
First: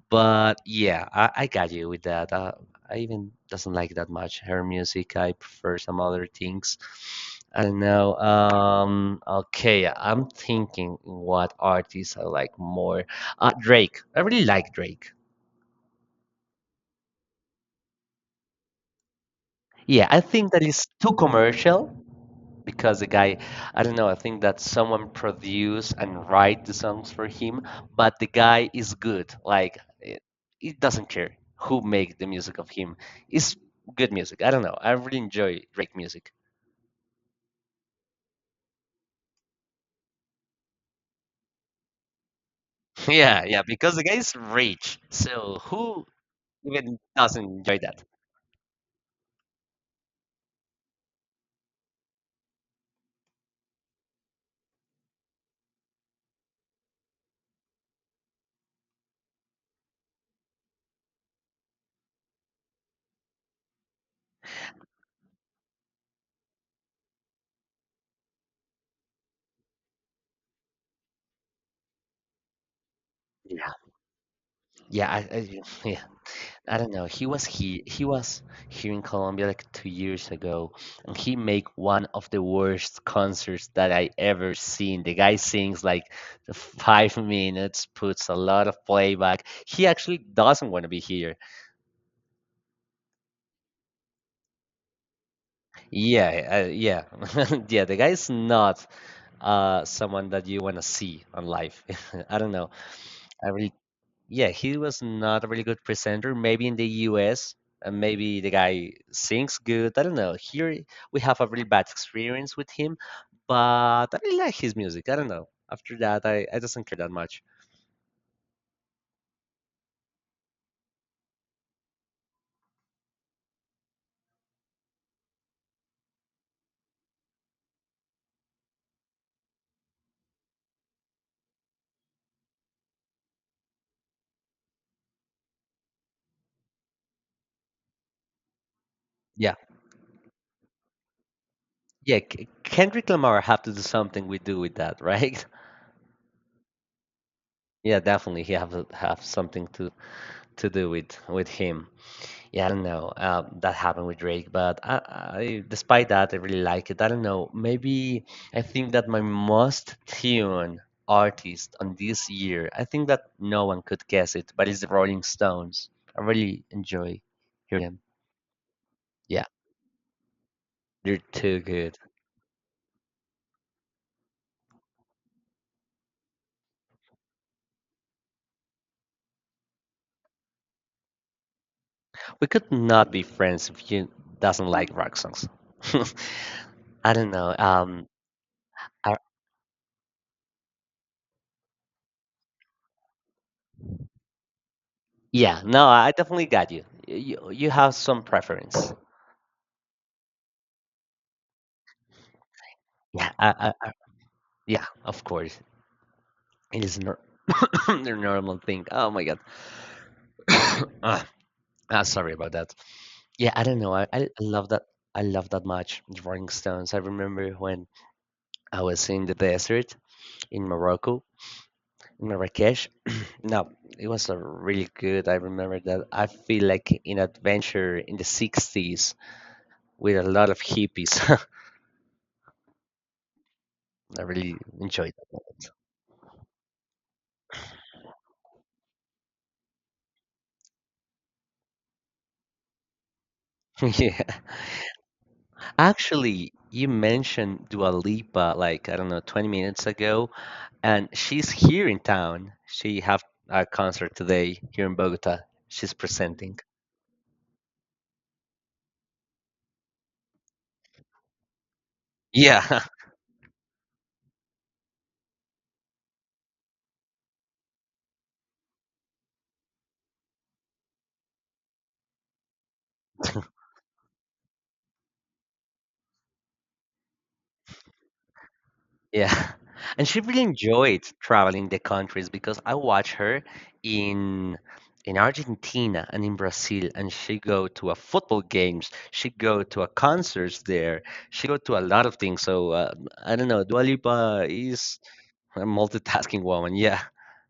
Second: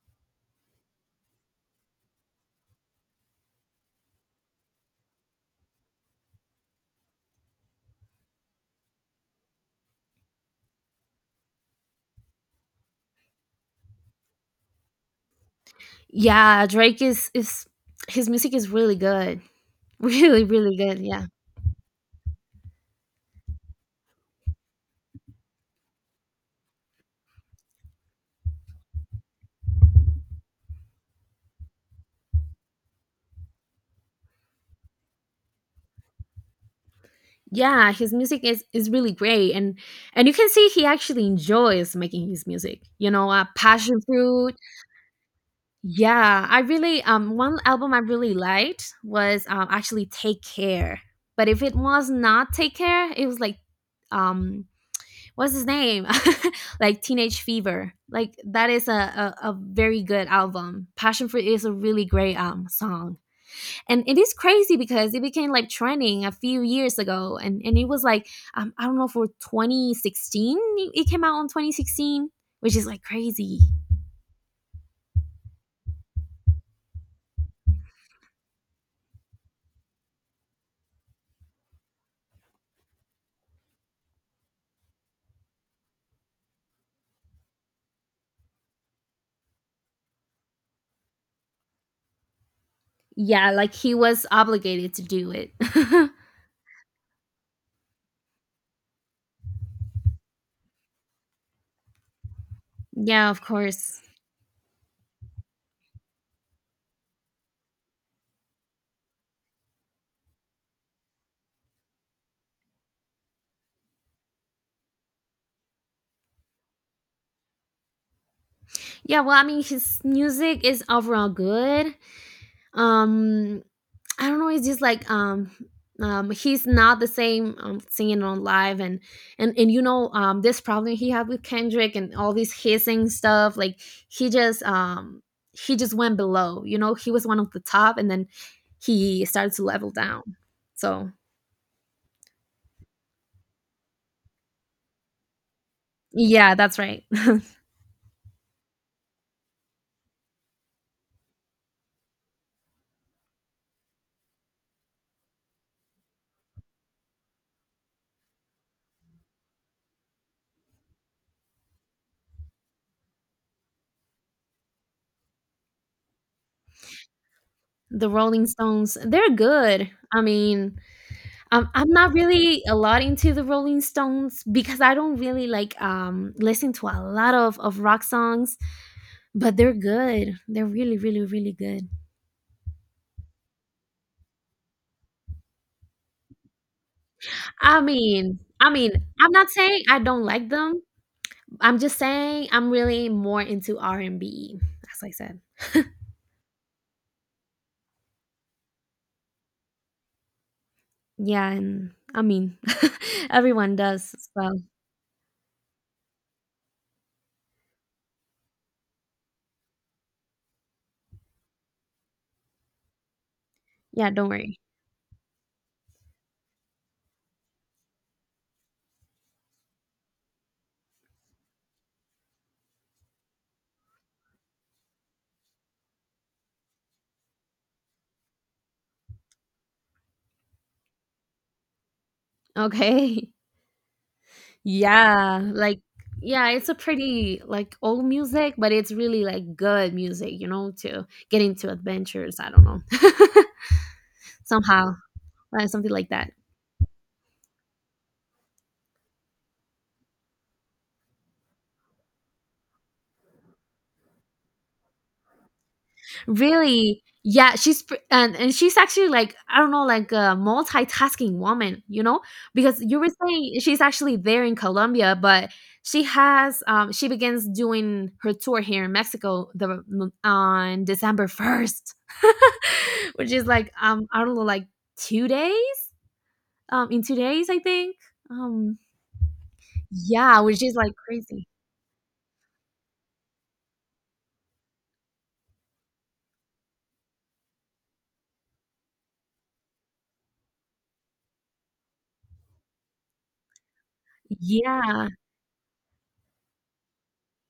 Speaker 1: But yeah, I got you with that. I even doesn't like that much her music. I prefer some other things. I don't know. Okay, I'm thinking what artists I like more. Drake. I really like Drake.
Speaker 2: Yeah, Drake is, his music is really good.
Speaker 1: Yeah, I
Speaker 2: Really,
Speaker 1: think that
Speaker 2: really
Speaker 1: is
Speaker 2: good.
Speaker 1: too
Speaker 2: Yeah.
Speaker 1: commercial, because the guy, I don't know, I think that someone produced and write the songs for him, but the guy is good like it doesn't care who make the music of him. It's good music. I don't know, I really enjoy Drake music.
Speaker 2: Yeah, his music is really great, and you can see he actually enjoys making his music, you know.
Speaker 1: Yeah, yeah, because
Speaker 2: Passion
Speaker 1: the guy is
Speaker 2: Fruit.
Speaker 1: rich, so who
Speaker 2: Yeah, I
Speaker 1: even
Speaker 2: really
Speaker 1: doesn't
Speaker 2: one
Speaker 1: enjoy
Speaker 2: album I
Speaker 1: that?
Speaker 2: really liked was actually Take Care. But if it was not Take Care, it was like um what's his name? Like Teenage Fever. Like that is a very good album. Passion Fruit is a really great song. And it is crazy because it became like trending a few years ago, and it was like I don't know, for 2016 it it came out on 2016, which is like crazy.
Speaker 1: Yeah, yeah, I, yeah, I don't know. He was he was here in Colombia like 2 years ago, and he made one of the worst concerts that I ever seen. The guy sings like the 5 minutes, puts a lot of playback. He actually doesn't want to be here.
Speaker 2: Yeah, like he was obligated to do it.
Speaker 1: Yeah, yeah, yeah. The guy is not someone that you want to see on live. I don't know.
Speaker 2: Yeah, of
Speaker 1: I really,
Speaker 2: course.
Speaker 1: yeah, he was not a really good presenter. Maybe in the US, and maybe the guy sings good. I don't know. Here we have a really bad experience with him, but I really like his music. I don't know. After that, I doesn't care that much.
Speaker 2: Yeah, well, I mean, his music is overall good. Um, I don't know. It's just like he's not the same singing on live, and and you know, this problem he had with Kendrick and all this hissing stuff. Like he just um, he just went below. You know, he was one of the top, and then he started
Speaker 1: Yeah,
Speaker 2: to level down. So
Speaker 1: yeah. Kendrick Lamar have to do something we do with that, right?
Speaker 2: yeah, that's right.
Speaker 1: Yeah, definitely he have something to do with him. Yeah, I don't know. That happened with Drake, but I, despite that, I really like it. I don't know. Maybe I think that my most tuned artist on this year, I think that no one could guess it, but it's the Rolling Stones. I really enjoy hearing them.
Speaker 2: The Rolling Stones, they're
Speaker 1: Yeah,
Speaker 2: good. I mean,
Speaker 1: they're too
Speaker 2: I'm
Speaker 1: good.
Speaker 2: not really a lot into the Rolling Stones, because I don't really like listen to a lot of rock songs, but they're good. They're really, really, really good.
Speaker 1: We could not be friends if you doesn't like rock songs. I don't know.
Speaker 2: I mean, I mean,
Speaker 1: I,
Speaker 2: I'm not saying I don't like them. I'm just saying I'm really more into R&B, as I said.
Speaker 1: yeah, no, I definitely got you. You have some preference.
Speaker 2: Yeah, and I mean,
Speaker 1: Yeah,
Speaker 2: everyone does. So,
Speaker 1: yeah, of course. It is their normal thing. Oh my god. Ah, ah, sorry about that. Yeah, I don't know.
Speaker 2: yeah,
Speaker 1: I
Speaker 2: don't worry.
Speaker 1: love that. I love that match, the Rolling Stones. I remember when I was in the desert in Morocco, in Marrakesh. No, it was a really good. I remember that. I feel like in adventure in the 60s with a lot of hippies.
Speaker 2: Okay.
Speaker 1: I really enjoyed
Speaker 2: Yeah,
Speaker 1: that.
Speaker 2: like yeah, it's a pretty like old music, but it's really like good music, you know, to get into adventures. I don't know,
Speaker 1: Yeah.
Speaker 2: somehow something like that.
Speaker 1: Actually, you mentioned Dua Lipa like, I don't know, 20 minutes ago, and she's here in town. She have a concert today here in Bogota. She's presenting.
Speaker 2: Really? Yeah, she's pr- and she's actually like I don't know, like a multitasking woman, you know? Because
Speaker 1: Yeah,
Speaker 2: you were saying she's actually there in Colombia, but she has she begins doing her tour here in Mexico the on December 1st. Which is like I don't know, like 2 days? In 2 days, I think. Um
Speaker 1: yeah. And she
Speaker 2: yeah,
Speaker 1: really
Speaker 2: which is like
Speaker 1: enjoyed
Speaker 2: crazy.
Speaker 1: traveling the countries because I watch her in in Argentina and in Brazil, and she go to a football games, she go to a concerts there, she go to a lot of things. So I don't know, Dua Lipa is
Speaker 2: Yeah.
Speaker 1: a multitasking woman. Yeah,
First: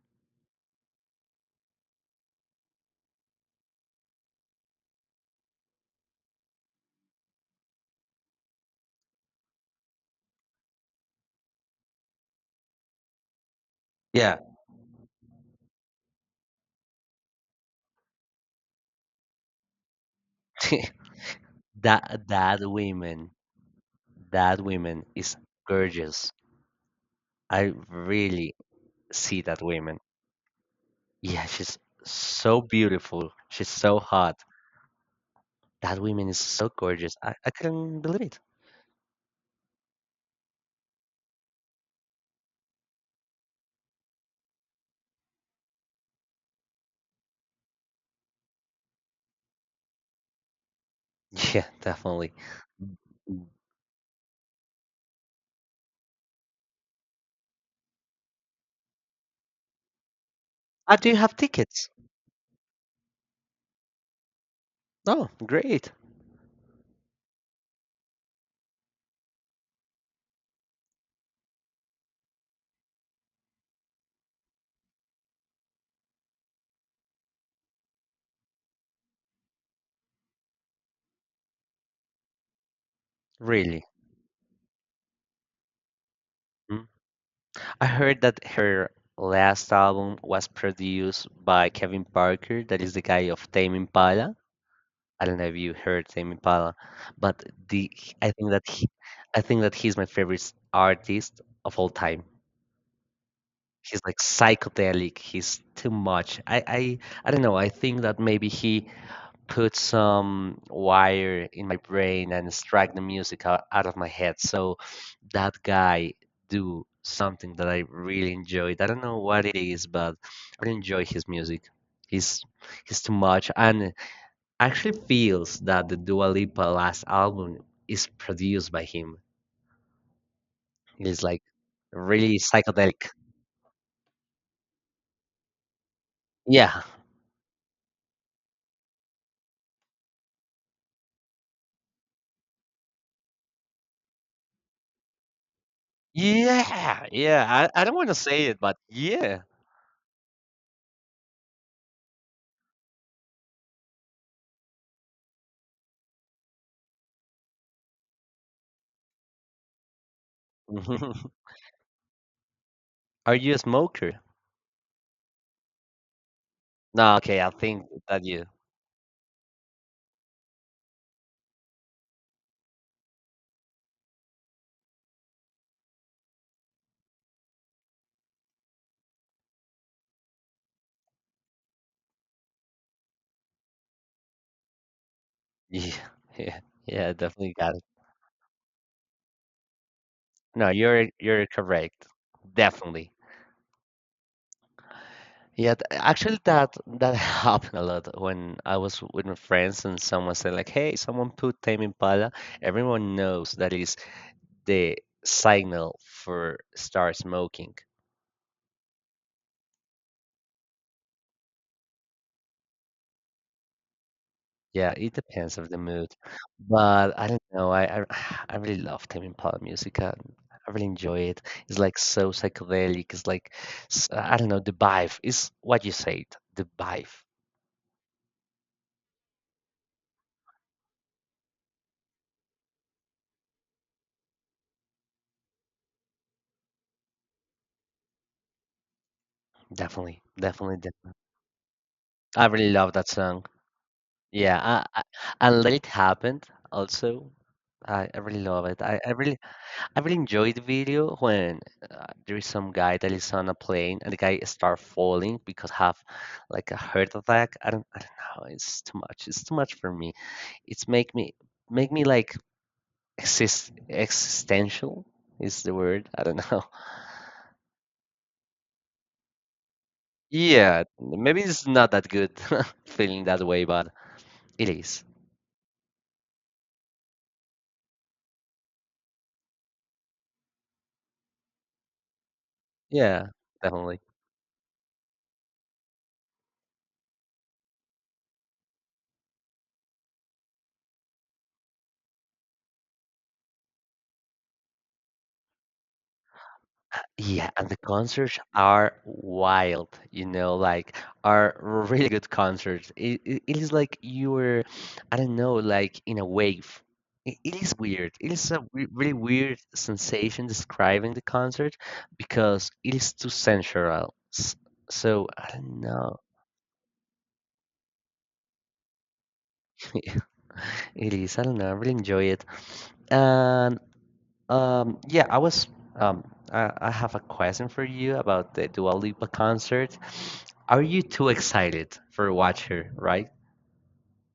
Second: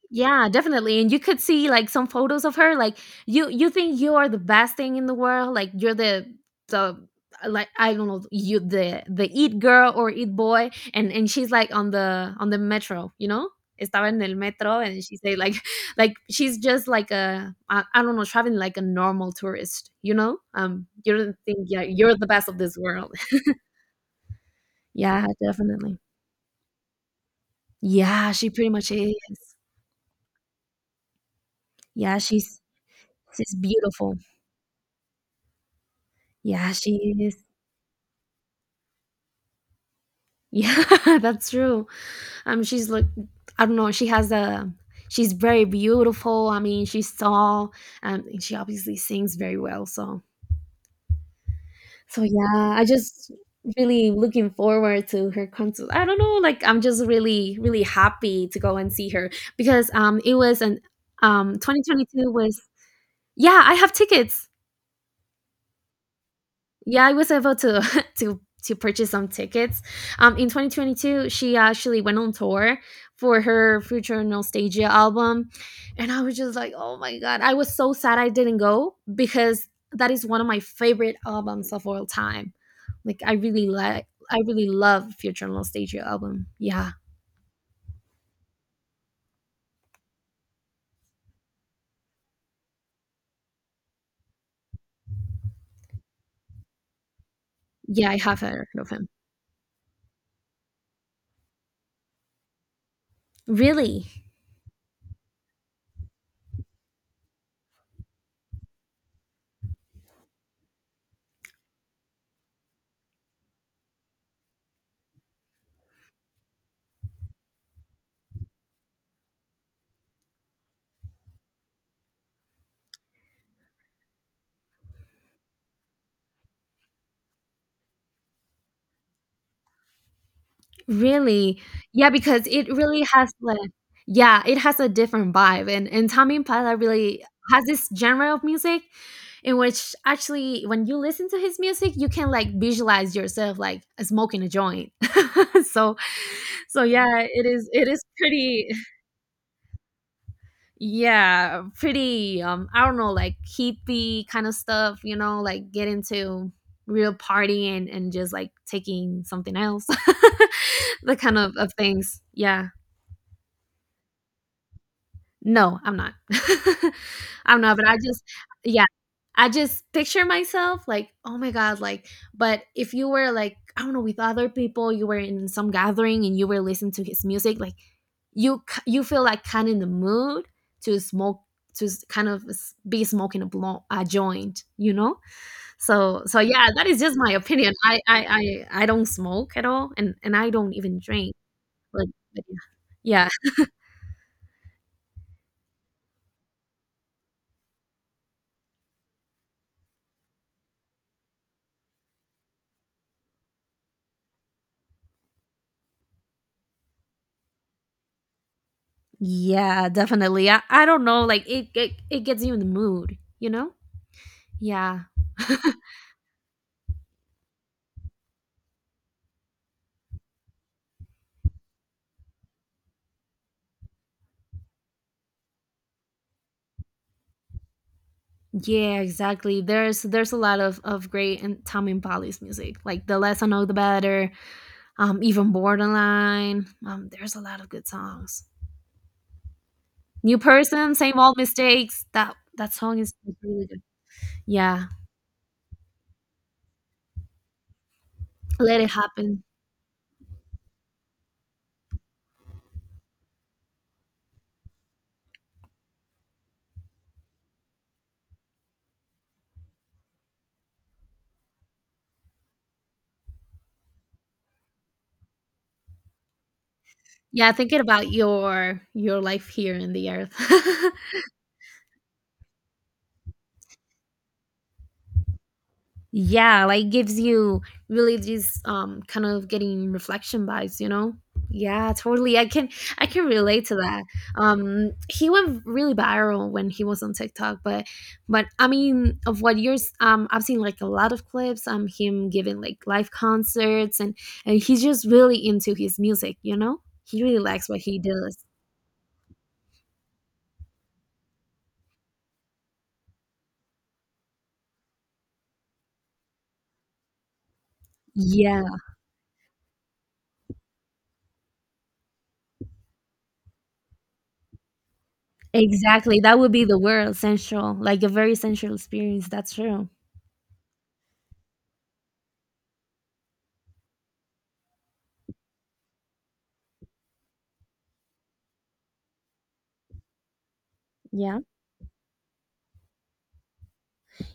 Speaker 2: Yeah, definitely. And you could see like some photos of her. Like you think you are the best thing in the world. Like you're the like I don't know, you the eat girl or eat boy, and she's like on the metro, you know? Estaba en el
Speaker 1: yeah.
Speaker 2: metro, and she say like like she's just like a I don't know, traveling like a normal tourist, you know? Um, you don't think yeah, you're
Speaker 1: that
Speaker 2: the best of
Speaker 1: that
Speaker 2: this world.
Speaker 1: woman, that woman
Speaker 2: Yeah,
Speaker 1: is
Speaker 2: definitely.
Speaker 1: gorgeous. I
Speaker 2: Yeah, she
Speaker 1: really
Speaker 2: pretty much
Speaker 1: see
Speaker 2: is.
Speaker 1: that woman. Yeah, she's
Speaker 2: Yeah, she's
Speaker 1: so beautiful.
Speaker 2: she's
Speaker 1: She's so
Speaker 2: beautiful.
Speaker 1: hot. That woman is so
Speaker 2: Yeah, she
Speaker 1: gorgeous. I,
Speaker 2: is.
Speaker 1: I couldn't believe it.
Speaker 2: Yeah, that's true. She's like, I don't know. She's very beautiful. I mean, she's tall, and she obviously sings very well. So,
Speaker 1: Yeah,
Speaker 2: so
Speaker 1: definitely.
Speaker 2: yeah, I just really looking forward to her concert. I don't know, like I'm just really, really happy to go and see her, because it was an
Speaker 1: Ah, do you have tickets?
Speaker 2: 2022 was yeah, I have tickets.
Speaker 1: Oh, great.
Speaker 2: Yeah, I was able to to purchase some tickets in 2022 she actually went on tour for her Future Nostalgia album, and I was just like oh my god, I was so sad I didn't go, because that is one of my favorite albums of all time. Like I really
Speaker 1: Really?
Speaker 2: like, I really love Future Nostalgia album.
Speaker 1: Mm.
Speaker 2: Yeah.
Speaker 1: I heard that her last album was produced by Kevin Parker, that is the guy of Tame Impala. I don't know if you heard Tame Impala, but the
Speaker 2: Yeah, I
Speaker 1: I
Speaker 2: have
Speaker 1: think
Speaker 2: heard
Speaker 1: that
Speaker 2: of
Speaker 1: he,
Speaker 2: him.
Speaker 1: I think that he's my favorite artist of all time. He's
Speaker 2: Really?
Speaker 1: like psychedelic. He's too much. I don't know. I think that maybe he put some wire in my brain and struck the music out, out of my head. So that guy do something that I really enjoyed. I don't know what it is, but I really enjoy his music. He's he's too much, and actually feels that the Dua Lipa last album is produced by him. It's like
Speaker 2: Really? Yeah,
Speaker 1: really
Speaker 2: because it really
Speaker 1: psychedelic.
Speaker 2: has like yeah, it has a different vibe, and Tame Impala
Speaker 1: Yeah.
Speaker 2: really has this genre of music in which actually when you listen to his music, you can, like, visualize yourself, like, smoking a joint. So so yeah,
Speaker 1: Yeah, yeah, I
Speaker 2: it
Speaker 1: don't
Speaker 2: is
Speaker 1: want to say it,
Speaker 2: pretty
Speaker 1: but yeah.
Speaker 2: yeah, pretty, I don't know, like, hippie kind of stuff, you know, like, get into real partying, and just, like, taking something else. The kind of things. Yeah.
Speaker 1: Are you a smoker?
Speaker 2: No, I'm not.
Speaker 1: No, okay, I
Speaker 2: I'm not,
Speaker 1: think
Speaker 2: but I just
Speaker 1: that you.
Speaker 2: yeah. I just picture myself like, "Oh my god," like, but if you were like, I don't know, with other people, you were in some gathering and you were listening to his music, like you k you feel like kinda in the mood to smoke, to s kind of s be smoking a blo a joint, you know?
Speaker 1: Yeah,
Speaker 2: So so
Speaker 1: yeah,
Speaker 2: yeah, that is
Speaker 1: yeah,
Speaker 2: just my
Speaker 1: definitely
Speaker 2: opinion.
Speaker 1: got it.
Speaker 2: I don't smoke at all, and I
Speaker 1: No,
Speaker 2: don't even drink,
Speaker 1: you're
Speaker 2: but
Speaker 1: correct.
Speaker 2: but yeah.
Speaker 1: Definitely.
Speaker 2: Yeah.
Speaker 1: Yeah, actually that happened a lot when I was with my friends and someone said like, "Hey, someone put Tame Impala." Everyone knows that is the signal for start smoking.
Speaker 2: Yeah, definitely. I don't know, like it gets you in the mood, you know?
Speaker 1: Yeah,
Speaker 2: Yeah.
Speaker 1: it depends of the mood, but I don't know. I really love Tame Impala music. I really enjoy it. It's like so psychedelic. It's like I don't know. The vibe is what you said. The vibe,
Speaker 2: Yeah, exactly. There's a lot of great, and Tom and Polly's music. Like The Less I Know the Better. Even Borderline. There's a lot of good songs.
Speaker 1: definitely,
Speaker 2: New
Speaker 1: definitely,
Speaker 2: Person,
Speaker 1: definitely.
Speaker 2: Same Old Mistakes. That
Speaker 1: I really
Speaker 2: that
Speaker 1: love
Speaker 2: song
Speaker 1: that
Speaker 2: is
Speaker 1: song.
Speaker 2: really good.
Speaker 1: Yeah,
Speaker 2: Yeah,
Speaker 1: and Let It Happen also. I really love
Speaker 2: Let
Speaker 1: it.
Speaker 2: It Happen.
Speaker 1: I really enjoyed the video when there is some guy that is on a plane and the guy start falling because have like a heart attack. I don't know. It's too much. It's too much for me. It's make me like existential is the word. I don't know.
Speaker 2: Yeah, thinking about your life here in the earth.
Speaker 1: Yeah, maybe it's not that good feeling that way, but it is.
Speaker 2: Yeah, like gives you really these kind of getting reflection vibes, you know. Yeah, totally, I can
Speaker 1: Yeah,
Speaker 2: relate to
Speaker 1: definitely.
Speaker 2: that. Um, he went really viral when he was on TikTok, but I mean, of what yours, I've seen like a lot of clips, him giving like live concerts, and he's just really into his music, you know. He really
Speaker 1: Yeah,
Speaker 2: likes
Speaker 1: and the
Speaker 2: what he does.
Speaker 1: concerts are wild, you know, like are really good concerts. It is like you're, I don't know, like in a wave. It is weird. It is
Speaker 2: Yeah,
Speaker 1: a really weird sensation describing the concert because it is too sensual. So I don't know.
Speaker 2: exactly, that would be the word, sensual. Like a very sensual experience, that's true.
Speaker 1: It is. I don't know. I really enjoy it. And yeah, I was. Um, I have a question for you about the Dua Lipa concert. Are you too
Speaker 2: Yeah.
Speaker 1: excited for watch her, right?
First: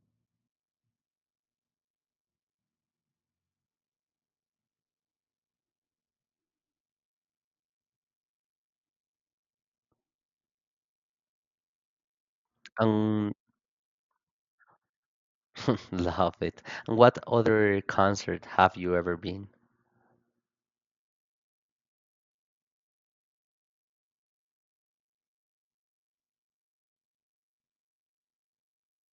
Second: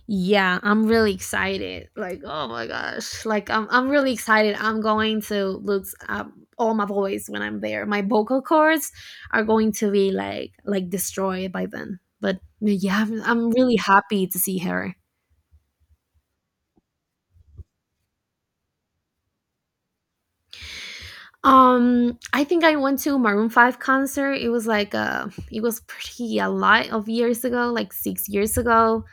Speaker 2: Yeah, I'm really excited. Like, oh my gosh. Like I'm really excited. I'm going to lose all my voice when I'm there. My vocal cords are going to be like destroyed by then. But yeah,
Speaker 1: Um,
Speaker 2: I'm really happy to see her.
Speaker 1: love it. And what other concert have you ever been?
Speaker 2: Um, I think I went to Maroon 5 concert. It was like it was pretty a lot of years ago, like 6 years ago.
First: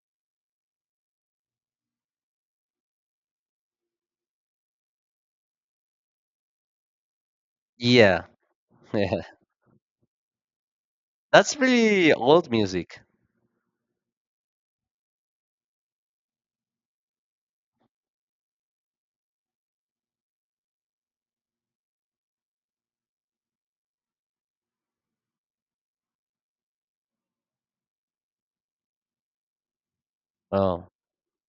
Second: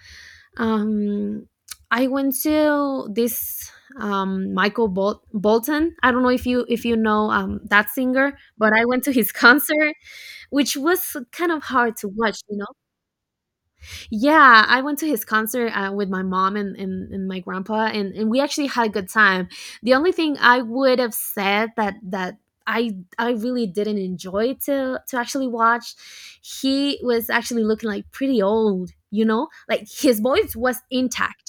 Speaker 2: Um, I went to this Michael Bolton. I don't know if you know that
Speaker 1: Yeah,
Speaker 2: singer, but I went to
Speaker 1: yeah.
Speaker 2: his concert, which was kind
Speaker 1: That's
Speaker 2: of hard to
Speaker 1: really
Speaker 2: watch.
Speaker 1: old
Speaker 2: You know,
Speaker 1: music.
Speaker 2: yeah, I went to his concert with my mom, and my grandpa, and we actually had a good time. The only thing I would have said, that I really didn't enjoy to actually watch, he was actually looking like pretty old. You know, like his voice was
Speaker 1: Oh,
Speaker 2: intact,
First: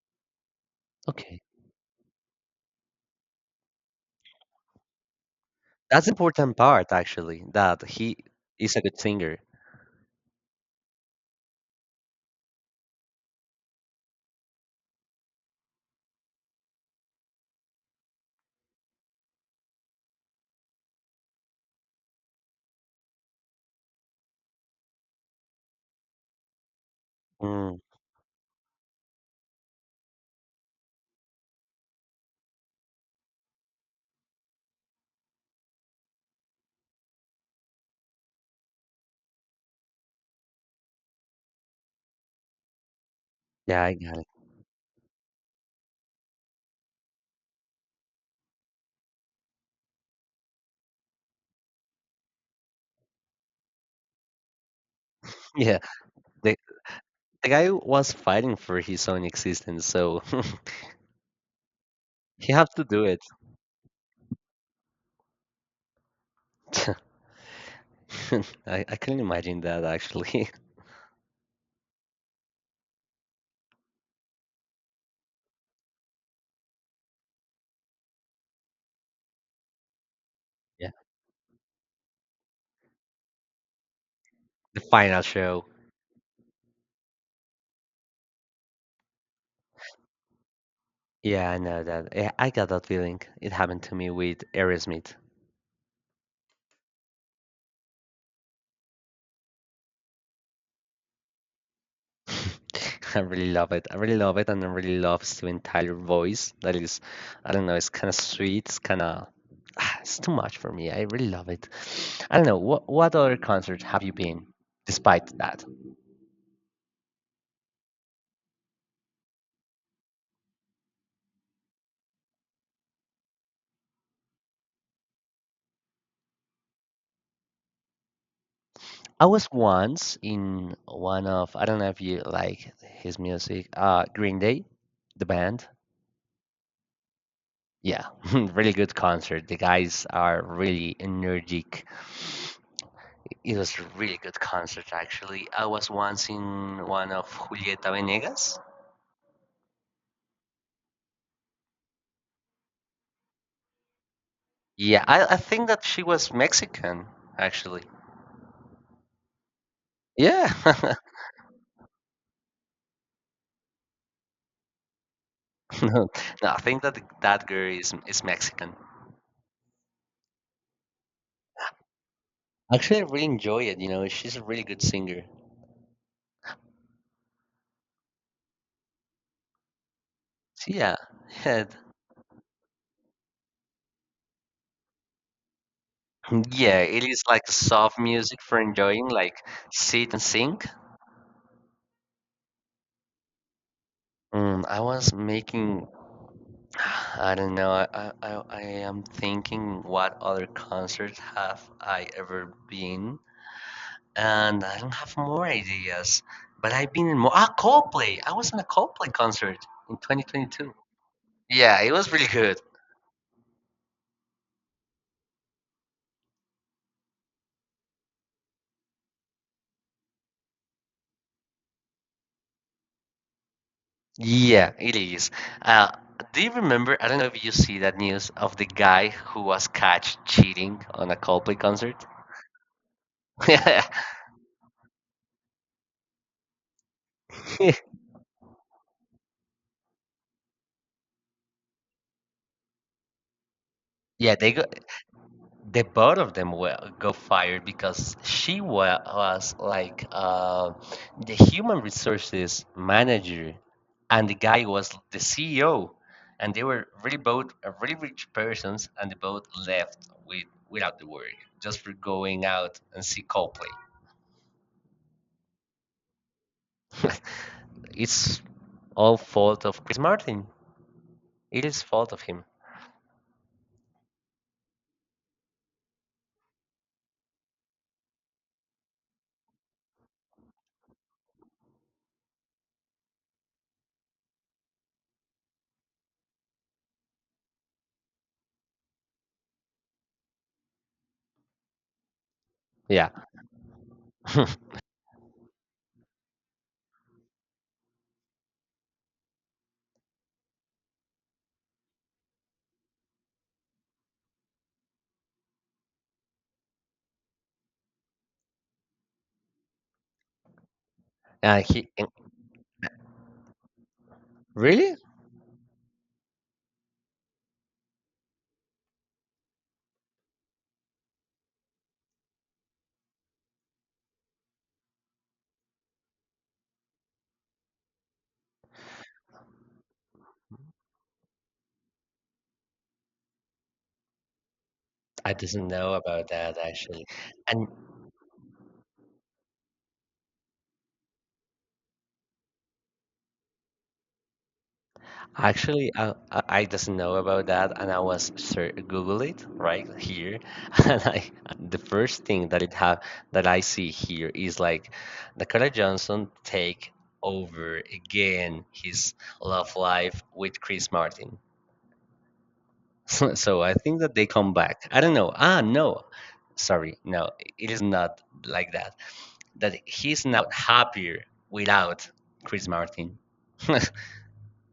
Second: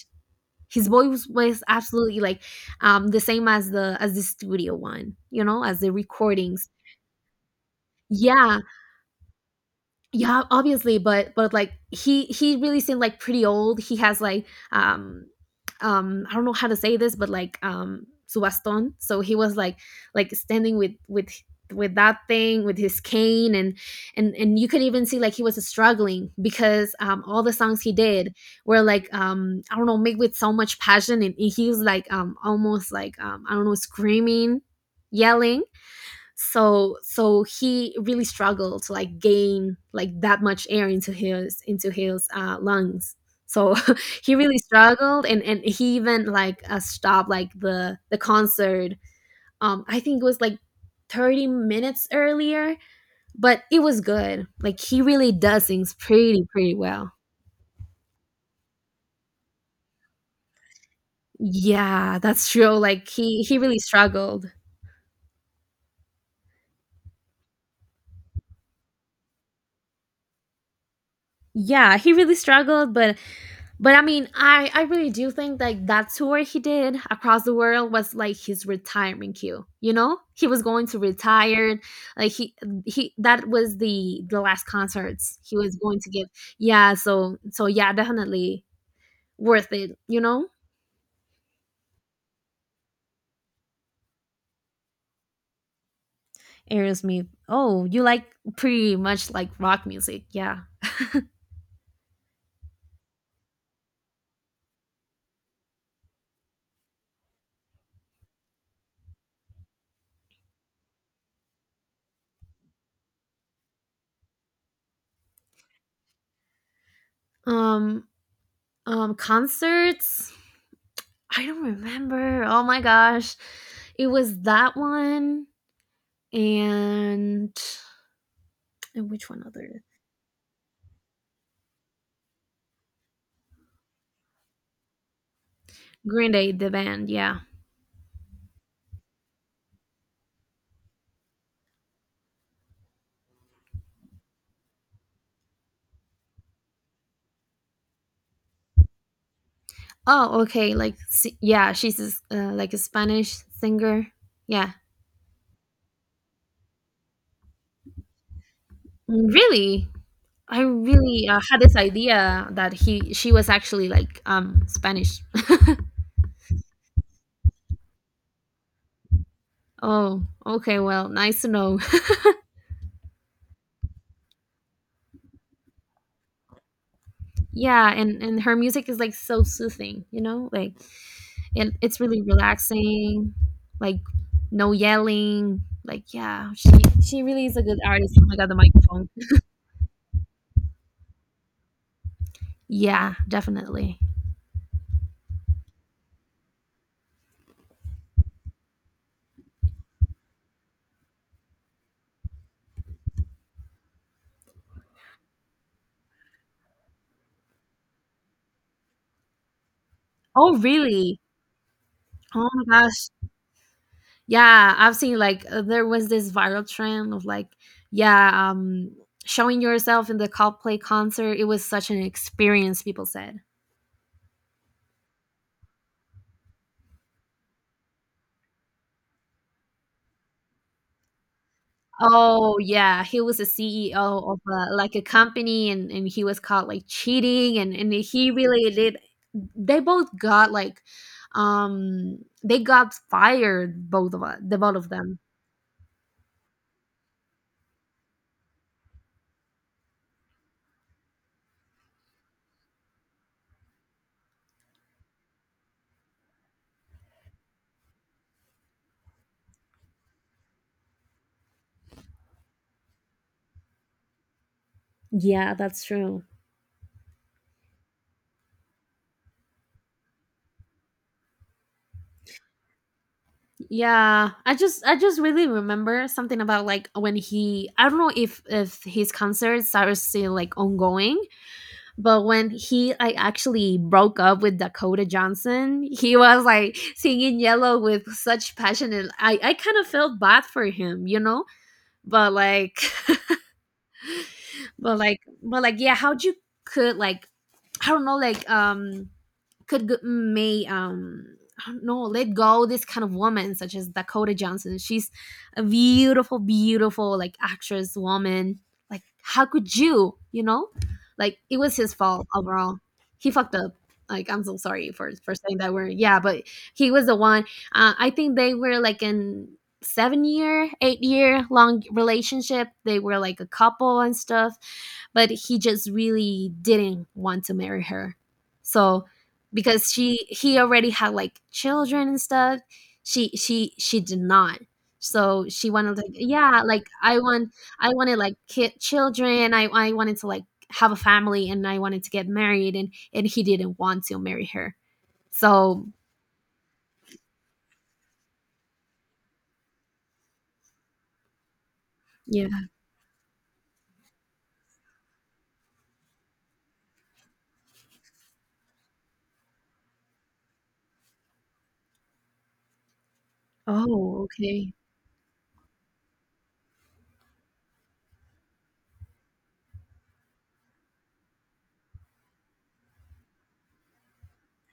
Speaker 2: his voice
Speaker 1: okay.
Speaker 2: was absolutely like the same as the studio one, you know, as the
Speaker 1: That's important
Speaker 2: recordings.
Speaker 1: part actually, that he
Speaker 2: Yeah.
Speaker 1: is a good singer.
Speaker 2: Yeah, obviously, but like he really seemed like pretty old. He has like um I don't know how to say this, but like su bastón. So he was like standing with that thing, with his cane, and you could even see like he was struggling, because all the
Speaker 1: Mm,
Speaker 2: songs he did were like I don't know, made with so much passion, and, he was like almost like I don't know, screaming, yelling. So so he really struggled to like gain like that much air into his lungs. So
Speaker 1: yeah, I got it.
Speaker 2: he really struggled, and he even like stopped like the concert, I think it was like 30 minutes earlier. But it was good, like he really does
Speaker 1: Yeah,
Speaker 2: things pretty,
Speaker 1: the
Speaker 2: pretty well.
Speaker 1: guy was fighting for his own existence, so
Speaker 2: Yeah, that's
Speaker 1: he had
Speaker 2: true,
Speaker 1: to do
Speaker 2: like
Speaker 1: it.
Speaker 2: he really struggled.
Speaker 1: I couldn't imagine that actually.
Speaker 2: Yeah, he really struggled. But I mean, I really do think like that tour he did across the world was like his retirement cue. You know, he was going
Speaker 1: Yeah,
Speaker 2: to retire. Like he that was the last
Speaker 1: the final
Speaker 2: concerts he
Speaker 1: show.
Speaker 2: was going to give. Yeah, so yeah, definitely worth it.
Speaker 1: Yeah, I know that. Yeah, I got that feeling. It happened to me with Aerosmith.
Speaker 2: Aerosmith. Oh, you like pretty much like rock music. Yeah.
Speaker 1: I really love it. I really love it, and I really love Steven Tyler voice. That is, I don't know, it's kind of sweet. It's kind of, it's too much for me. I really love it. I don't know. What other concert have you been, despite that?
Speaker 2: Um concerts. I don't remember. Oh my gosh, it was that one and and
Speaker 1: I
Speaker 2: which one
Speaker 1: was
Speaker 2: other?
Speaker 1: once in one of I don't know if you like his music, Green Day, the band.
Speaker 2: Green Day, the band. Yeah.
Speaker 1: Yeah, really good concert. The guys are really energetic. It was a really good concert actually. I was once in one of Julieta Venegas.
Speaker 2: Oh, okay. Like, yeah, she's a like a Spanish singer. Yeah.
Speaker 1: Yeah, I think that she was Mexican actually.
Speaker 2: Really,
Speaker 1: Yeah,
Speaker 2: I really had this idea that he she was actually like Spanish.
Speaker 1: no, no, I think that that girl is Mexican.
Speaker 2: oh, okay. Well, nice to know.
Speaker 1: Actually, I really enjoy it. You know, she's a really good singer.
Speaker 2: yeah, and her music is like so soothing. You know, like
Speaker 1: So, yeah, yeah,
Speaker 2: it's really relaxing. Like no yelling. Like yeah,
Speaker 1: yeah, it
Speaker 2: she
Speaker 1: is
Speaker 2: really
Speaker 1: like
Speaker 2: is a good
Speaker 1: soft
Speaker 2: artist. Oh my
Speaker 1: music
Speaker 2: god, the
Speaker 1: for enjoying,
Speaker 2: microphone.
Speaker 1: like sit and sing.
Speaker 2: Yeah, definitely.
Speaker 1: Mm, I was making, I don't know, I am thinking what other concerts have I ever been, and I don't have more ideas. But I've been in more, ah, Coldplay. I was in a Coldplay concert in
Speaker 2: Oh,
Speaker 1: 2022.
Speaker 2: really?
Speaker 1: Yeah, it was really
Speaker 2: Oh
Speaker 1: good.
Speaker 2: my gosh. Yeah, I've seen like there was this viral trend of like, yeah, showing yourself in the Coldplay concert. It was such an experience, people said.
Speaker 1: Yeah, it is. Uh, do you remember? I don't know if you see that news of the guy who was caught cheating on a Coldplay concert.
Speaker 2: Oh yeah, he was a CEO of like a company, and he was caught like cheating, and he really did. They both got like, they got fired, both of
Speaker 1: Yeah,
Speaker 2: us,
Speaker 1: they
Speaker 2: the
Speaker 1: go.
Speaker 2: both of them.
Speaker 1: The both of them were go fired because she was like the human resources manager, and the guy was the CEO, and they were really both really rich persons, and they both left with without the work just for going out and see Coldplay.
Speaker 2: Yeah, that's true.
Speaker 1: It's all fault of Chris Martin. It is fault of him.
Speaker 2: Yeah, I just really remember something about like when he, I don't know if his concerts are still like ongoing, but when he like actually broke up with Dakota Johnson, he was like singing Yellow with such passion and I kind of felt bad for him, you know? But like
Speaker 1: Yeah.
Speaker 2: but like yeah, how'd you could like I don't know like could g- may I don't know, let go this kind of woman such as Dakota Johnson. She's a beautiful, beautiful like actress woman. Like how could you? You know, like it
Speaker 1: uh,
Speaker 2: was
Speaker 1: he
Speaker 2: his
Speaker 1: and-
Speaker 2: fault overall. He fucked up. Like I'm so sorry
Speaker 1: really?
Speaker 2: for saying that word. Yeah, but he was the one. I think they were like in 7 year, 8 year long relationship. They were like a couple and stuff, but he just really didn't want to marry her. So because she he already had like children and stuff she did not,
Speaker 1: I
Speaker 2: so
Speaker 1: does not
Speaker 2: she
Speaker 1: know
Speaker 2: wanted like,
Speaker 1: about that
Speaker 2: yeah, like
Speaker 1: actually.
Speaker 2: I want,
Speaker 1: And
Speaker 2: I wanted like kid children, I wanted to like have a family and I wanted to get married and he didn't want to marry her. So
Speaker 1: actually, I doesn't know about that, and I was sur Google it right here, and I the first thing that
Speaker 2: yeah.
Speaker 1: it have that I see here is like Dakota Johnson take over again his love life with Chris Martin. So, so I think that
Speaker 2: Oh,
Speaker 1: they come
Speaker 2: okay.
Speaker 1: back. I don't know. Ah, no, sorry, no, it is not like that. That he's now happier without Chris Martin.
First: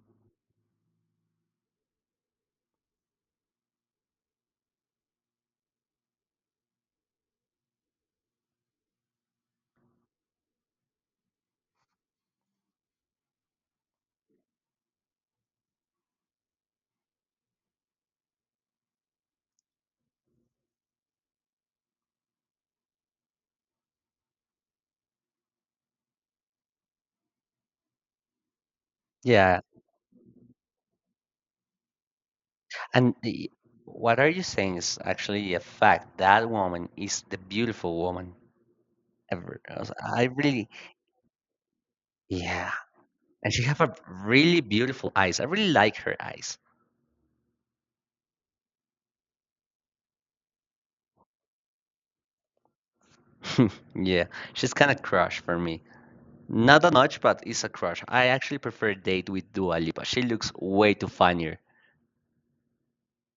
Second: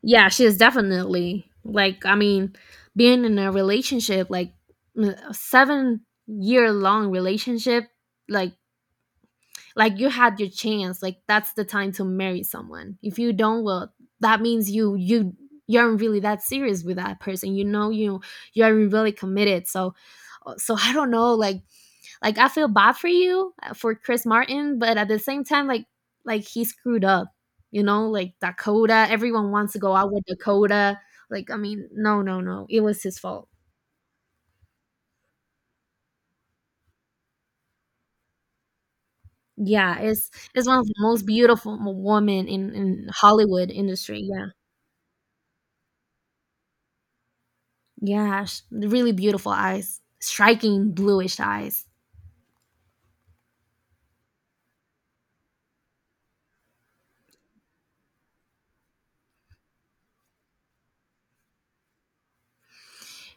Speaker 2: Yeah, she is definitely like, I mean, being in a relationship like a 7 year long relationship, like like you had your chance, like that's the time to marry someone. If you don't, well, that means you you aren't really that serious with that person, you know, you aren't really committed. So I don't know, like I feel bad for you, for Chris Martin, but at the same time, like he screwed up, you know, like Dakota, everyone
Speaker 1: Yeah,
Speaker 2: wants to go out with Dakota. Like I mean, no, no, no, it was
Speaker 1: and
Speaker 2: his fault.
Speaker 1: the, what are you saying is actually a fact. That woman is the beautiful woman ever. I was-
Speaker 2: Yeah,
Speaker 1: I
Speaker 2: it's
Speaker 1: really,
Speaker 2: one of the most beautiful woman
Speaker 1: yeah.
Speaker 2: in
Speaker 1: And she
Speaker 2: Hollywood
Speaker 1: have a
Speaker 2: industry. Yeah.
Speaker 1: really beautiful eyes. I really like her eyes.
Speaker 2: Yeah, really beautiful eyes, striking bluish eyes.
Speaker 1: Yeah, she's kind of crush for me. Not that much, but it's a crush. I actually prefer date with Dua Lipa. She looks way too funnier.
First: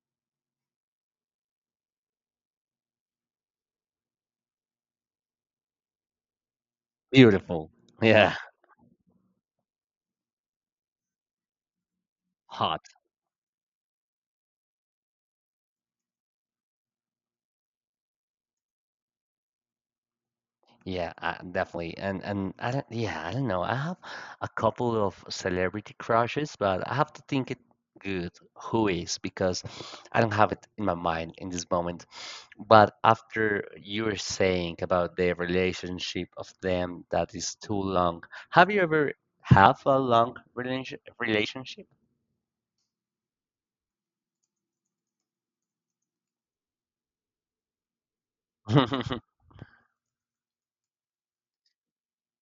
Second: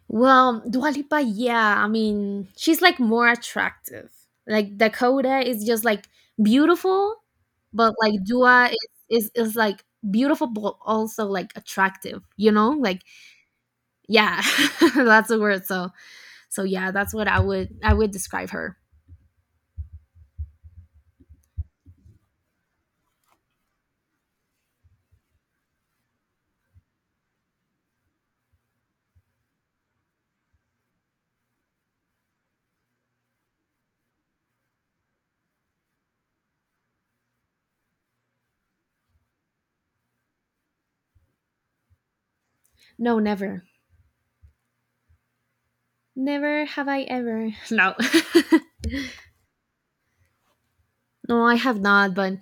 Speaker 2: Well, Dua Lipa, yeah, I mean, she's like more attractive. Like Dakota is just like beautiful,
Speaker 1: Beautiful.
Speaker 2: but like
Speaker 1: Yeah,
Speaker 2: Dua is like beautiful but also like attractive, you know?
Speaker 1: hot.
Speaker 2: Like yeah, that's the word. So yeah, that's what I would describe her.
Speaker 1: Yeah, definitely. And I don't, yeah, I don't know. I have a couple of celebrity crushes, but I have to think it good who is because I don't have it in my mind in this moment. But after you were saying about the relationship of them that is too long, have you ever have a long relationship?
Speaker 2: No, never. Never have I ever. No. no, I have not,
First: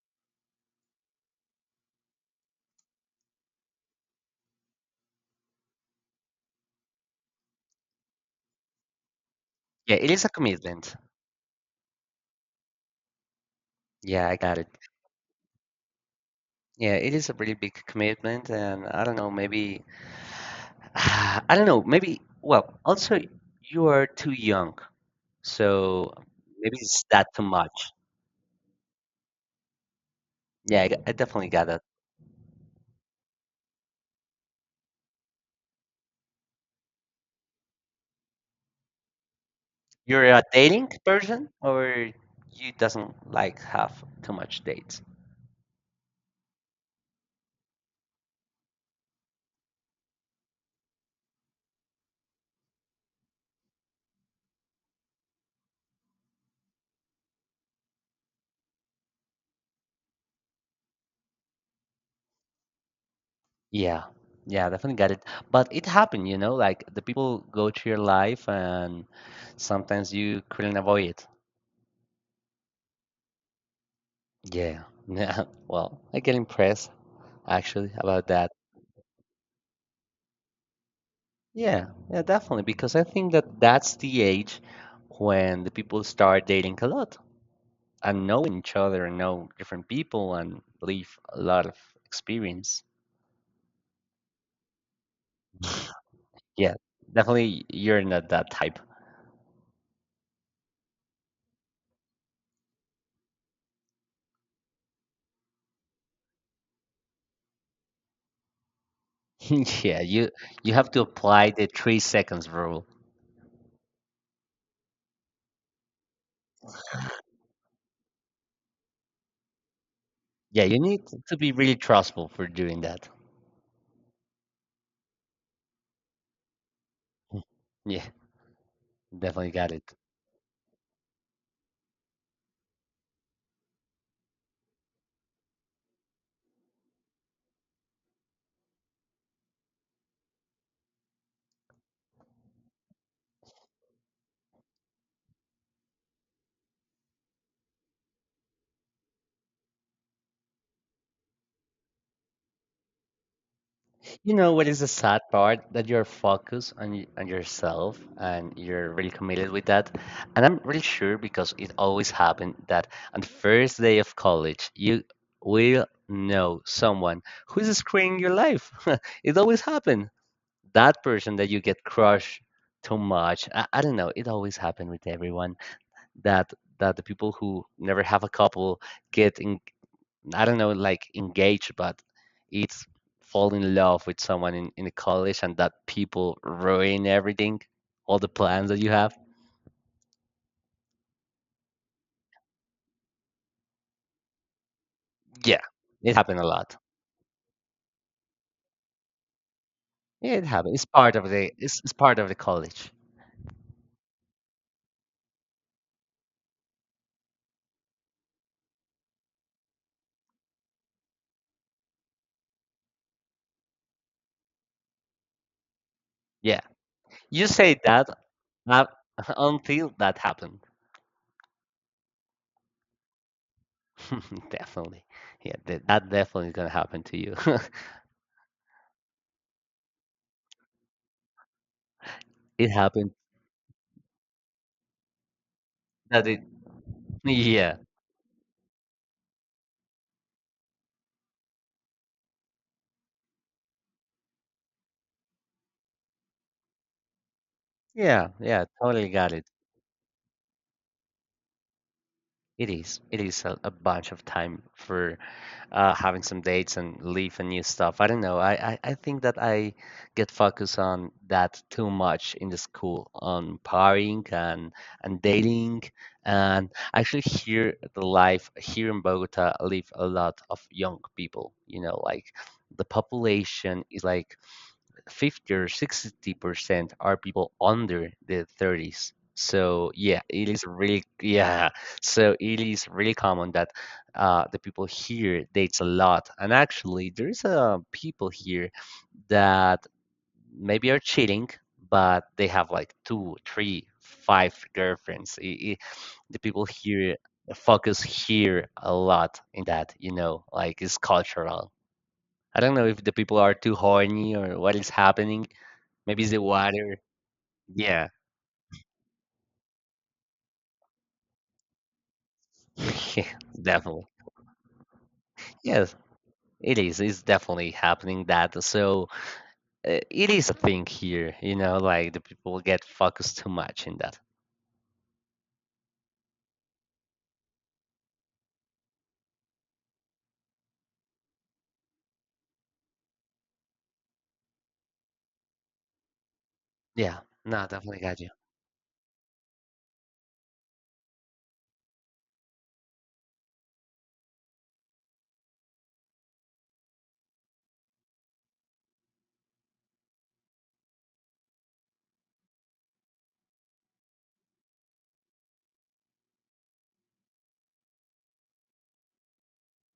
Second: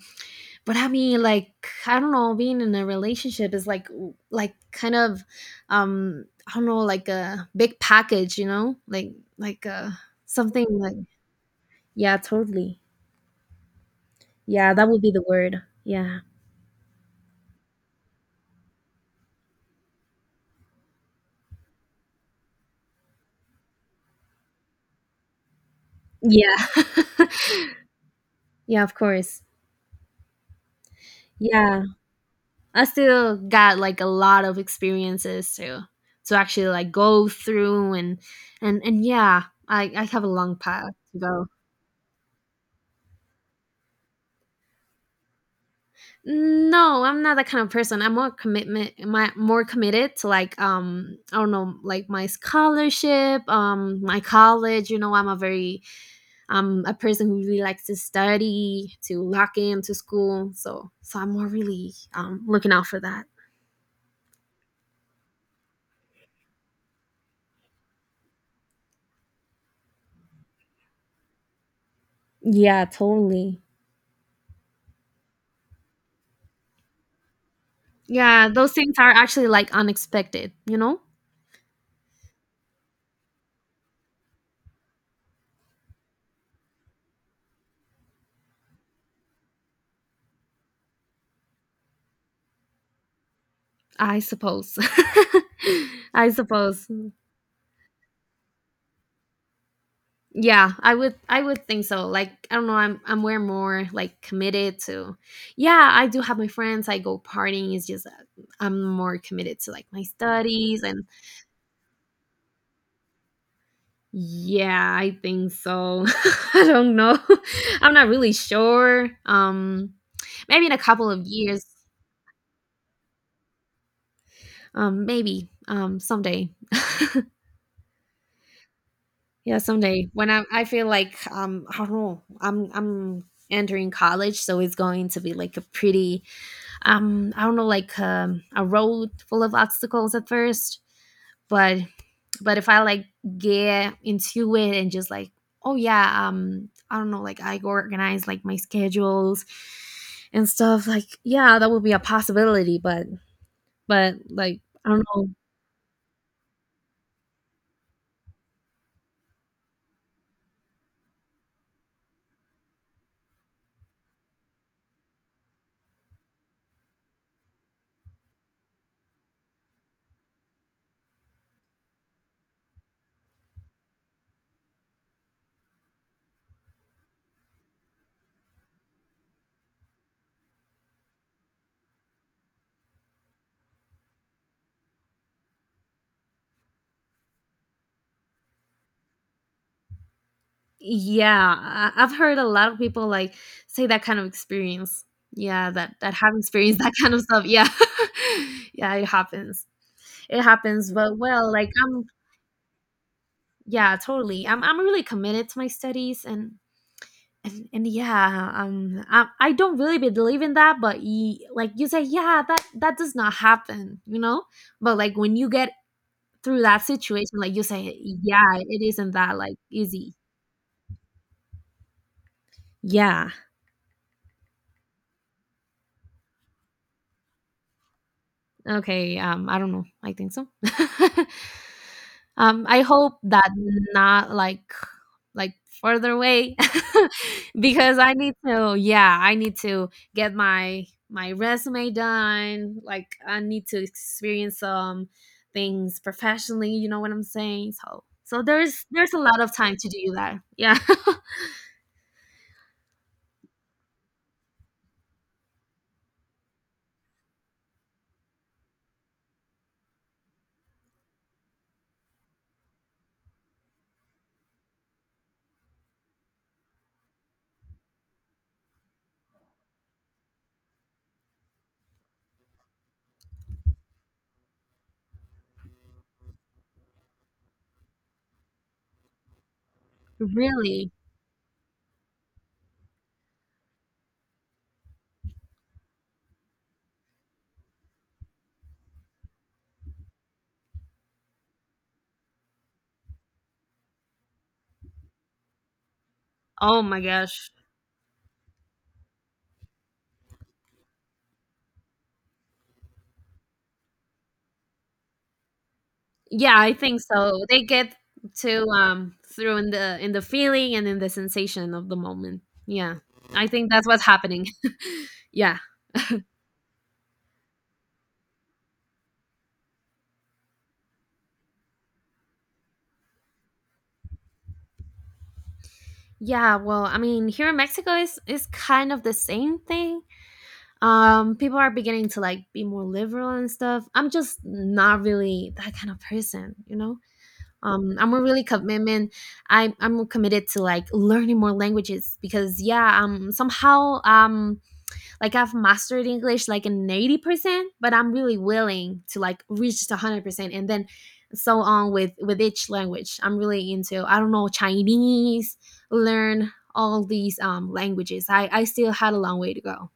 Speaker 2: but I mean like I don't know, being in a relationship is like kind of I don't know, like a big package, you know, like uh
Speaker 1: Yeah, it is a
Speaker 2: something like
Speaker 1: commitment.
Speaker 2: yeah, totally.
Speaker 1: Yeah, I got it.
Speaker 2: Yeah, that would be the word. Yeah.
Speaker 1: Yeah, it is a really big commitment, and I don't know, maybe. Ah, I don't know. Maybe. Well, also you are too young, so
Speaker 2: yeah
Speaker 1: maybe it's that too much.
Speaker 2: yeah, of course.
Speaker 1: Yeah, I definitely got
Speaker 2: Yeah,
Speaker 1: that.
Speaker 2: I still got like a lot of experiences to actually like go through and and yeah, I have
Speaker 1: You're
Speaker 2: a
Speaker 1: a
Speaker 2: long
Speaker 1: dating
Speaker 2: path to go.
Speaker 1: person, or you doesn't like have too much dates.
Speaker 2: No, I'm not that kind of person. I'm more commitment, my more committed to like I don't know, like my scholarship, my college, you know, I'm a very, I'm a person who really likes to study, to lock into school. So I'm more really looking out for that.
Speaker 1: Yeah, yeah, definitely got it. But it happened, you know, like the people go to your life, and sometimes you couldn't avoid it.
Speaker 2: Yeah, totally.
Speaker 1: Yeah, yeah. Well, I get impressed actually about
Speaker 2: Yeah,
Speaker 1: that.
Speaker 2: those things are actually like unexpected, you know?
Speaker 1: Yeah, yeah, definitely. Because I think that's the age when the people start dating a lot and knowing each other and know different people and leave a lot of experience.
Speaker 2: I suppose. I
Speaker 1: Yeah,
Speaker 2: suppose.
Speaker 1: definitely you're not that type.
Speaker 2: Yeah, I would think so. Like I don't know, I'm way more like committed to, yeah, I do have my friends, I go partying, it's just that I'm more committed to like
Speaker 1: Yeah,
Speaker 2: my
Speaker 1: you
Speaker 2: studies
Speaker 1: have to
Speaker 2: and
Speaker 1: apply the 3 seconds rule.
Speaker 2: yeah, I think so. I don't know. I'm not really sure.
Speaker 1: Yeah,
Speaker 2: Maybe in a
Speaker 1: you need
Speaker 2: couple of
Speaker 1: to be
Speaker 2: years.
Speaker 1: really trustful for doing that.
Speaker 2: Maybe. Someday.
Speaker 1: Yeah, definitely
Speaker 2: yeah,
Speaker 1: got it.
Speaker 2: someday. When I feel like I don't know, I'm entering college, so it's going to be like a pretty I don't know like a road full of obstacles at first, but but if I like get into it and just like, oh yeah, I don't know, like I organize like my schedules and stuff, like yeah, that would be a possibility, but
Speaker 1: You know
Speaker 2: like
Speaker 1: what is
Speaker 2: I
Speaker 1: the
Speaker 2: don't
Speaker 1: sad
Speaker 2: know.
Speaker 1: part? That you're focused on on yourself and you're really committed with that. And I'm really sure because it always happened that on the first day of college, you will know someone who is screwing your life. It always happened. That person that you get crushed too much. I don't know. It always happened with everyone that the people who never have a couple get in, I don't know, like engaged, but it's fall in love with someone in college and that people ruin everything, all the plans that you have.
Speaker 2: Yeah, I- I've heard a lot of people like say that kind of experience,
Speaker 1: Yeah,
Speaker 2: yeah, that that
Speaker 1: it
Speaker 2: have
Speaker 1: happened a lot.
Speaker 2: experienced that kind of stuff. Yeah. yeah, it happens.
Speaker 1: Yeah,
Speaker 2: It
Speaker 1: it happened. It's
Speaker 2: happens,
Speaker 1: part
Speaker 2: but
Speaker 1: of
Speaker 2: well, like
Speaker 1: it's
Speaker 2: I'm,
Speaker 1: part of the college.
Speaker 2: yeah, totally. I'm really committed to my studies and yeah, I don't really believe in that, but like you say, yeah, that that does not happen, you know? But like when you get
Speaker 1: Yeah,
Speaker 2: through that situation,
Speaker 1: you
Speaker 2: like you
Speaker 1: say
Speaker 2: say,
Speaker 1: that
Speaker 2: yeah, it
Speaker 1: uh,
Speaker 2: isn't that like
Speaker 1: until
Speaker 2: easy.
Speaker 1: that happened.
Speaker 2: Yeah.
Speaker 1: Definitely. Yeah, that definitely gonna happen to you.
Speaker 2: Okay, I don't know. I think so.
Speaker 1: It
Speaker 2: I
Speaker 1: happened.
Speaker 2: hope that not like like further
Speaker 1: That it.
Speaker 2: away,
Speaker 1: Yeah.
Speaker 2: because I need to, yeah, I need to get my my resume done. Like I need to experience some things professionally, you know what I'm saying? So
Speaker 1: Yeah.
Speaker 2: so
Speaker 1: Yeah.
Speaker 2: there's
Speaker 1: Totally
Speaker 2: a
Speaker 1: got
Speaker 2: lot
Speaker 1: it.
Speaker 2: of time to do that. Yeah.
Speaker 1: It is. It is a bunch of time for having some dates and leave and new stuff. I don't know. I think that I get focused on that too much in the school, on partying and dating. And actually, here the life here in Bogota live a lot of young people. You know, like the population is like 50 or 60% are people under the 30s. So yeah, it is
Speaker 2: Really?
Speaker 1: really yeah. So it is really common that the people here dates a lot, and actually there is people here that maybe are cheating, but they have like two, three, five girlfriends. The people
Speaker 2: Oh my
Speaker 1: here
Speaker 2: gosh.
Speaker 1: focus here a lot in that, you know, like it's cultural. I don't know if the people are too horny or what is happening. Maybe it's the
Speaker 2: Yeah, I
Speaker 1: water.
Speaker 2: think so. They get
Speaker 1: Yeah,
Speaker 2: to through in the feeling and in the sensation of the moment. Yeah.
Speaker 1: yeah,
Speaker 2: I think that's what's
Speaker 1: definitely.
Speaker 2: happening. Yeah.
Speaker 1: Yes, it is. It's definitely happening that. So it is a thing here, you know, like the people get focused too much in that.
Speaker 2: Yeah, well, I mean, here in Mexico is kind of the same thing. People are beginning to like be more liberal and stuff. I'm just not really that kind of person, you know.
Speaker 1: Yeah, no, definitely
Speaker 2: I'm
Speaker 1: got
Speaker 2: a
Speaker 1: you.
Speaker 2: really commitment. I'm committed to like learning more languages because yeah, somehow like I've mastered English like an 80%, but I'm really willing to like reach just 100% and then so on with each language. I'm really into I don't know Chinese, learn all these languages. I still had a long way to go.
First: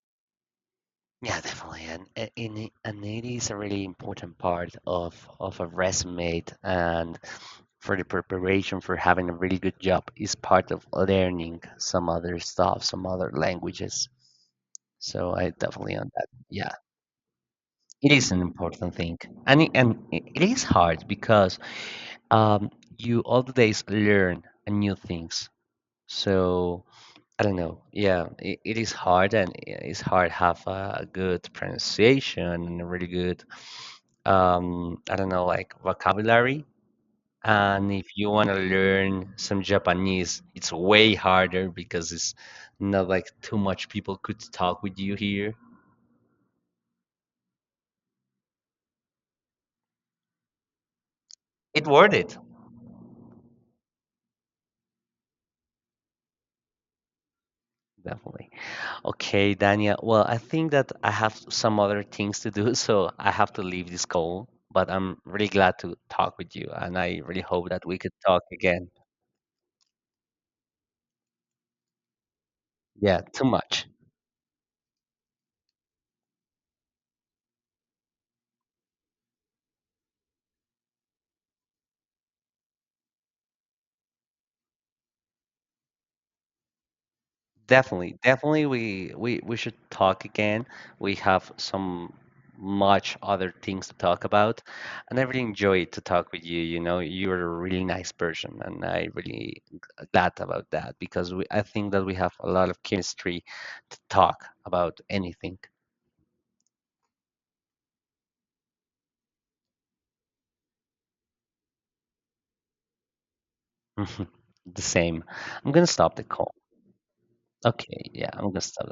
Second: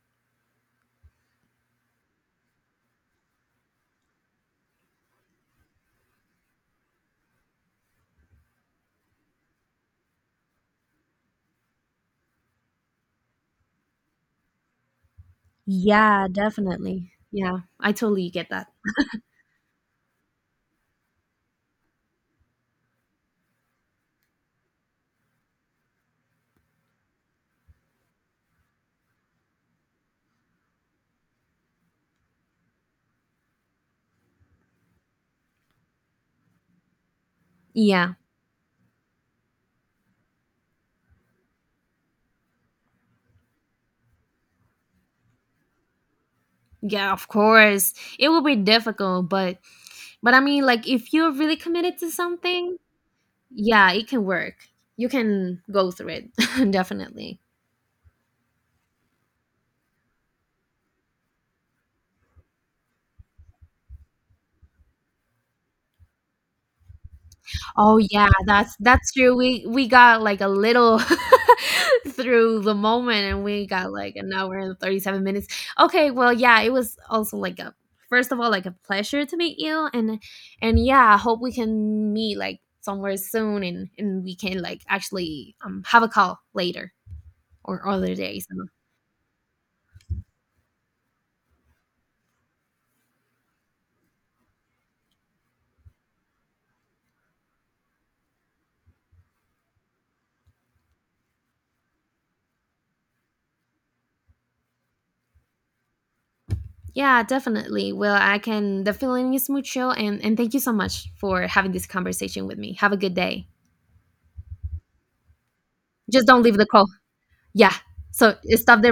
Speaker 1: Yeah, definitely. And, it is a really important part of a resume and for the preparation for having a really good job is part of learning some other stuff, some other languages. So I definitely on
Speaker 2: Yeah,
Speaker 1: that. Yeah.
Speaker 2: definitely. Yeah, I
Speaker 1: It
Speaker 2: totally
Speaker 1: is an
Speaker 2: get that.
Speaker 1: important thing, and it is hard because um, you all the days learn new things. So I don't know. Yeah, it is hard, and it's hard have a good pronunciation and a really good I don't know like vocabulary. And if
Speaker 2: Yeah.
Speaker 1: you want to learn some Japanese, it's way harder because it's not like too much people could talk with you here.
Speaker 2: Yeah, of course. It will be difficult, but I mean like if you're really
Speaker 1: It
Speaker 2: committed to
Speaker 1: worth it,
Speaker 2: something, yeah it can work, you can go through it, definitely.
Speaker 1: definitely. Okay, Dania. Well, I think that I have some other things to do, so I have to leave this call. But I'm really glad to talk with you, and I really hope that we
Speaker 2: Oh
Speaker 1: could
Speaker 2: yeah,
Speaker 1: talk
Speaker 2: that's
Speaker 1: again.
Speaker 2: that's true, we got like a little through the
Speaker 1: Yeah,
Speaker 2: moment, and
Speaker 1: too
Speaker 2: we
Speaker 1: much.
Speaker 2: got like an hour and 37 minutes. Okay, well, yeah, it was also like a, first of all, like a pleasure to meet you and yeah, I hope we can meet like somewhere soon and we can like actually have a call later or other
Speaker 1: Definitely,
Speaker 2: days.
Speaker 1: definitely, we should talk again. We have some much other things to talk about, and I really enjoyed to talk with you. You know, you're a really nice person, and I really glad about that because we, I think that we have a lot of chemistry to talk about anything.
Speaker 2: Yeah, definitely. Well, I can. The feeling is mutual, and thank you so much for having this conversation with me. Have a good day.
Speaker 1: The same. I'm gonna stop the
Speaker 2: Just don't
Speaker 1: call.
Speaker 2: leave the call. Yeah.
Speaker 1: Okay, yeah,
Speaker 2: So
Speaker 1: I'm gonna
Speaker 2: stop
Speaker 1: stop
Speaker 2: the